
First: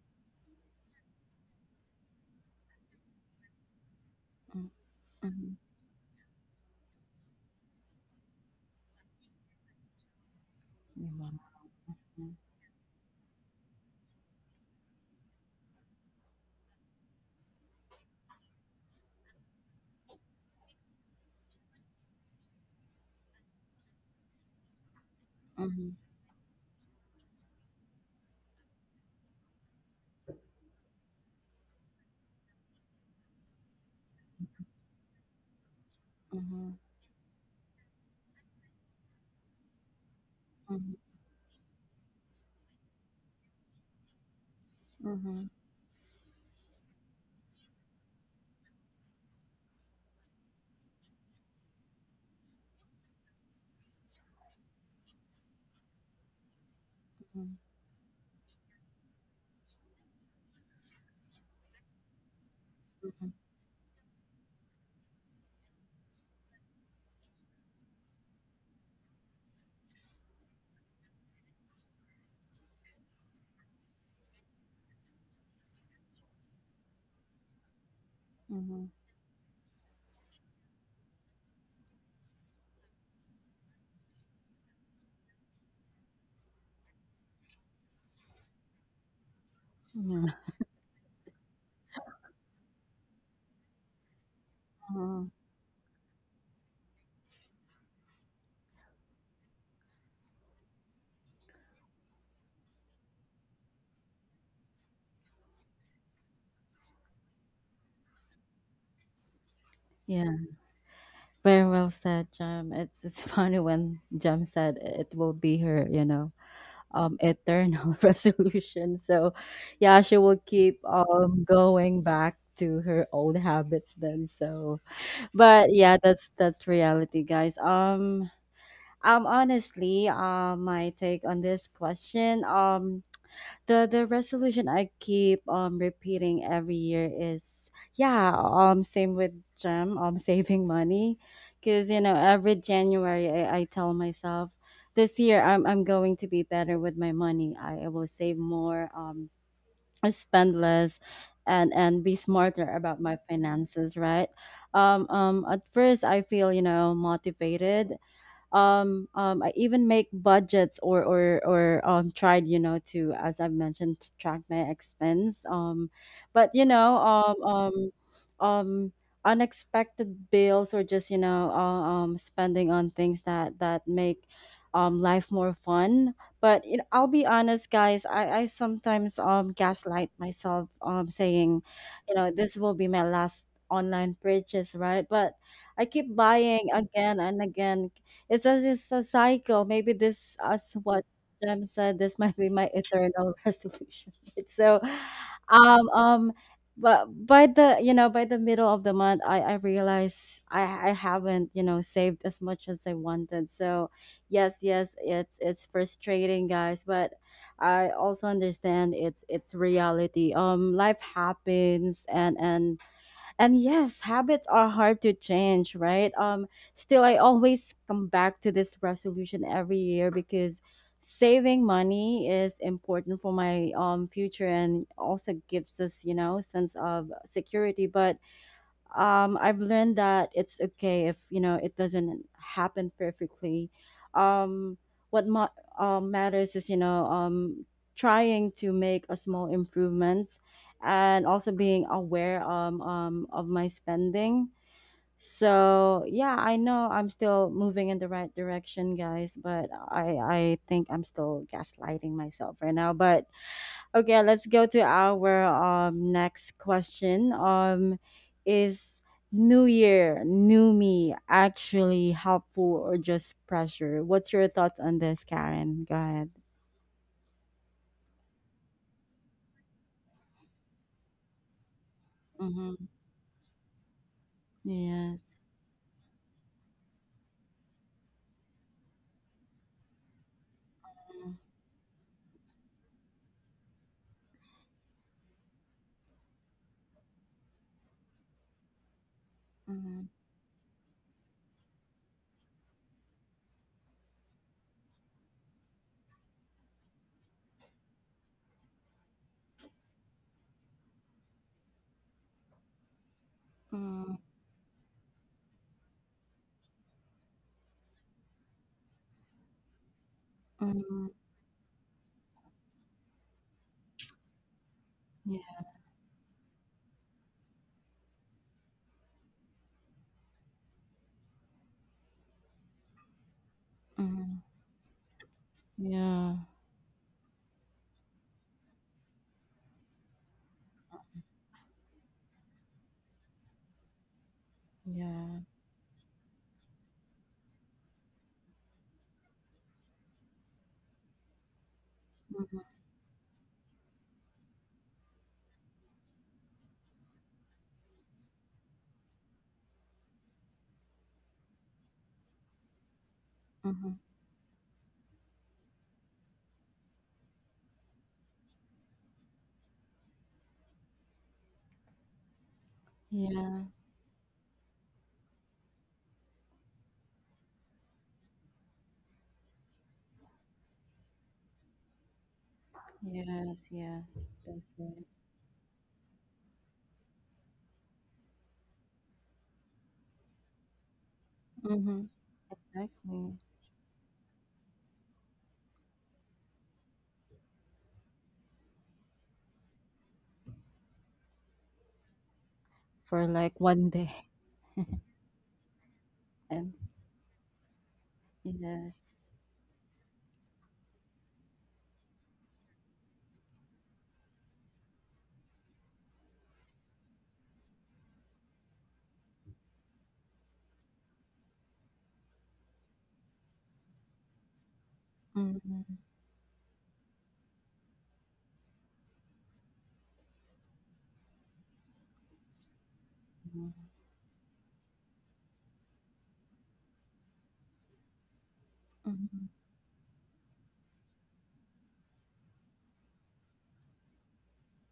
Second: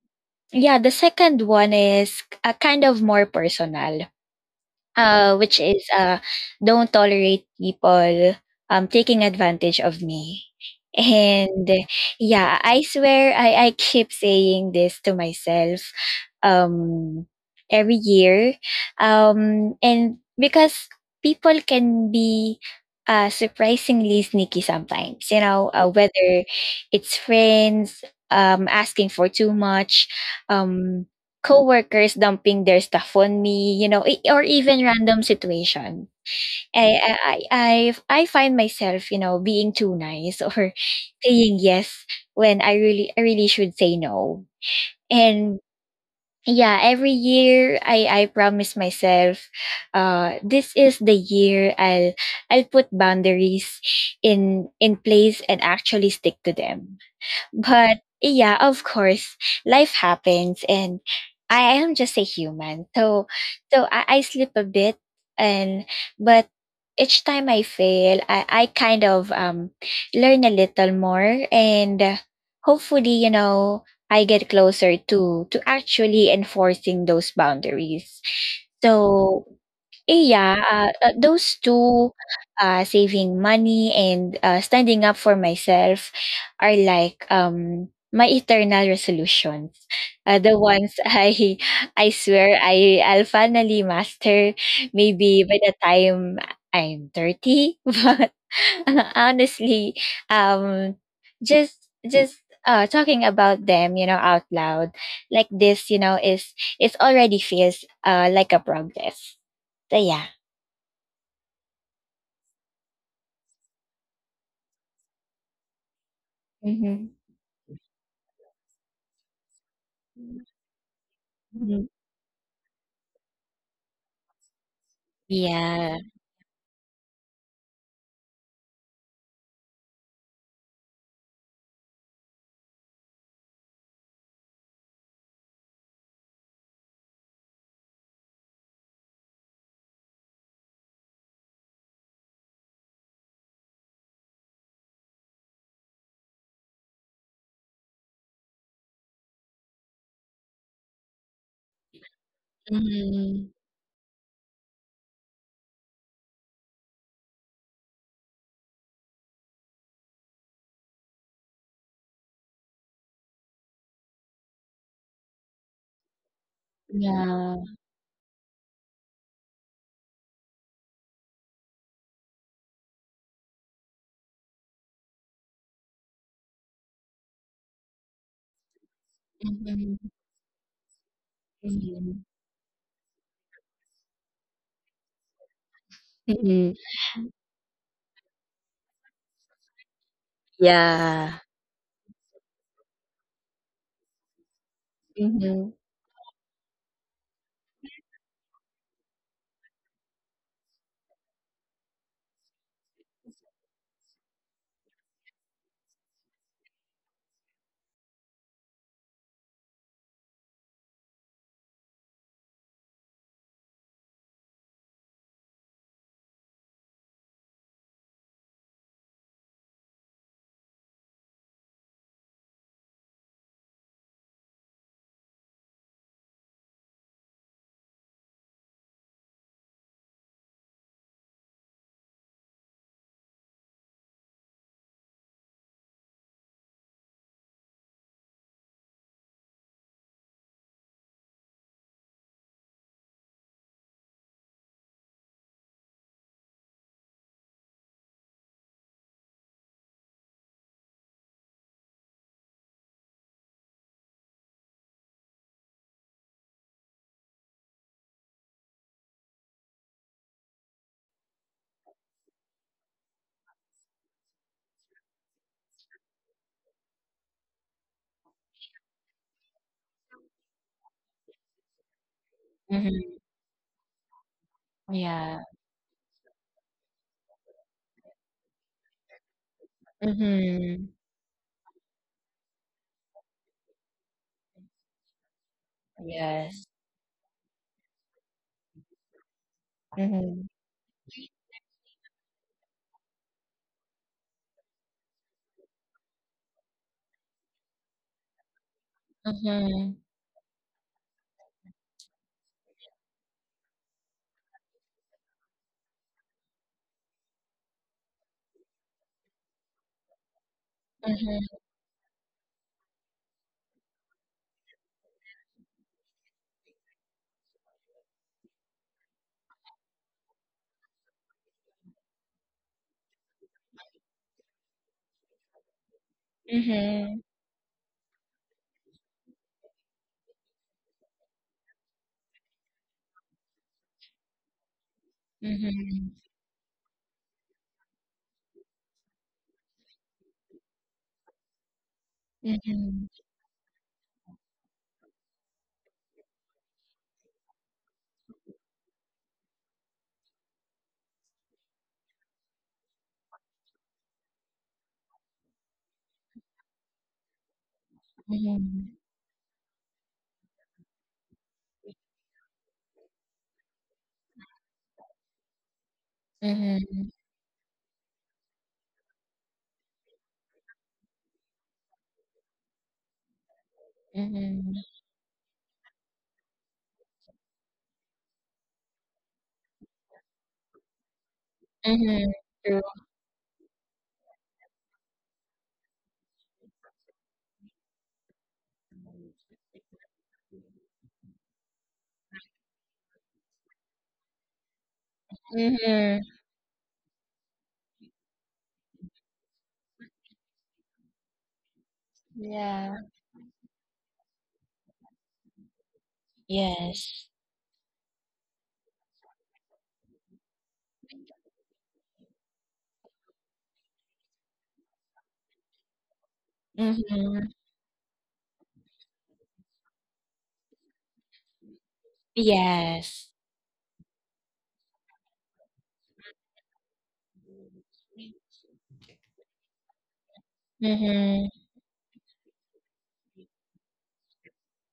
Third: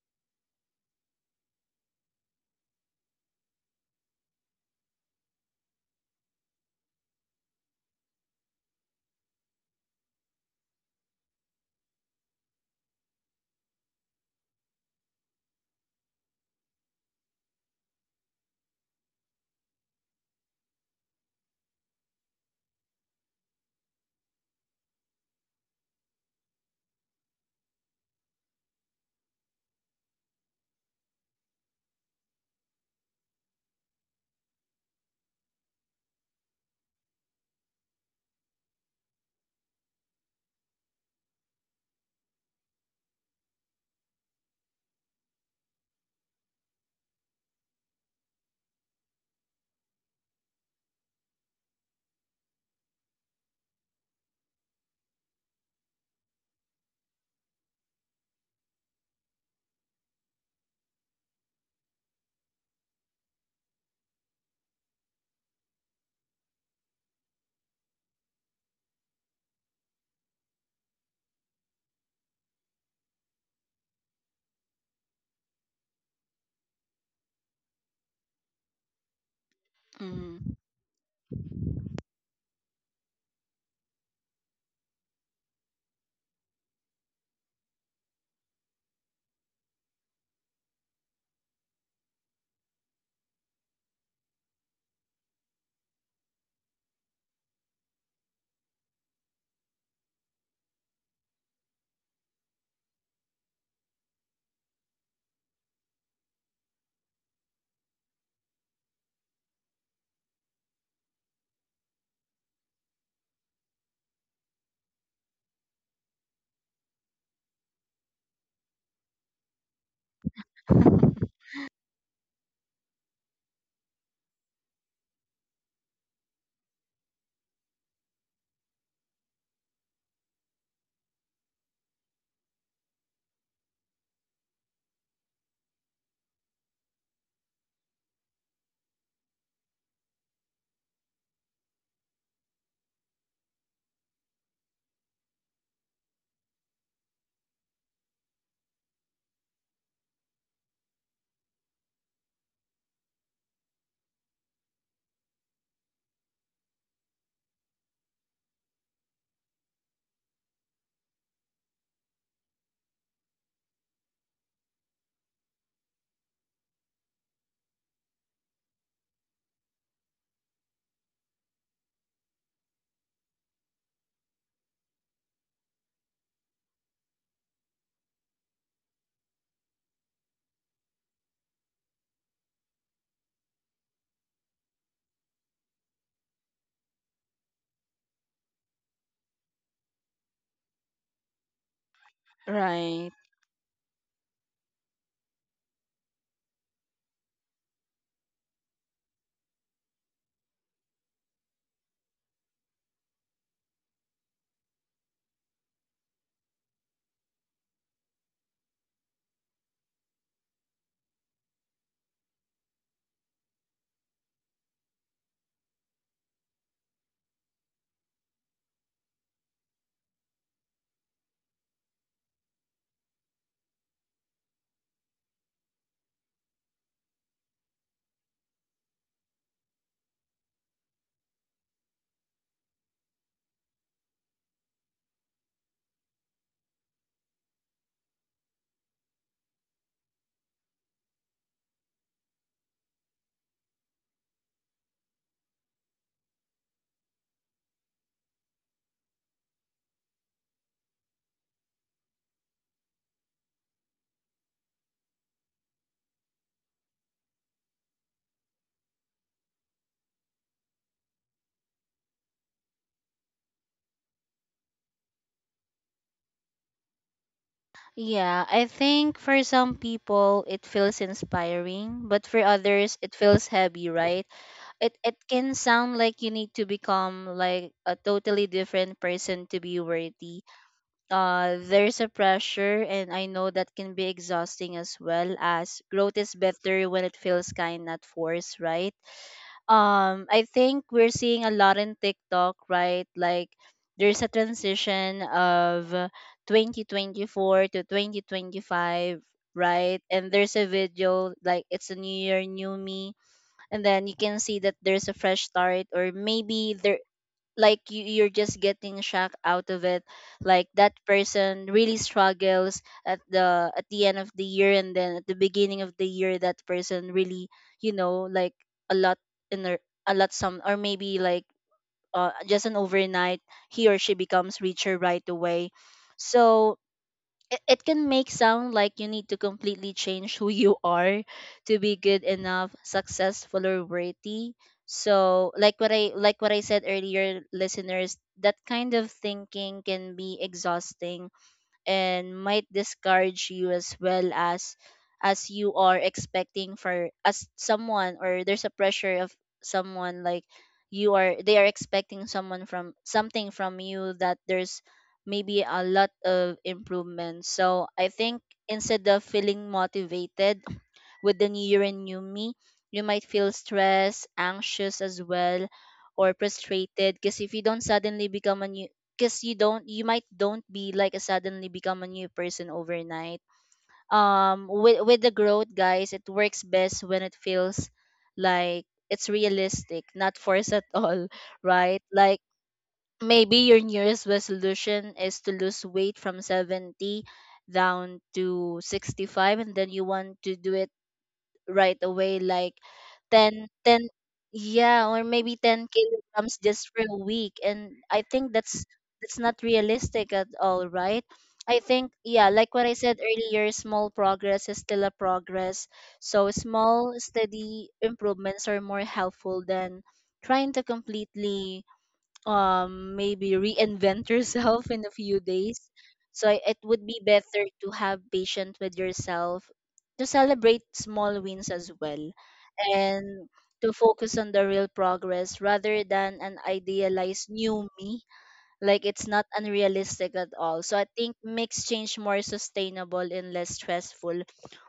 C: yeah, the second one is a kind of more personal,
A: Mm. Mhm.
C: which is don't tolerate people taking advantage of me.
A: Memang.
C: And
A: Mhm.
C: yeah, I swear I keep saying this to myself um every year. And because people can be surprisingly sneaky sometimes, you know,
A: Mhm.
C: whether it's friends asking for too much, um coworkers dumping their stuff on me, you know, or even random situation.
A: Mhm.
C: I I I I find myself, you know, being too nice or *laughs* saying yes when I really should say no.
A: Mhm.
C: And yeah, every year I promise myself, this is the year I'll put boundaries in place and actually stick to them,
A: Mhm.
C: but yeah, of course, life happens and I am just a human. So I sleep a bit and but each time I fail, I kind of learn a little more and hopefully, you know, I get closer to actually enforcing those boundaries.
A: Mhm.
C: So
B: Mhm.
C: yeah, those two, saving money and standing up for myself, are like my eternal resolutions.
A: Mhm. Yeah.
C: The ones I *laughs* I swear I'll finally master.
A: Mhm.
C: Maybe by the time I'm 30, *laughs* but *laughs* honestly, um, just talking about them, you know, out loud like this, you know, is already feels like a progress.
A: Yeah.
C: Kaya.
A: Very well said, Jam. It's *laughs* funny when Jam said it will be her, you know,
C: Mhm.
A: eternal *laughs* resolution. So yeah, she will keep
B: *laughs*
A: going back to her old habits then. So but
C: Yeah.
A: yeah, that's reality, guys. Honestly, my take on this question, the resolution I keep repeating every year is yeah, same with Gem, *laughs* saving money, because you know every January I tell myself this year I'm going to be better with my money. I will save more, spend less, and be smarter about my
C: Mhm.
A: finances, right? At first I feel you know motivated I even make budgets or tried you know to as I've mentioned to track my expense but you know
C: Yeah.
A: um unexpected bills or just you know spending on things that that make life more fun but you know, I'll be honest guys I sometimes
C: Mhm.
A: gaslight myself saying you
C: Mhm.
A: know this will be my last online purchase right but I keep buying
C: Mhm.
A: again and again it's as it's a cycle. Maybe this, as what
C: Yeah.
A: Jem said, this might be my
B: Right.
A: eternal *laughs* resolution. It's so,
C: Mhm.
A: um, um, but by the you know by the middle of the month, I realize I haven't you know saved as much as I wanted. So yes, yes, it's frustrating, guys, but I also understand it's reality. Life happens, and yes, habits are hard to change, right? Still, I always come back to this resolution every year because saving money is important for my future and also gives us, you know, sense of security. But I've learned that it's okay if you know it doesn't happen perfectly. Um, what ma- matters is you know trying to make a small improvements and also being aware of my spending. So yeah, I know I'm still moving in the right direction, guys, but I think I'm still gaslighting myself right now. But Okay, let's go to our next question. Is New Year, new me actually helpful or just pressure? What's your thoughts on this, Karen? Go ahead.
B: Yeah, I think for some people it feels inspiring, but for
A: Mm-hmm.
B: others
C: Mhm.
B: it feels heavy, right? It
C: Yeah.
A: Yes.
B: can sound like you need to become like a totally different person to be worthy.
C: Mhm.
B: Uh, there's a pressure, and I know that can be exhausting as well, as growth is
C: Yes.
B: better when it feels kind, not forced, right?
A: Mm-hmm.
B: Um, I
C: Mhm.
B: think we're seeing a lot in TikTok, right? Like there's a transition of 2024 to 2025,
C: Mhm.
B: right? And there's a video like it's a new year new me, and then
A: Mm-hmm.
B: you can see that there's a fresh start, or maybe there, like you're just getting shock out of it, like that
A: Mm-hmm.
C: Mhm.
B: person really struggles at the end of the year, and then at the
A: Yeah.
B: beginning of the year, that person really, you know, like a lot in their, a lot some, or maybe like just an overnight he or she
A: Mm-hmm.
B: becomes richer right away.
A: Yeah.
B: So
C: Mhm.
B: it can make sound like you need to completely change who you are to be good enough, successful, or worthy.
A: Yeah.
B: So like what I like what I said earlier, listeners, that kind of thinking can be exhausting and
A: Mm-hmm.
B: might
C: Mhm.
B: discourage you as well, as you are expecting for, as someone, or there's a pressure of someone like you are, they are expecting someone, from something from
A: Mm-hmm.
B: you, that there's maybe a lot of improvement. So I think
C: Mhm.
B: instead of feeling motivated with the new year and new me, you might feel
A: Yeah.
B: stressed, anxious as well, or
C: Mhm.
B: frustrated. Because if you don't suddenly become a new, because you don't, you might don't be like a, suddenly become a new person overnight.
A: Yes. Yes.
C: Mhm.
A: That's
C: Mhm.
A: right.
B: With the growth, guys, it works best when it feels like it's realistic, not forced at all, *laughs*
A: Mm-hmm.
B: right?
C: Mhm.
B: Like
C: True.
A: Exactly.
B: maybe your New Year's resolution is to lose weight from 70 down to 65, and then you want to do it right away, like
A: For like
B: 10,
A: one
B: 10,
A: day
B: yeah, or maybe 10
C: Mhm.
A: *laughs*
B: kilograms
A: and
B: just for a week. And I think
A: Yes.
B: that's not realistic at all, right? I think, yeah, like what
C: Yeah.
B: I said earlier, small progress is still a progress. So small,
C: Yes.
B: steady improvements are more helpful than trying to completely maybe reinvent yourself in a few days.
A: Mm-hmm.
B: So I- it would be
C: Mhm.
B: better to have patience with yourself, to celebrate small wins as well,
C: Yes.
B: and to focus on the real progress rather than an idealized new me, like it's
A: Mhm.
B: not unrealistic at all. So I think
C: Mhm.
B: makes change more sustainable and less stressful,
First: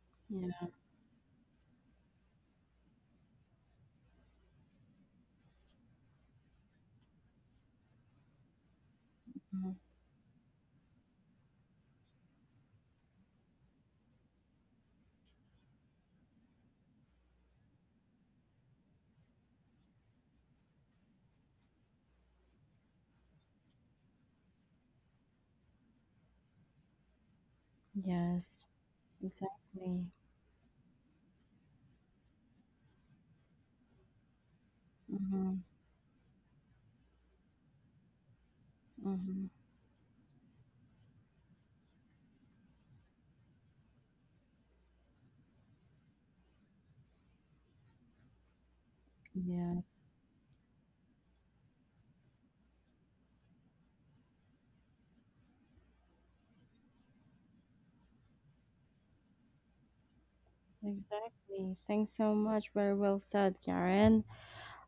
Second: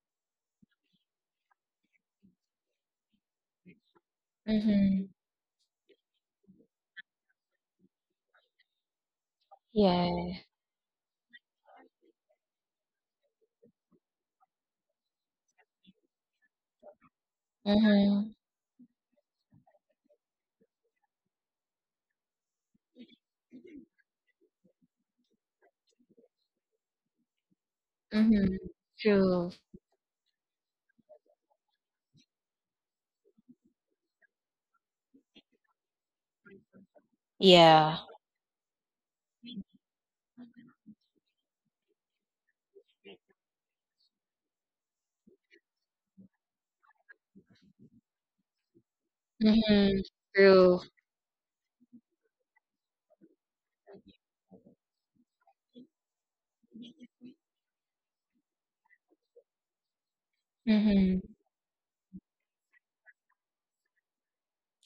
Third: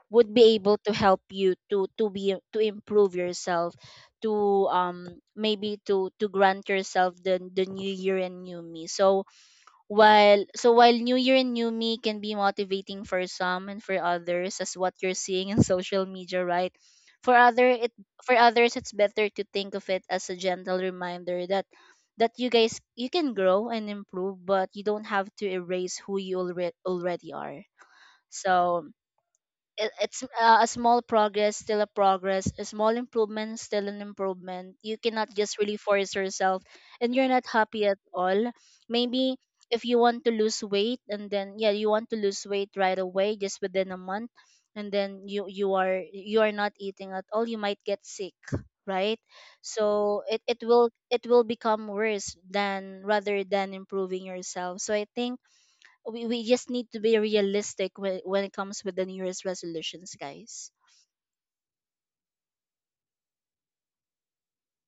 B: would be
A: Yeah.
B: able to help you to be to improve yourself, to
C: Mhm.
B: maybe to grant yourself the new year and new me. So
A: Mhm.
B: while
C: Yeah.
B: new year and new me can be motivating for some and for others, as what you're seeing in *laughs* social media, right, for other it, for
C: Mhm.
B: others it's better to think of it as a gentle reminder that that you guys, you can grow and improve, but you don't have to erase who you already are.
C: Mhm.
A: Yes,
B: So
C: True.
B: it,
A: exactly.
B: it's uh, a small progress still a progress, a small improvement still an improvement. You cannot
A: Mm-hmm.
B: just really force yourself and you're not happy
C: Yeah.
B: at all. Maybe
A: Mm-hmm.
B: if you want to lose weight, and then yeah, you want to lose weight right away just within a month, and then you are, you are not eating at all, you might get sick, right?
A: Yes,
C: Mhm.
B: So it
C: True.
B: will it will become worse than, rather than improving yourself. So I think we just need to be realistic when it comes with the new year's resolutions, guys.
C: Mhm.
A: exactly. Thanks so much. Very well said, Karen.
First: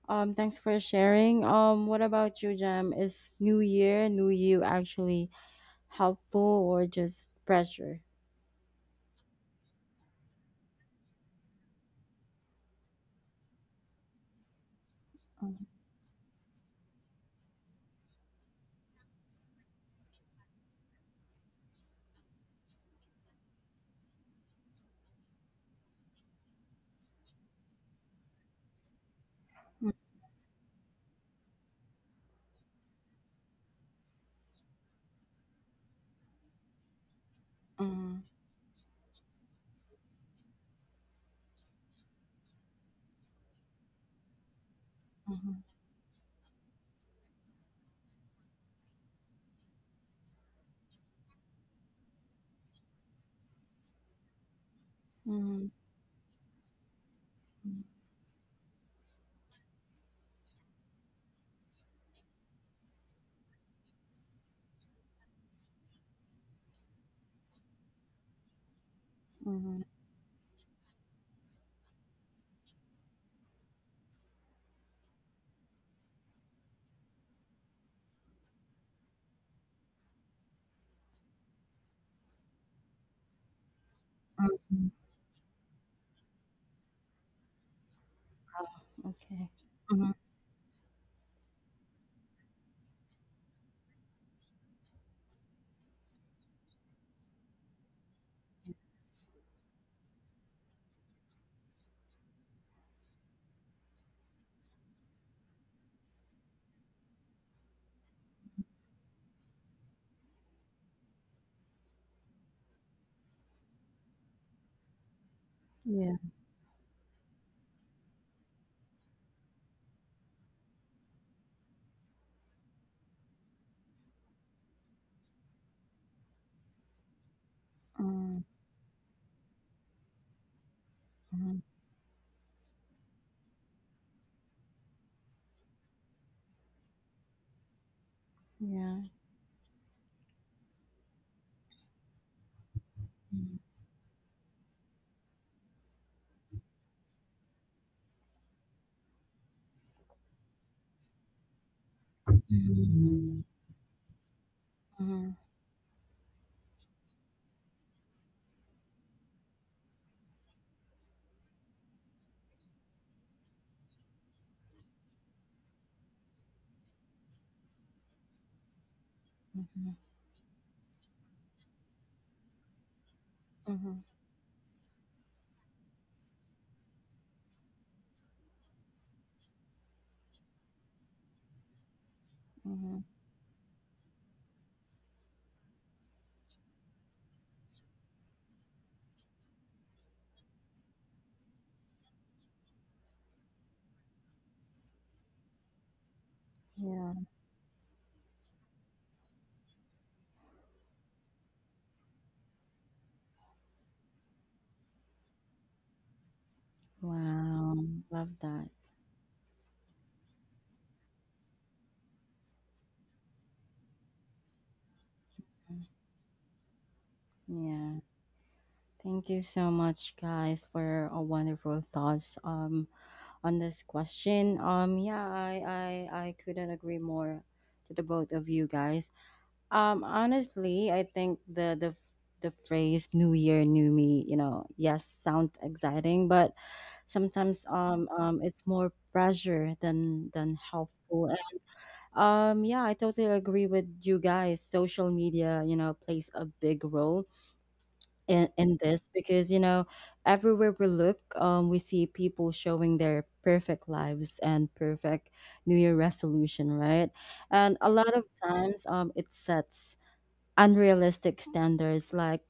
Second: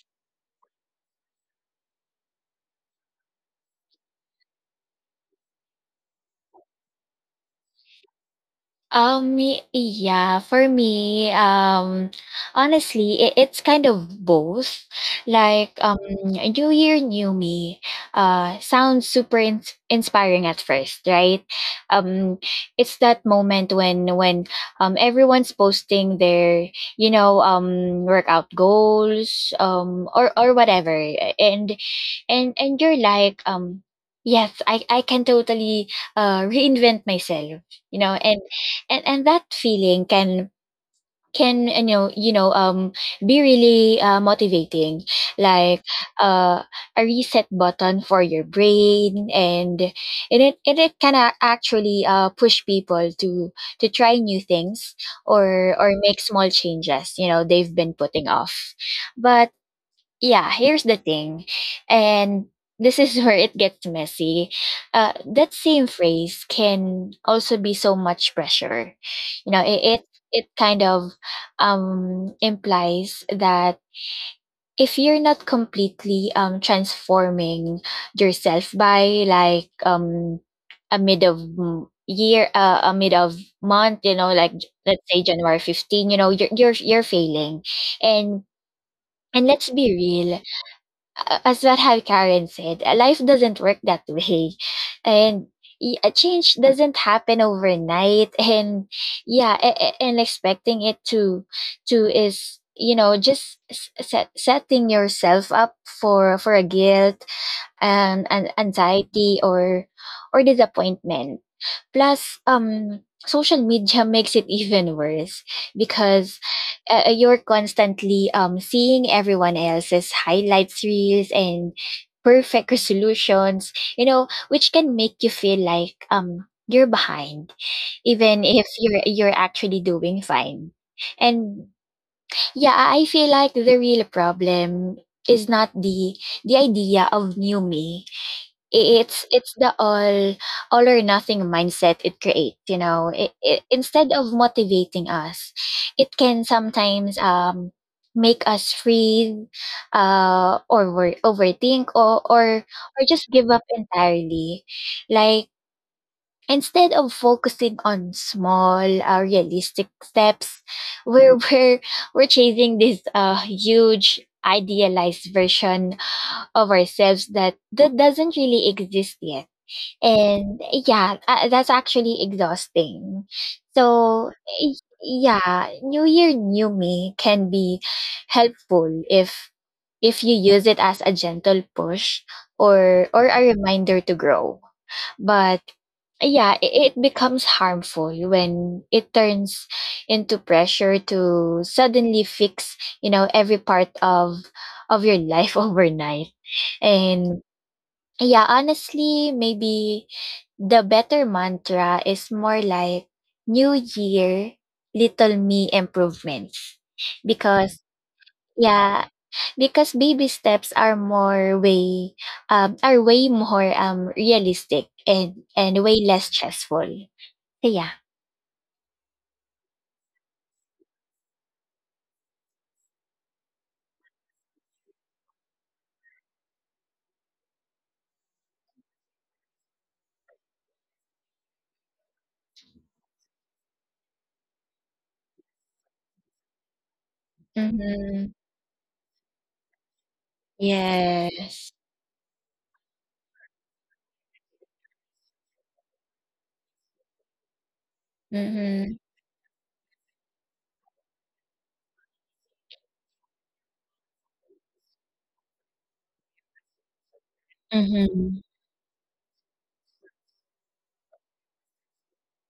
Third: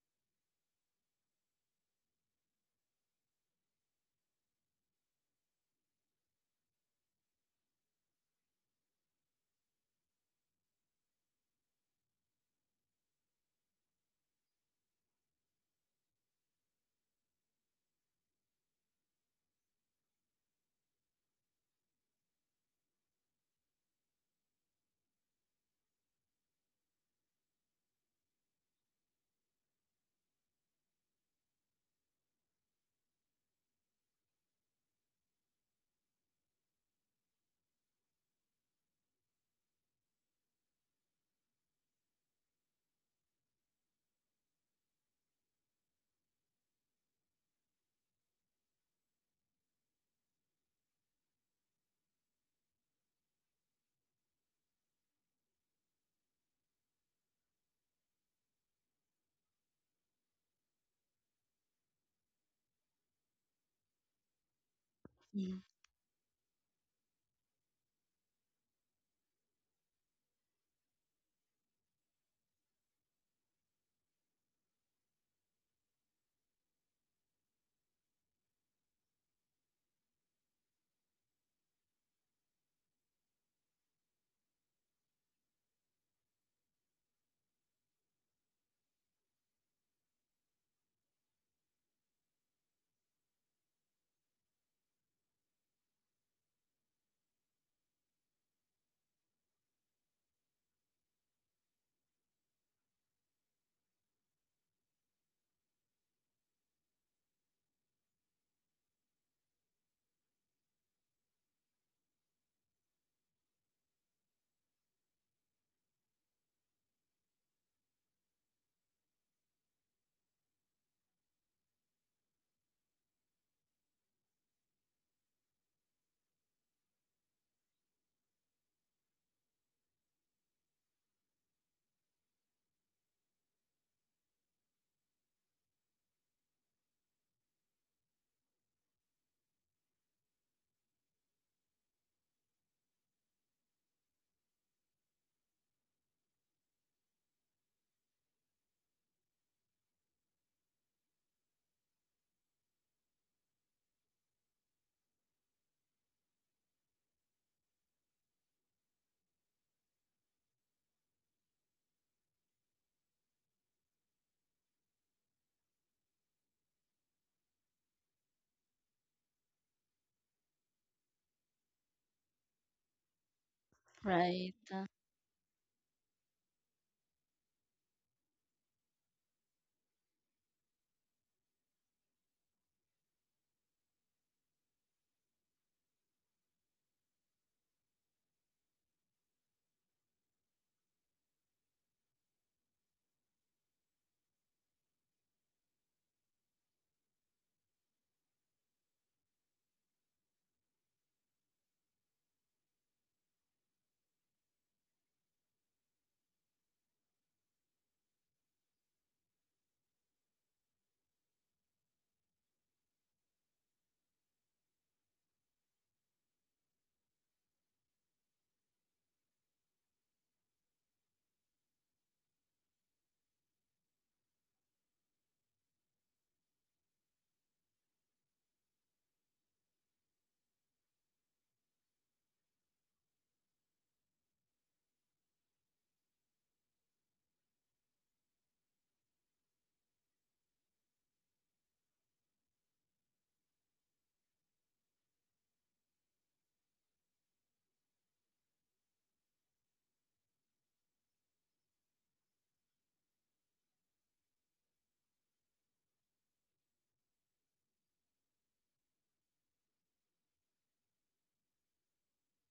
A: Thanks for sharing. What about you, Jam? Is New Year, New You actually helpful or just pressure?
C: Yeah, for me, honestly, it's kind of both.
A: Mm-hmm.
C: Like, New Year, New Me, sounds super inspiring at first, right? Um, it's that moment when everyone's posting their, you know, workout goals, or whatever, and and you're like, yes, I can totally *laughs* reinvent myself, you know.
A: Mm-hmm.
C: And that feeling can be really motivating, like uh, a reset button for your brain. And it can actually push people to try new things
A: Mm-hmm.
C: or make small changes you know they've been putting off. But yeah, here's the thing. And this is *laughs* where it gets messy. That
B: Mm,
C: same phrase can also be so much pressure. You know,
A: Mm-hmm.
C: it kind of implies that if you're not completely transforming yourself by like a mid of month, you know, like
A: Mm-hmm.
C: let's say January 15, you know, you're failing, and
A: Okay.
C: let's be
A: Mm-hmm.
C: real, as what have Karen said, life doesn't work that way. And a change doesn't happen overnight. *laughs* And yeah, and expecting it to is you know just set, setting yourself up for a guilt and an anxiety or disappointment. Plus, social media makes it even worse
A: Yeah.
C: because you're constantly seeing everyone else's highlights reels and perfect resolutions, you know, which can make you feel like you're behind,
A: Mm-hmm.
C: even if you're actually doing fine.
A: Mm-hmm.
C: And yeah, I feel like the real problem is not the idea of new me,
A: Yeah.
C: it's the all or nothing mindset it creates, you know.
A: Mm-hmm.
C: Instead of motivating us, it can sometimes make us free or overthink or or just
A: Mm-hmm.
C: give up entirely. Like instead of focusing on small realistic steps, we're Mm. We're chasing this huge idealized version of ourselves that doesn't really exist yet.
A: Mm-hmm.
C: And yeah, that's actually exhausting.
A: Mm-hmm.
C: So
B: right.
C: y- yeah, New Year, New Me can be helpful if you use it as a gentle push
A: Mm-hmm.
C: or a reminder to grow. But yeah, it becomes harmful when it turns into pressure to suddenly fix, you know, every part of your life *laughs* overnight.
A: Yeah.
C: And yeah, honestly, maybe the better mantra is more like new year, little me improvements.
A: Wow,
C: Because
A: love that.
C: yeah, because baby steps are more way are way more realistic and way less stressful. So yeah.
A: Yeah. Thank you so much guys for a wonderful thoughts on this question. Yeah, I couldn't agree more to the both of you guys. Honestly, I think the phrase new year new me, you know, yes, sounds exciting, but sometimes
C: Mm-hmm.
A: it's more pressure than helpful
C: Yes.
A: Yeah, I totally agree with you guys. Social media, you know, plays a big role in
C: Mm-hmm.
A: this because, you know, everywhere we look, we see people showing their perfect lives and perfect New Year resolution, right? And a lot of
C: Mm-hmm.
A: times, it sets unrealistic standards like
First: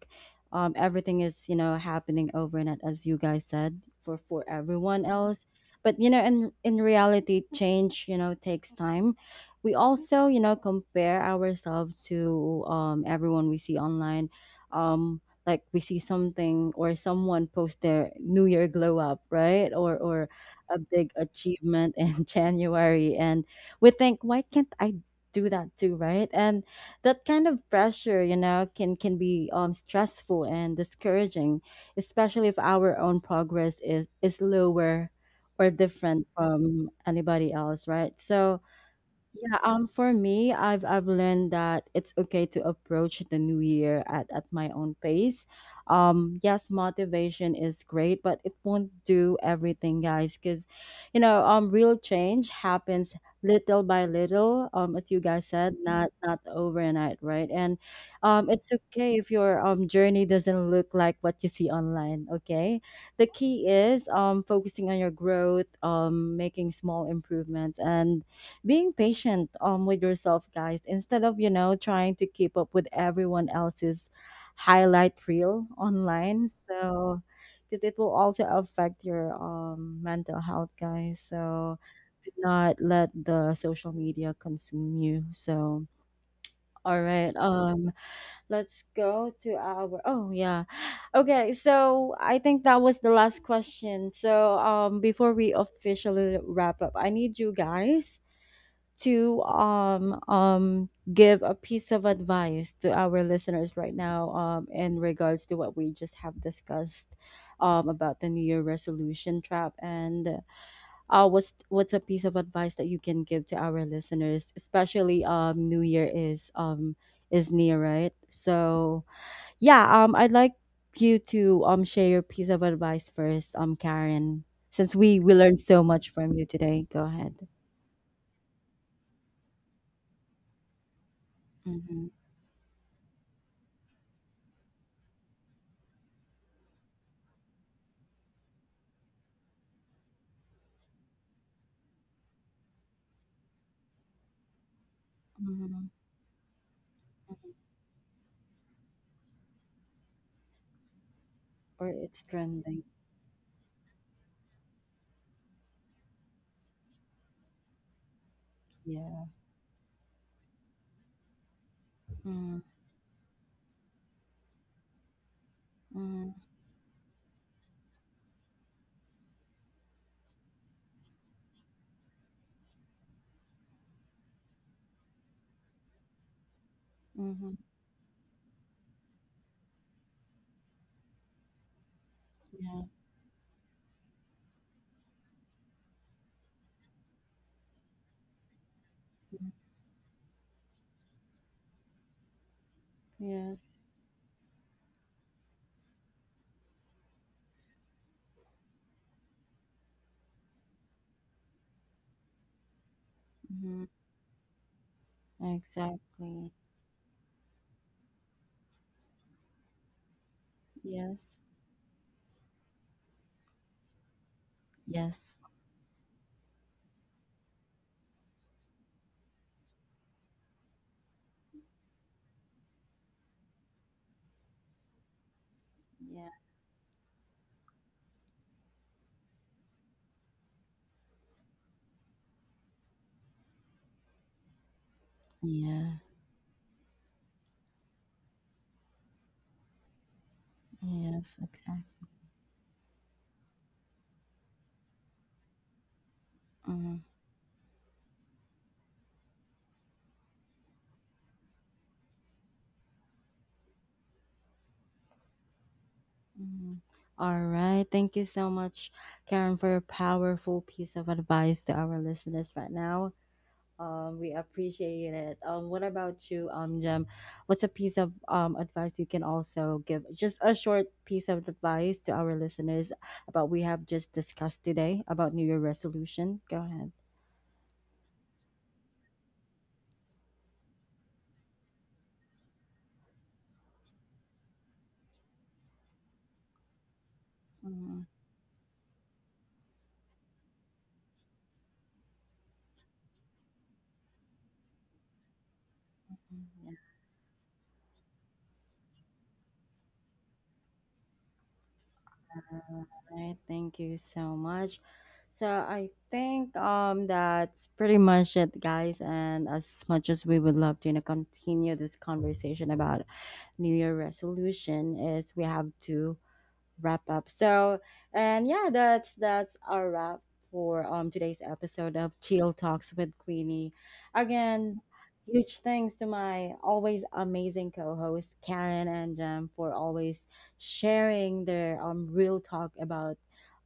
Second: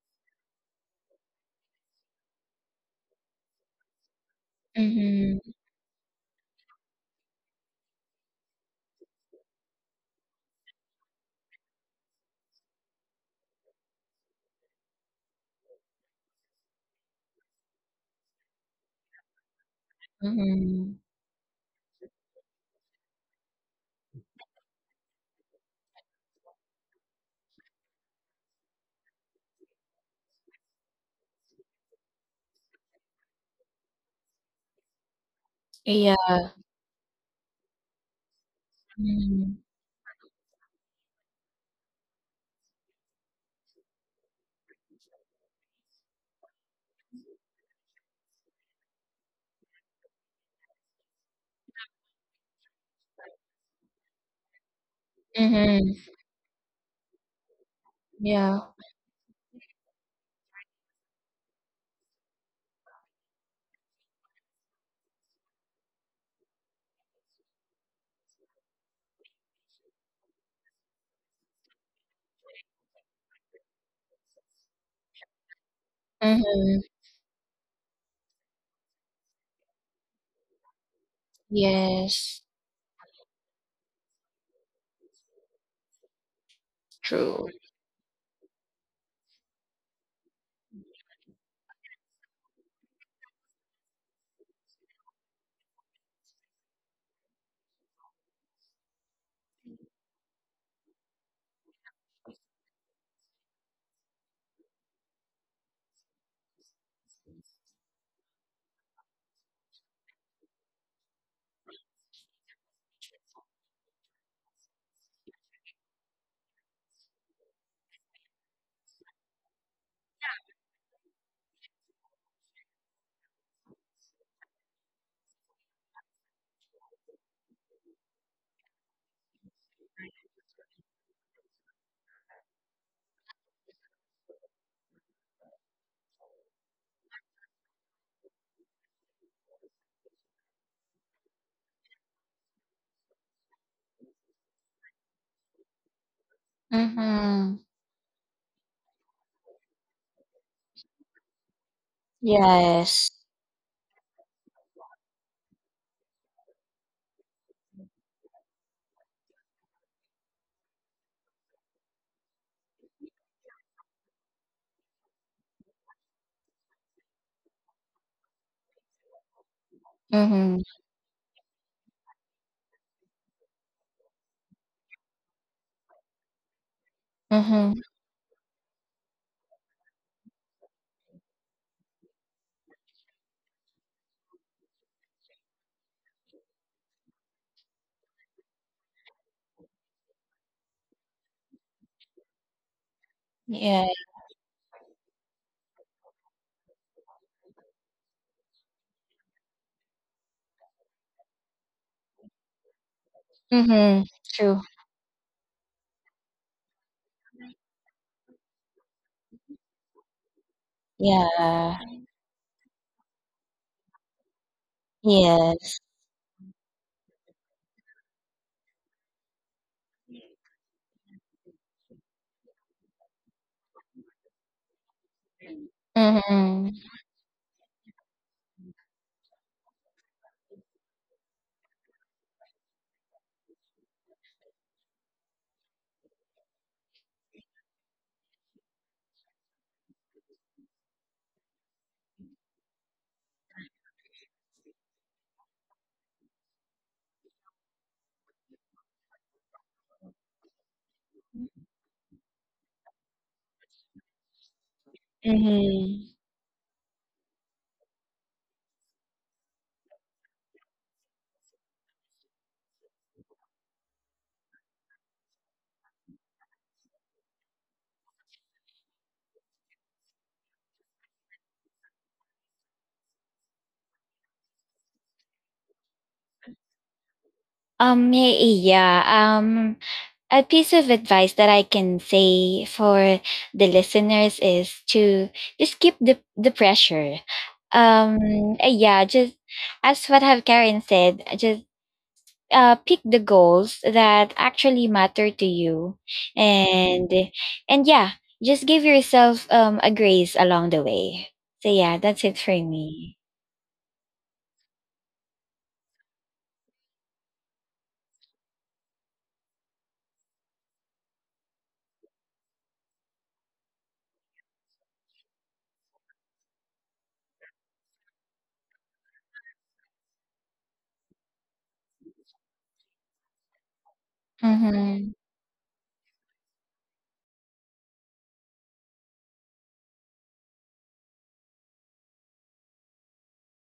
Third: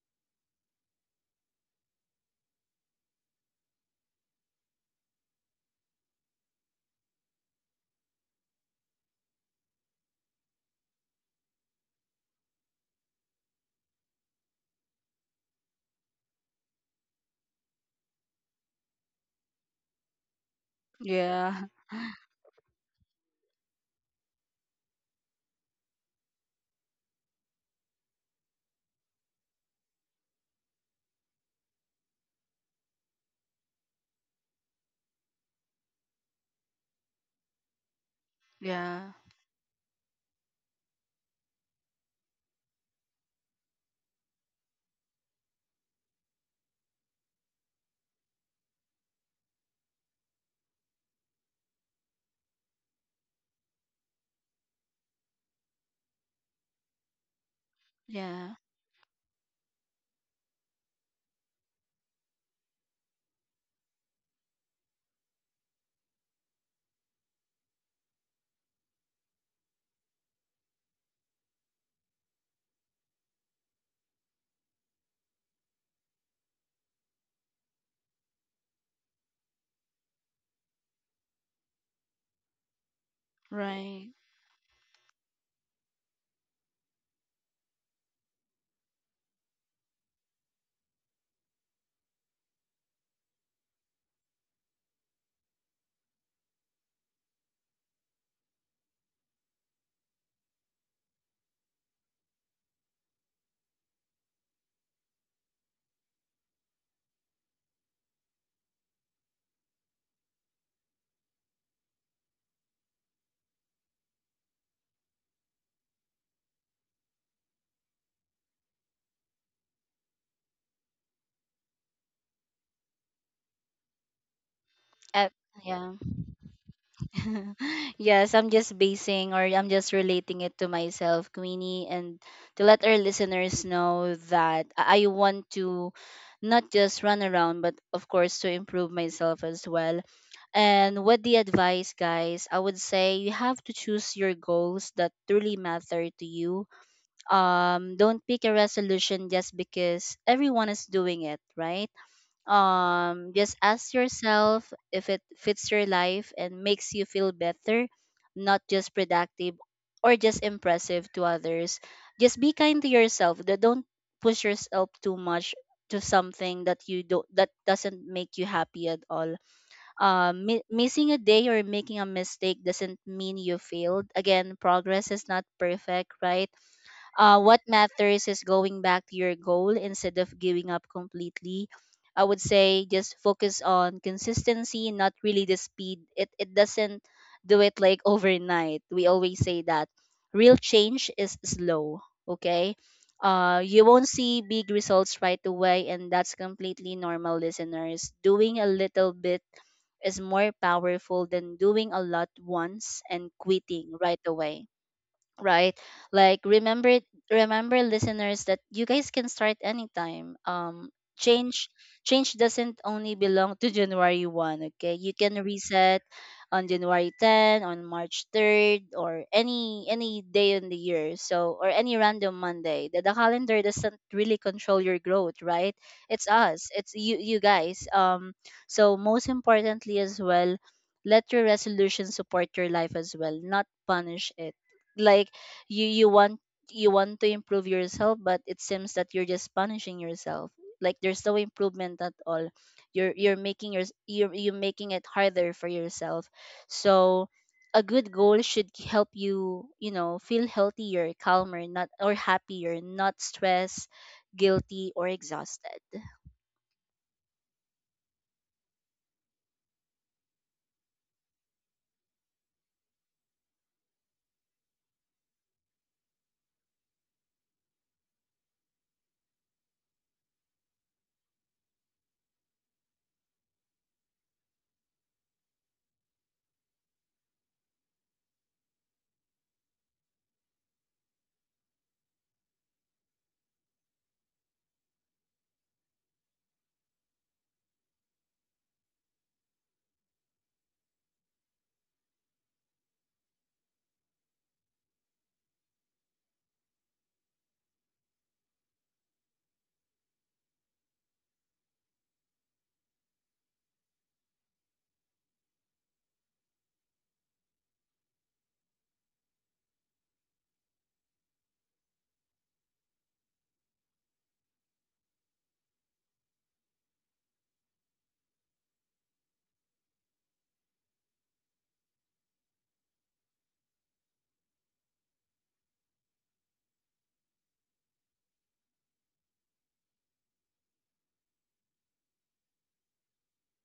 A: everything is you know happening overnight as you guys said for everyone else
C: Mm-hmm.
A: but you know in reality change you know takes time we also you know compare ourselves to everyone we see online um, like we see something or someone post their new year glow up right or a
C: Mm-hmm.
A: big
B: yeah.
A: achievement
B: *laughs*
A: in *laughs* january and we think why can't I do that too right and that kind of pressure you know can be stressful and discouraging especially if our own progress is lower or different
C: Yeah.
A: from anybody else right so
B: Yeah,
C: Mm-hmm.
A: yeah, for me, I've learned that it's okay to approach the new year at my own pace. Yes, motivation is great, but it won't do everything, guys, because you know, real change happens little by little, as you guys said, not
C: Mm-hmm.
A: not overnight, right? And
B: yeah,
C: Yeah.
A: it's okay if your journey doesn't look like what you see online, okay? The key is focusing on your growth, making small improvements and being patient with yourself guys instead of you know trying to keep up with everyone else's highlight reel online
C: Mm-hmm.
A: so because it will also affect your mental health guys so do
C: Yes.
A: not let the social
B: right.
A: media consume you so all right
C: True.
A: let's go to our oh yeah okay so I think that was the last question so before we officially wrap up I need you guys to give a piece of advice to our listeners right now in regards to what we just have discussed about the new year resolution trap and what's a piece of advice that you can give to our listeners especially new year is near right so yeah I'd like you to share your piece of advice first karen since
B: Uh,
A: we learned so
B: yeah.
A: much from you today go ahead
B: *laughs* Yes, I'm just basing, or I'm just relating it to myself, Queenie,
A: mm-hmm.
B: and to let our listeners know that I want to not just run around, but of course to improve myself as well. And what the advice, guys, I would say you have to choose your goals that truly matter to you.
C: Mm-hmm.
B: Don't pick a resolution just because everyone is doing it,
A: or
B: right?
A: it's trending.
C: Yes.
B: Um, just ask yourself if it fits your life and makes you feel better, not just
A: Yeah.
B: productive or just impressive to others. Just be
A: Mm,
B: kind to yourself. Don't push yourself too much to
A: mm,
B: something that you don't, that doesn't make you happy at all.
C: Mhm,
B: Missing a day or making a mistake doesn't mean you failed. Again, progress is not perfect, right? Uh,
A: mm-hmm.
B: what
C: mhm.
B: matters is going back to your goal instead of giving up completely. I would
A: Yeah.
B: say just focus on consistency, not really the speed. It doesn't do it like *laughs* overnight. We always
A: mm,
B: say that real change is slow. Okay.
A: Yes.
C: Yeah.
B: You won't see big results right away, and that's completely normal, listeners. Doing a little bit is more powerful than doing a lot once and
A: Mm-hmm.
B: quitting
C: Mhm,
B: right
C: true.
B: away, right? Like
A: Exactly.
B: remember, remember listeners, that you guys can start anytime.
A: Yes.
B: Change,
C: Yeah.
B: change doesn't only belong to January 1. Okay, you can
A: Yes.
C: Yes.
B: reset on January 10, on March 3rd, or any day in the year, so, or any random Monday. The calendar doesn't really control your growth, right? It's
A: Yeah.
B: us,
C: Mhm.
B: it's you, you guys. So most importantly as well, let your resolution support your life as well, not punish it. Like
A: Yeah.
B: you want, you want to improve yourself, but it seems that you're just punishing yourself, like there's no
A: Yes. Okay.
B: improvement at all. You're making your, you're making it harder for yourself.
A: Mm-hmm.
B: So a good goal should help you, you know, feel healthier, calmer, not, or happier, not stressed, guilty, or exhausted.
C: Mhm.
A: Mm-hmm. All right. Thank you so much, Karen, for a powerful piece of advice to our listeners right now. We appreciate it. What about you, Jem? What's a piece of advice you can also give? Just a short piece of advice to our listeners about we have just discussed today about New Year resolution. Go ahead.
C: Um, y- yeah, um, a piece of advice that I can say for the listeners is to just keep the pressure.
A: Mhm.
C: Um, yeah, just as what have Karen said, just pick the goals that actually matter to you
A: Yes.
C: and and yeah just give yourself a grace along the way. So yeah, that's it for
A: All
C: me.
A: right. Thank you so much. So I think that's pretty much it, guys. And as much as we would love to you know, continue this conversation about New Year resolution, is we have to wrap up. So, and yeah, that's our wrap for today's episode of Chill Talks with Queenie. Again,
C: Hmm.
A: huge thanks to my always amazing co-hosts Karen and Jem for always sharing their real talk about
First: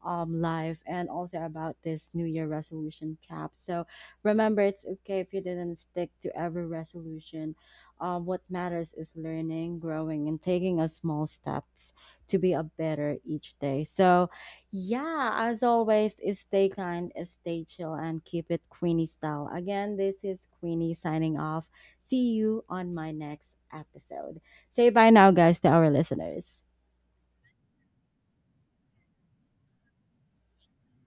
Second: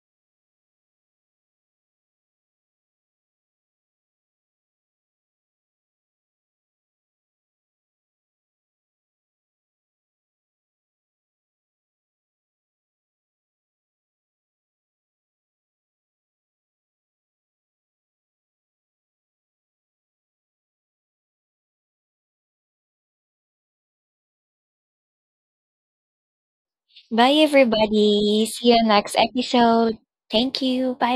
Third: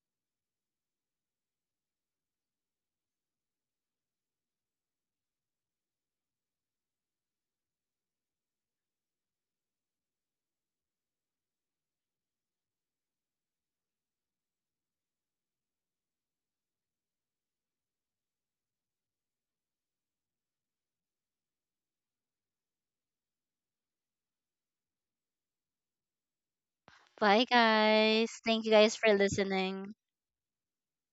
A: life and also about this new year resolution trap. So, remember it's okay if you didn't stick to every resolution. What matters is learning, growing, and taking a small steps to be a better each day. So, yeah, as always, is stay kind, is stay chill, and keep it Queenie style. Again, this is Queenie signing off. See you on my next episode. Say bye now, guys, to our listeners.
C: Bye
B: Bye guys,
C: everybody,
B: thank
C: see
B: you
C: you
B: guys for
C: next
B: listening.
C: episode. Thank you, bye.